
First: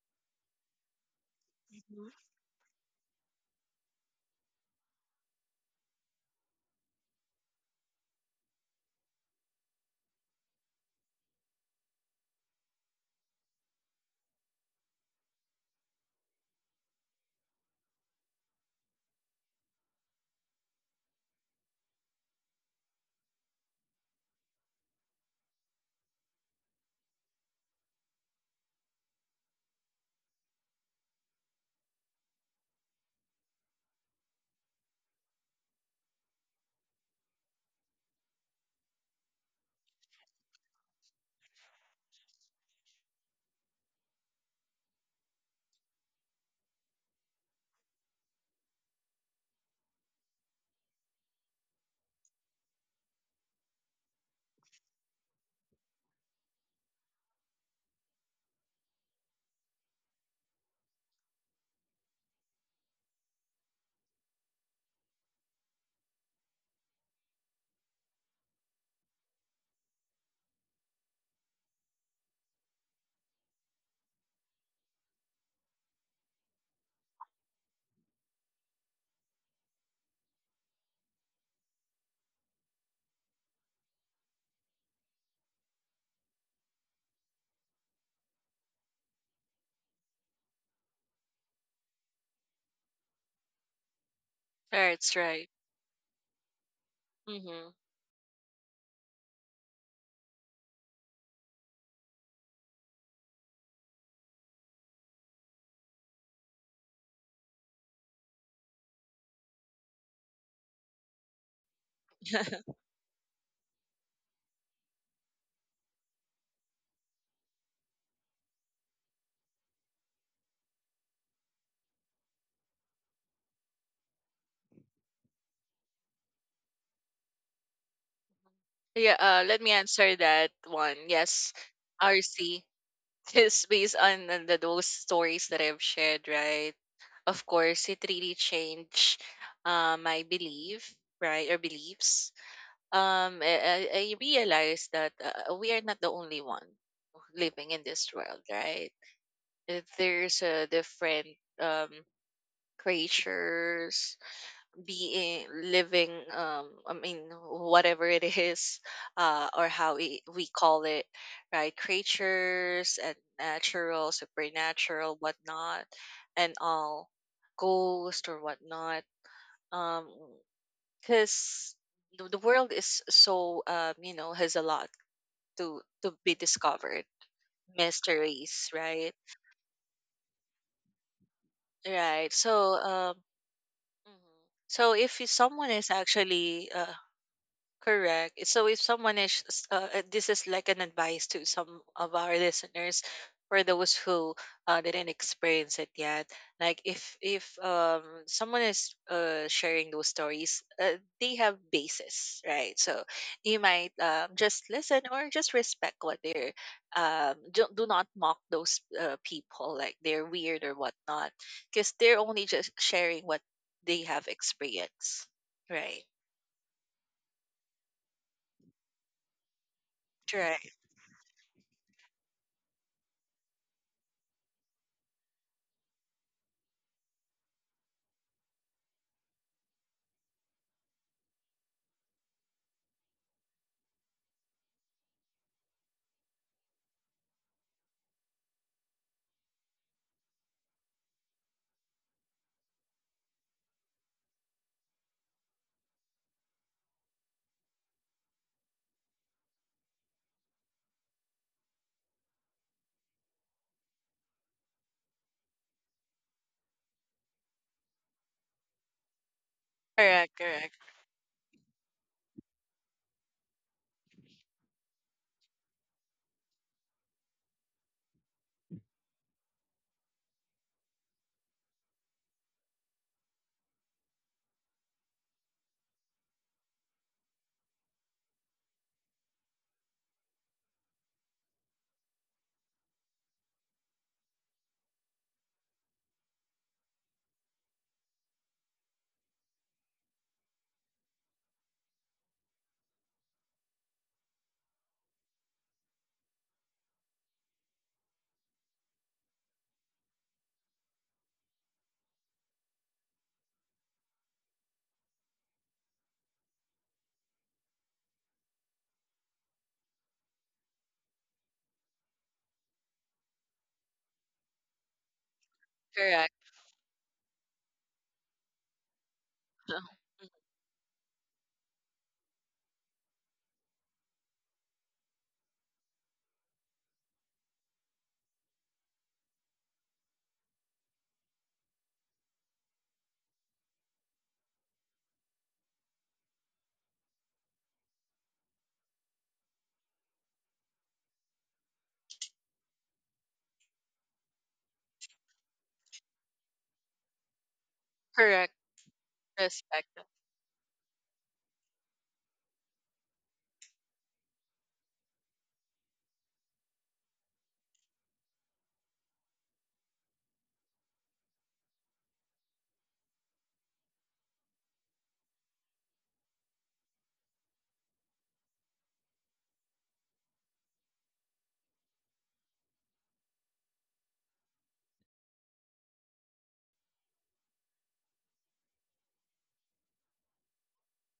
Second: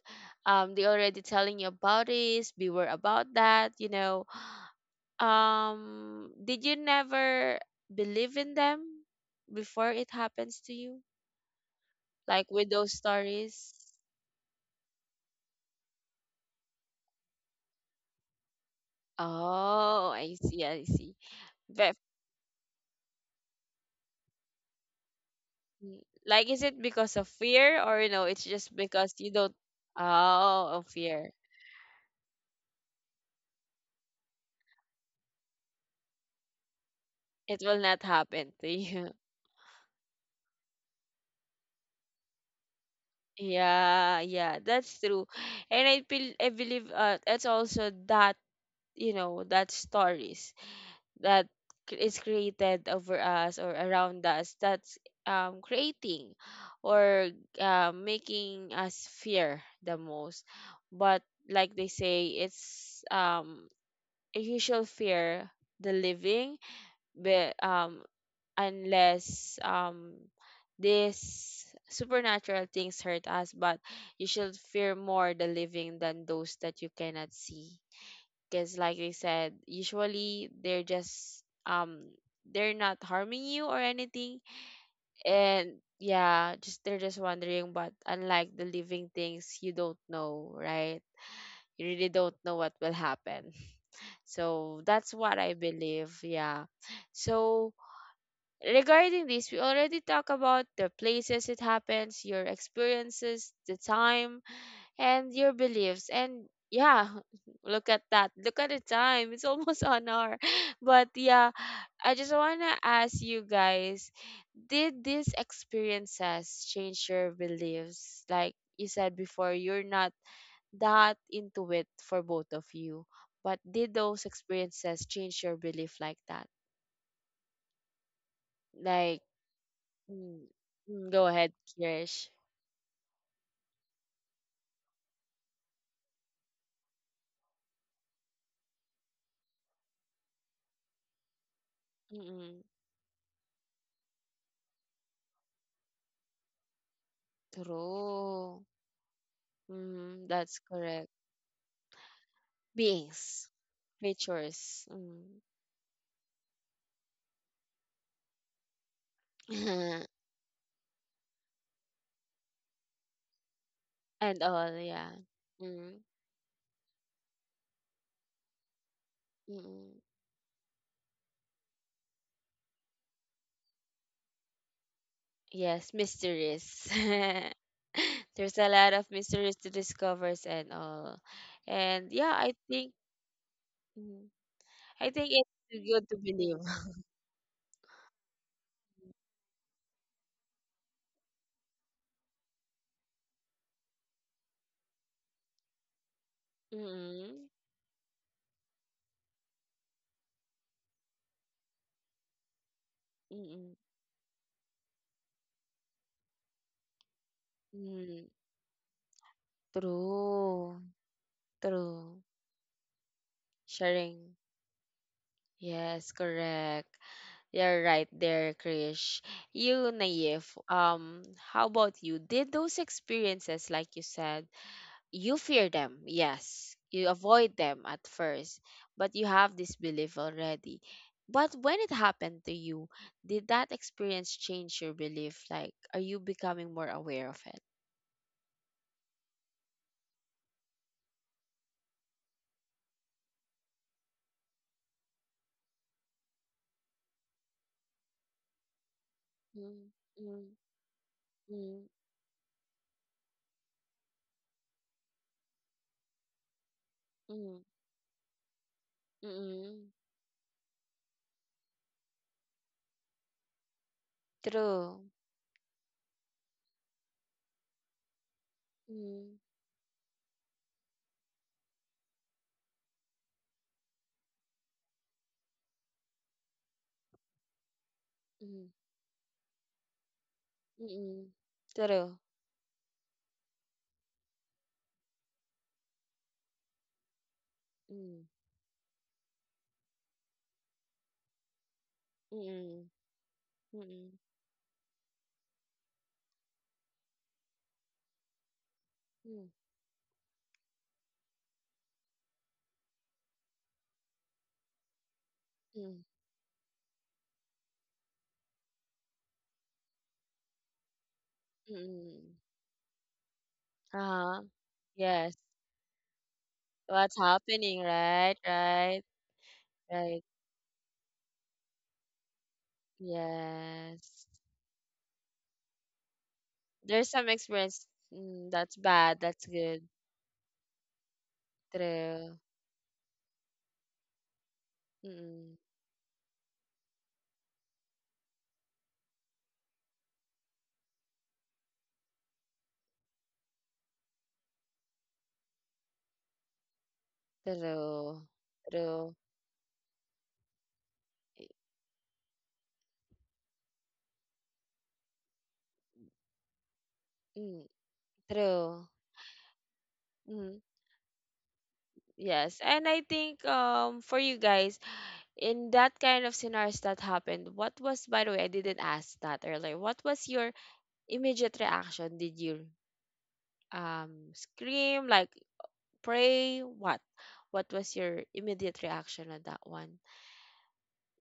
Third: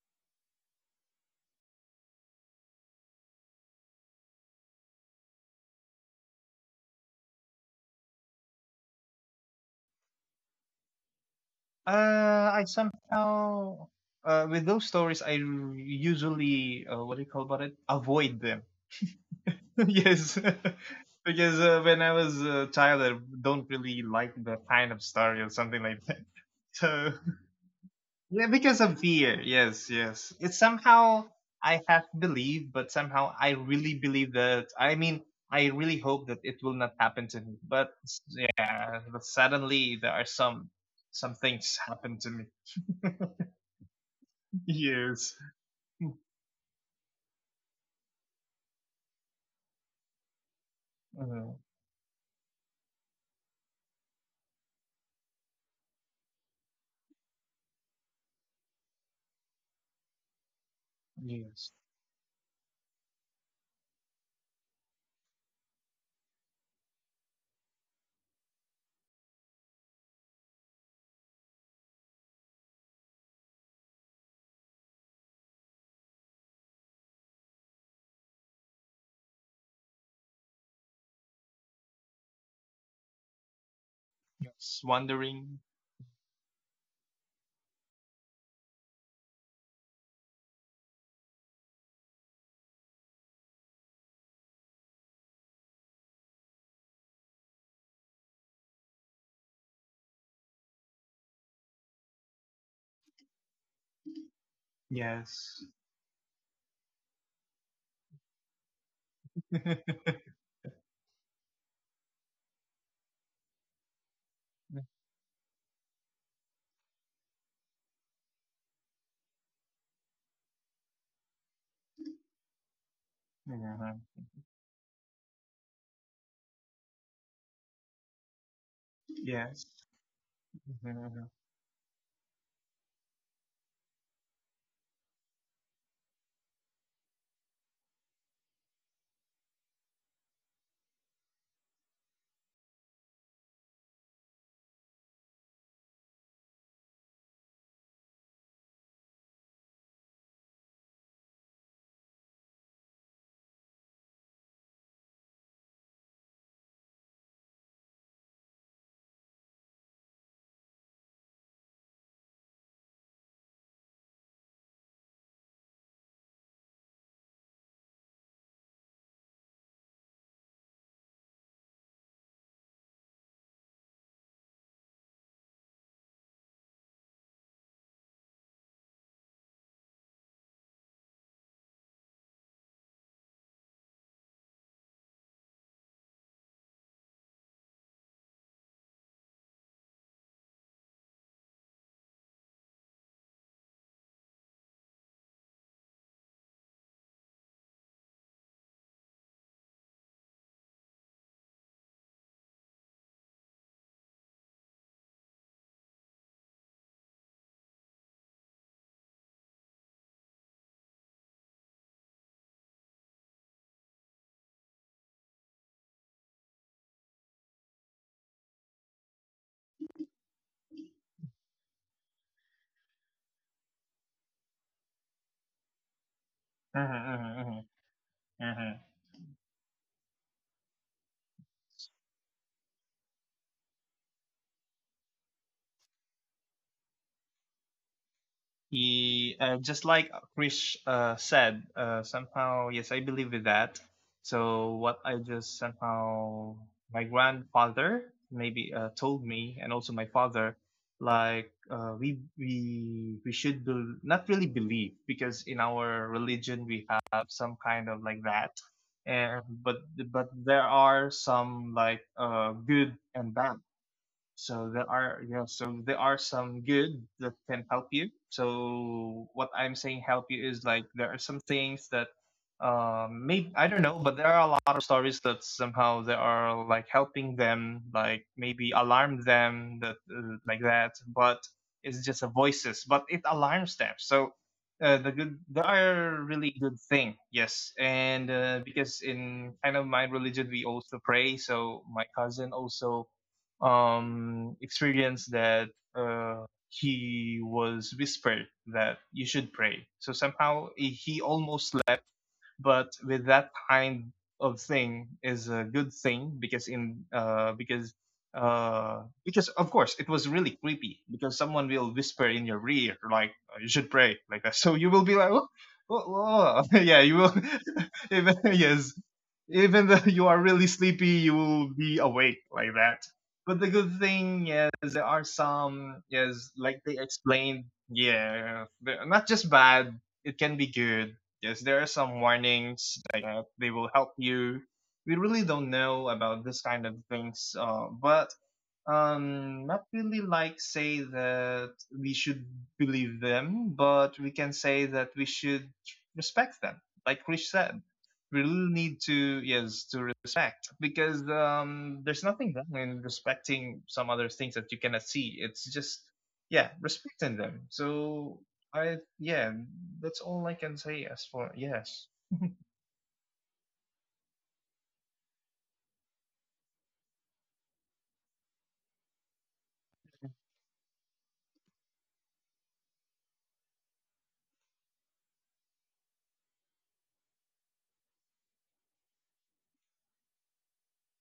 A: they already telling you about
B: Mhm.
A: this, beware about that, you know. Did you never believe in them before it happens to you? Like
C: I
A: with those stories?
C: somehow, with those stories, I usually, what do you call about it? Avoid them.
A: Oh, I
C: Yes,
A: see, I see.
C: because
A: But
C: when I was a child, I don't really like the kind of story or something
A: mm,
C: like that.
A: like is it
C: So
A: because of fear, or no, it's
C: yeah,
A: just
C: because of
A: because you
C: fear.
A: don't
C: Yes, yes. It's
A: oh of
C: somehow
A: fear.
C: I have believed, but somehow I really believe that. I mean, I really hope that it will not happen to me.
A: It will
C: But,
A: not happen to
C: yeah,
A: you.
C: but suddenly there are some things happen to me.
A: Yeah, yeah, that's true.
C: Yes.
A: And I feel I believe that's also that, you know, that stories, that
C: Uh,
A: is created over us or around us, that's creating or making us fear the most. But
C: yes.
A: like they say, it's you shall fear the living, but unless these supernatural things hurt us, but you should fear more the living than those that you cannot see, because like they said, usually they're just they're not harming you or anything,
C: Yes. Wondering.
A: and yeah, just they're just wondering. But unlike the living things, you don't know, right? You really don't know what will happen. So that's
B: That's
A: what
B: right.
A: I believe, yeah.
B: Mm-hmm.
A: So regarding this, we already talk about the places it happens, your experiences, the time, and your
C: Yes.
A: beliefs. And yeah, look at that. Look at the time. It's almost an hour. But yeah, I just want to ask you guys, did these experiences change your beliefs? Like you said before, you're not that into it for both of you. But
C: Yeah.
A: did those experiences change your belief like that?
B: Yeah,
A: Like,
B: let
C: Yes.
B: me answer
A: mm,
B: that one.
A: mm, go ahead,
B: Yes,
A: Krish.
B: RC is based on the, those stories that I've shared, right? Of course, it really changed my belief, right, or beliefs.
A: Mm-mm.
B: I realized that we are not the only one living in this world,
A: True.
B: right?
A: Mm,
B: There's
A: that's
B: a
A: correct.
B: different
A: Beings,
B: creatures
A: creatures, mm.
B: being living um i mean whatever it is or how we call it, right? Creatures and natural
A: And all, yeah.
B: supernatural whatnot
A: Mm.
B: and all, ghost or whatnot,
A: Mm.
B: um because the world is so you know has a lot
A: Yes,
B: to be
A: mysteries.
B: discovered,
A: There's a
B: mysteries,
A: lot of
B: right?
A: mysteries to discover and all. And yeah,
B: Right.
A: I
B: So
A: think
B: um,
A: mm,
B: mhm. So
A: I
B: if you-
A: think
B: someone
A: it's
B: is
A: good to believe.
B: actually Correct. So if someone is, this is like an advice to some of our listeners, for those who didn't experience it yet. Like if
A: Mm-mm.
B: someone is sharing those stories, they have basis, right? So you
A: Mm,
B: might just listen or just respect what they're. Do, do not
A: mm.
B: mock those people like they're weird or
A: True.
B: whatnot, because they're
A: True.
B: only just sharing what they have
A: Sharing.
B: experienced, right?
A: Yes, correct. You're right there, Krish. You, Naive.
B: Right.
A: Um, how about you? Did those experiences, like you said, you fear them, yes. You avoid them at first, but you have this belief already. But when it happened to you, did that experience change your belief? Like, are you becoming more aware of it?
C: He, just like Krish said, somehow, yes, I believe in that. So what I just somehow, my grandfather maybe told me, and
A: Mm,
C: also my
A: mm,
C: father, like
A: mm,
C: we should bel not really believe, because in our religion we have
A: mm,
C: some kind of like that, and but
A: mm.
C: but
B: Correct.
C: there
B: Correct.
C: are some like, good and bad. So there
A: True.
C: are, yeah, so there are some good that can help you. So
A: Mm,
C: what I'm saying help you is, like there are some things that, maybe I don't know, but there are a lot of stories that somehow they are like helping them, like
A: mm,
C: maybe alarm them that, like that,
A: mm.
C: but it's
A: True.
C: just a voices, but it alarms them. So the good, there are really good thing, yes,
A: Mm,
C: and because in kind of my religion we also pray. So my cousin
A: mm,
C: also
A: mm,
C: experience that, he was whispered that you
A: mm.
C: should pray. So somehow he almost, but with that kind of thing is a good
A: Mm,
C: thing, because in because of course it was really creepy, because someone
A: mm.
C: will whisper
A: Mm.
C: in your ear like, "Oh, you should pray
A: Uh-huh.
C: like that." So you will be like,
A: Yes.
C: oh, oh,
B: Correct.
C: oh. Yeah, you
A: What's
C: will,
A: happening, right?
C: even, yes,
A: Right.
C: even though
A: Right.
C: you are really sleepy, you will be awake like that. But the good
A: Yes.
C: thing is, there are some, yes, like they
A: There's some
C: explained,
A: experience mm,
C: yeah,
A: that's
C: they're
A: bad,
C: not
A: that's
C: just
A: good.
C: bad, it can be good. Yes, there are some
A: True.
C: warnings. Like they will help you. We really
A: Mm,
C: don't know about this kind of things, but not really like say that we should believe them, but we can say that we should respect them. Like Krish said,
A: true.
C: we
B: Correct.
C: really need
A: True.
C: to, yes,
B: Respect.
C: to respect, because there's nothing wrong in respecting some other things that you cannot see. It's just, yeah, respecting them.
A: Mm,
C: So
A: true.
C: I, yeah, that's all I
A: Mm,
C: can say as for, yes.
A: yes. And I think for you guys, in that kind of scenarios that happened, what was, by the way, I didn't ask that earlier, what was your immediate reaction? Did you scream, like pray, what? What was your immediate reaction on that one?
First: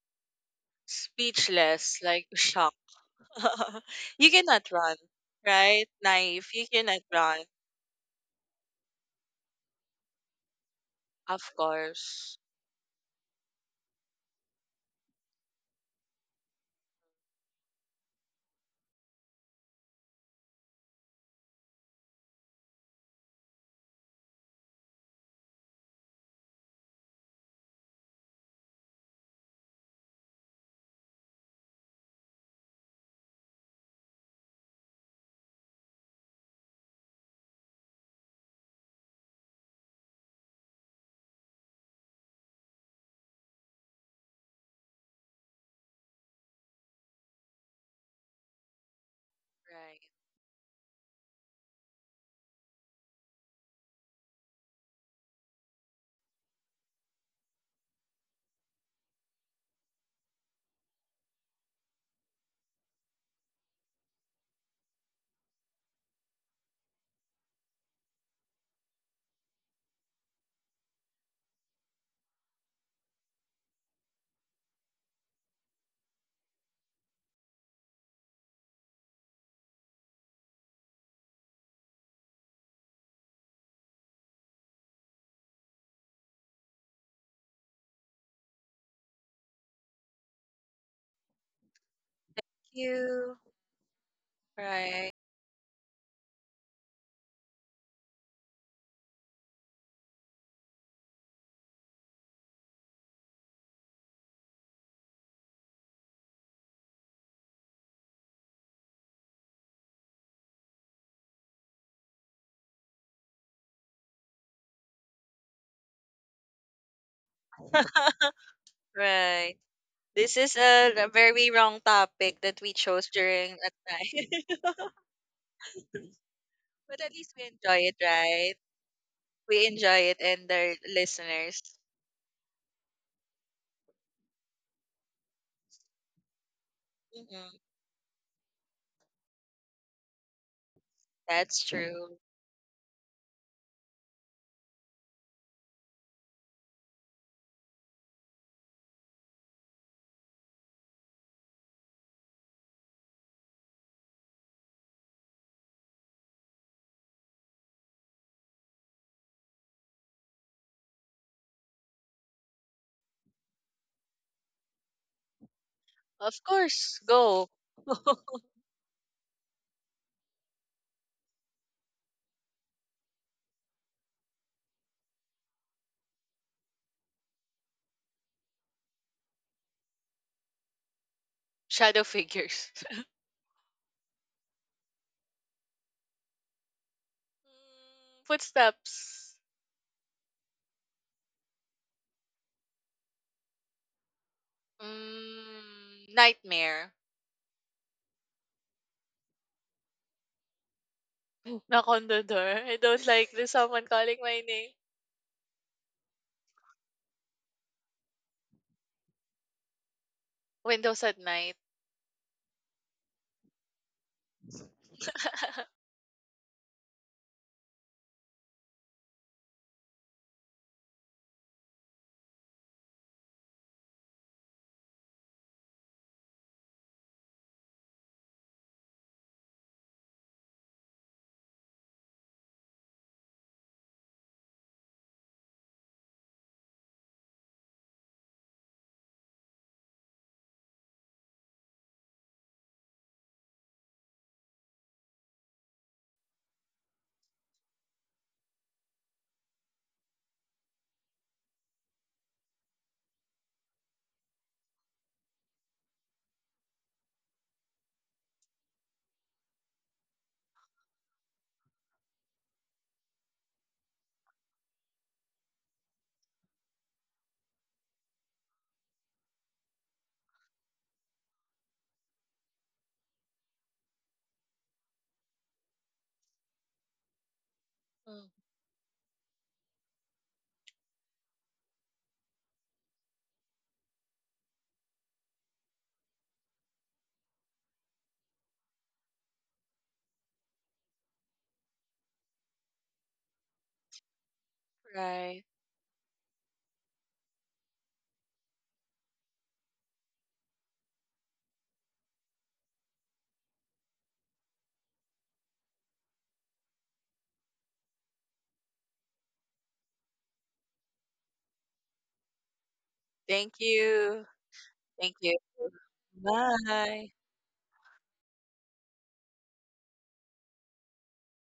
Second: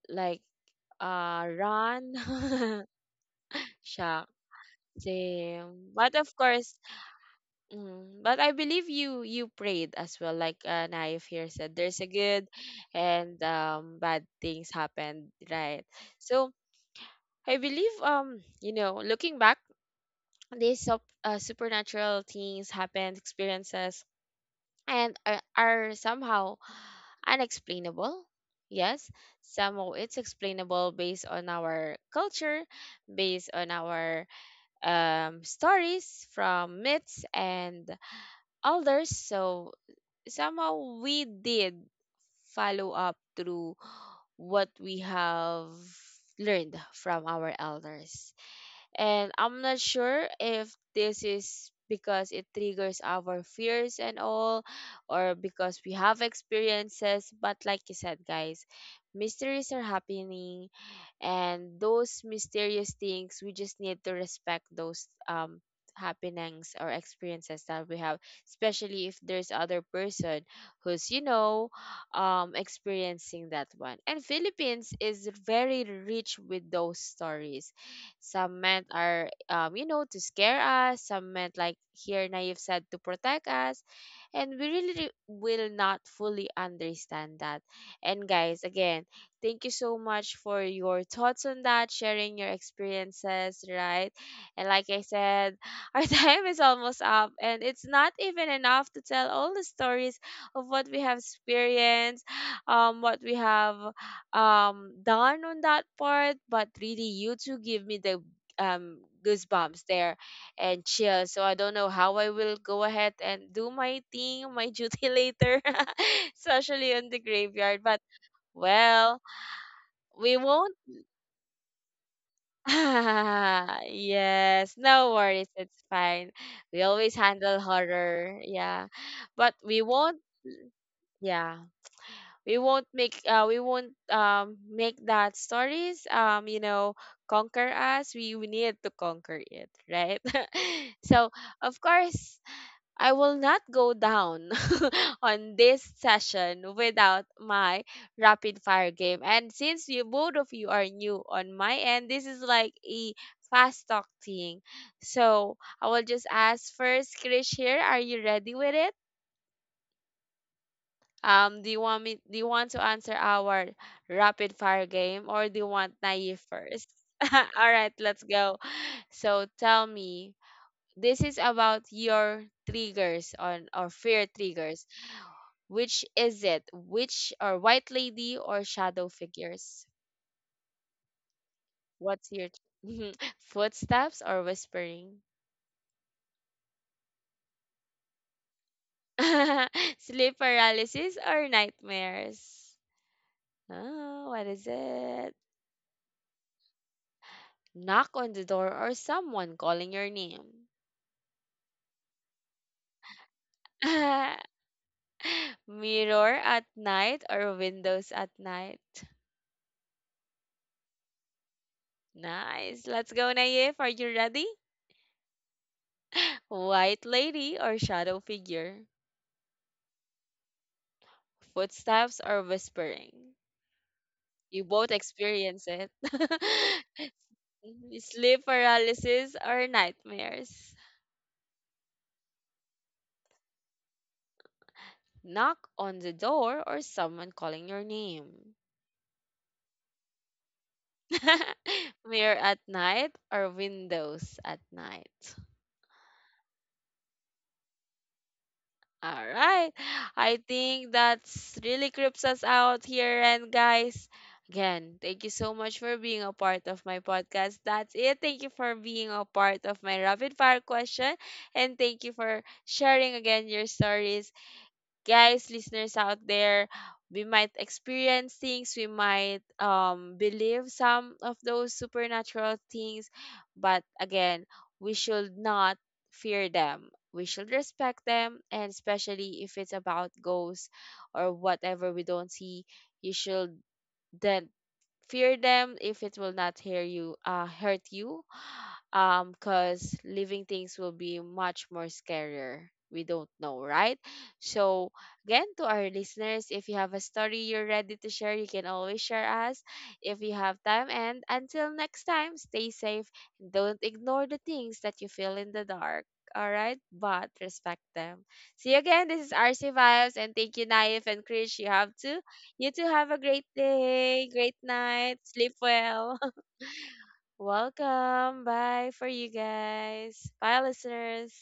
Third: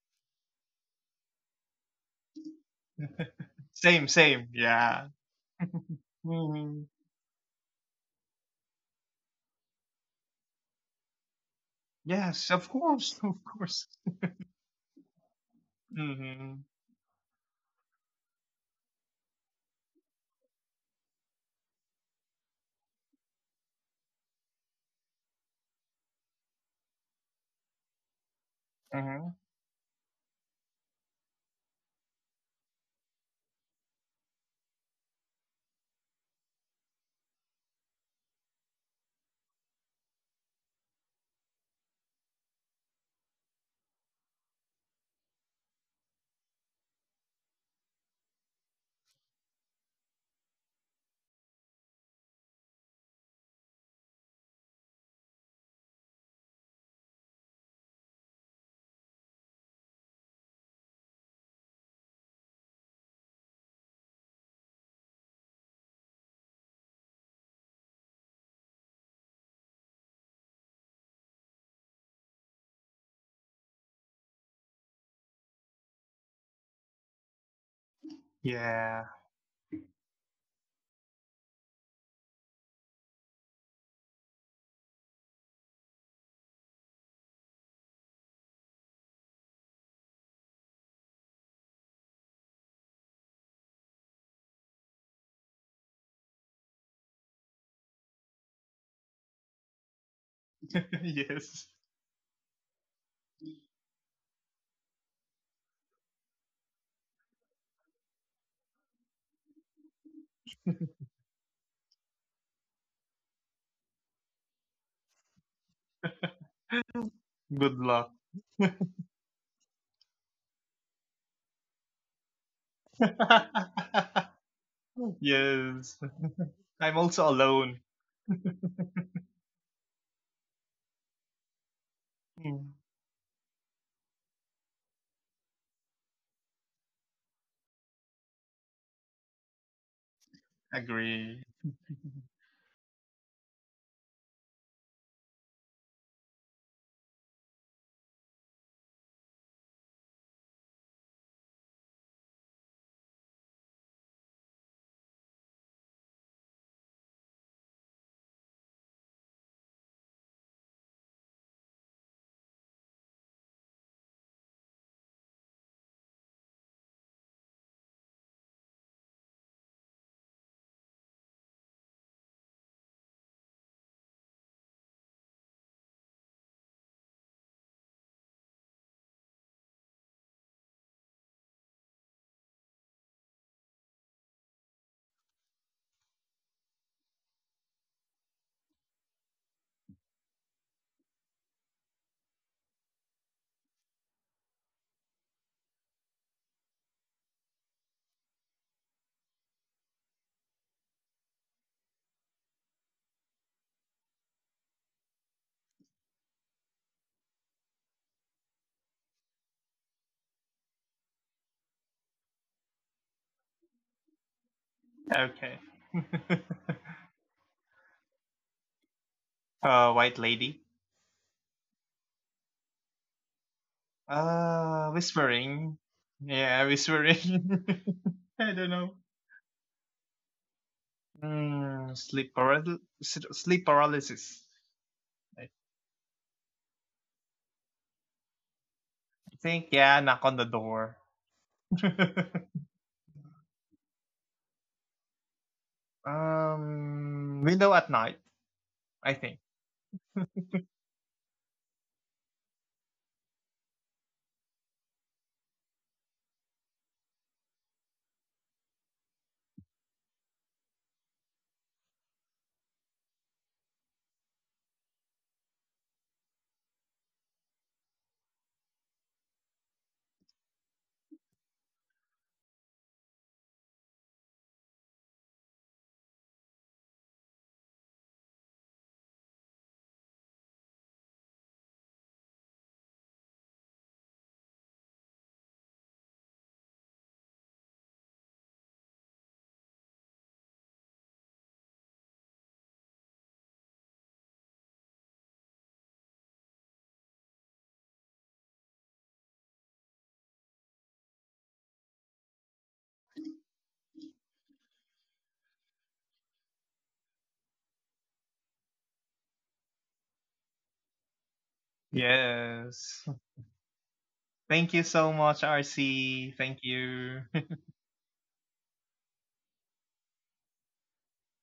A: Like
B: Speechless,
A: run.
B: like shocked.
C: Same,
B: You
A: Shock,
C: same,
B: cannot run,
C: yeah.
B: right?
A: same, but of
B: Naive. You
A: course,
C: Hmm.
B: cannot run.
A: mm, but I believe you you prayed as well, like Naif
B: Of
A: here said there's a
B: course.
A: good
C: Yes, of course, of
A: and
C: course.
A: bad things happened, right? So
C: Hmm.
A: I believe you know, looking back, these supernatural things happened, experiences, and are somehow unexplainable. Yes,
C: Hmm.
A: somehow it's explainable based on our culture, based on our stories from myths and elders. So somehow we did follow up through what we have learned from our elders. And I'm not
B: Right.
A: sure if this is because it triggers our fears and all, or because we have experiences. But like you said, guys, mysteries are happening, and those mysterious things, we just need to respect those happenings or experiences that we have, especially if there's other person who's you know experiencing that one. And Philippines is very rich with those stories. Some men
C: Yeah.
A: are, you know, to scare us. Some men, like here Naive said, to protect us. And we really will not fully understand that. And guys, again, thank you so much for your thoughts on that, sharing your
B: You.
A: experiences, right? And like I
B: Right.
A: said, our time is almost up, and it's not even enough to tell all the stories of what we have
C: Yes.
A: experienced, what we have done on that part. But really, you two give me the um goosebumps there and chill, so I don't know how I will go ahead and do my thing, my duty later. Especially on the
C: Good
A: graveyard, but
C: luck.
A: well,
B: Right. This
A: we
B: is
A: won't
B: a very wrong topic that we chose during a
A: yes,
B: time.
A: no worries, it's
C: Yes.
A: fine. We
C: I'm
B: But at
A: always
C: also
B: least we
A: handle
B: enjoy
C: alone.
B: it,
A: horror,
B: right?
A: yeah, but
B: We
A: we
B: enjoy it
A: won't
B: and the
A: yeah,
B: listeners.
C: Mm.
A: we won't make that stories you know,
B: Mhm.
A: conquer us. We need to conquer it, right? So
C: Agree.
B: That's
A: of
B: true.
A: course I will not go down on this session without my rapid fire game. And since you both of you are new on my end, this is like a fast talk thing. So I will just ask first, Krish here, are you ready with it? Do you want me? Do you want to answer our rapid fire game, or do you want
B: Of
A: Naive first?
B: course. Go.
A: All right, let's go. So tell me, this is about your triggers on or fear triggers. Which is it? Which or white lady or shadow figures?
B: Shadow
A: What's your
B: figures.
A: footsteps or whispering?
B: Hmm, footsteps.
A: Sleep paralysis or nightmares? Oh, what is it?
B: Mm, nightmare.
A: Knock on the door, or someone calling your name?
B: Knock on the door. I don't like there's someone calling my name.
A: Mirror at night or windows at night?
B: Windows at night.
A: Nice. Let's go, Naif. Are you ready?
C: Okay.
A: White lady or shadow figure.
C: Uh, white lady.
A: Footsteps or whispering. You both experience
C: Whispering.
A: it.
C: Yeah, whispering.
A: Sleep
C: I don't know.
A: paralysis or nightmares.
C: Mm, sleep paralysis. Sleep paralysis. I
A: Knock on the door or someone calling your name.
C: think, yeah, knock on the door.
A: Mirror at night or windows at night?
C: Um, window at night. I
A: All
C: think.
A: right. I think that's really creeps us out here. And guys, again, thank you so much for being a part of my podcast. That's it. Thank you for being a part of my rapid fire question. And thank you for sharing again your stories. Guys, listeners out there, we might experience things, we might believe some of those supernatural things, but again, we should not fear them. We should respect
B: Mm,
A: them, and especially if it's about ghosts or whatever we don't see, you should then fear them if it will not hear you, hurt you, because living things will be much more scarier. We don't know, right? So
B: right.
A: again, to our listeners, if you have a story you're ready to share, you can always share us if you have time. And until next time, stay safe, and don't ignore the things that you feel in the dark. All right? But respect them. See you again. This is RC Vibes, and thank you, Naif and Krish. You have to, you too,
C: Yes.
A: have a great
B: Thank you.
A: day, great
C: Thank you so
B: Thank
A: night,
B: you.
C: much,
A: sleep well.
C: RC. Thank
B: Bye.
C: you.
A: Welcome. Bye for you guys. Bye, listeners.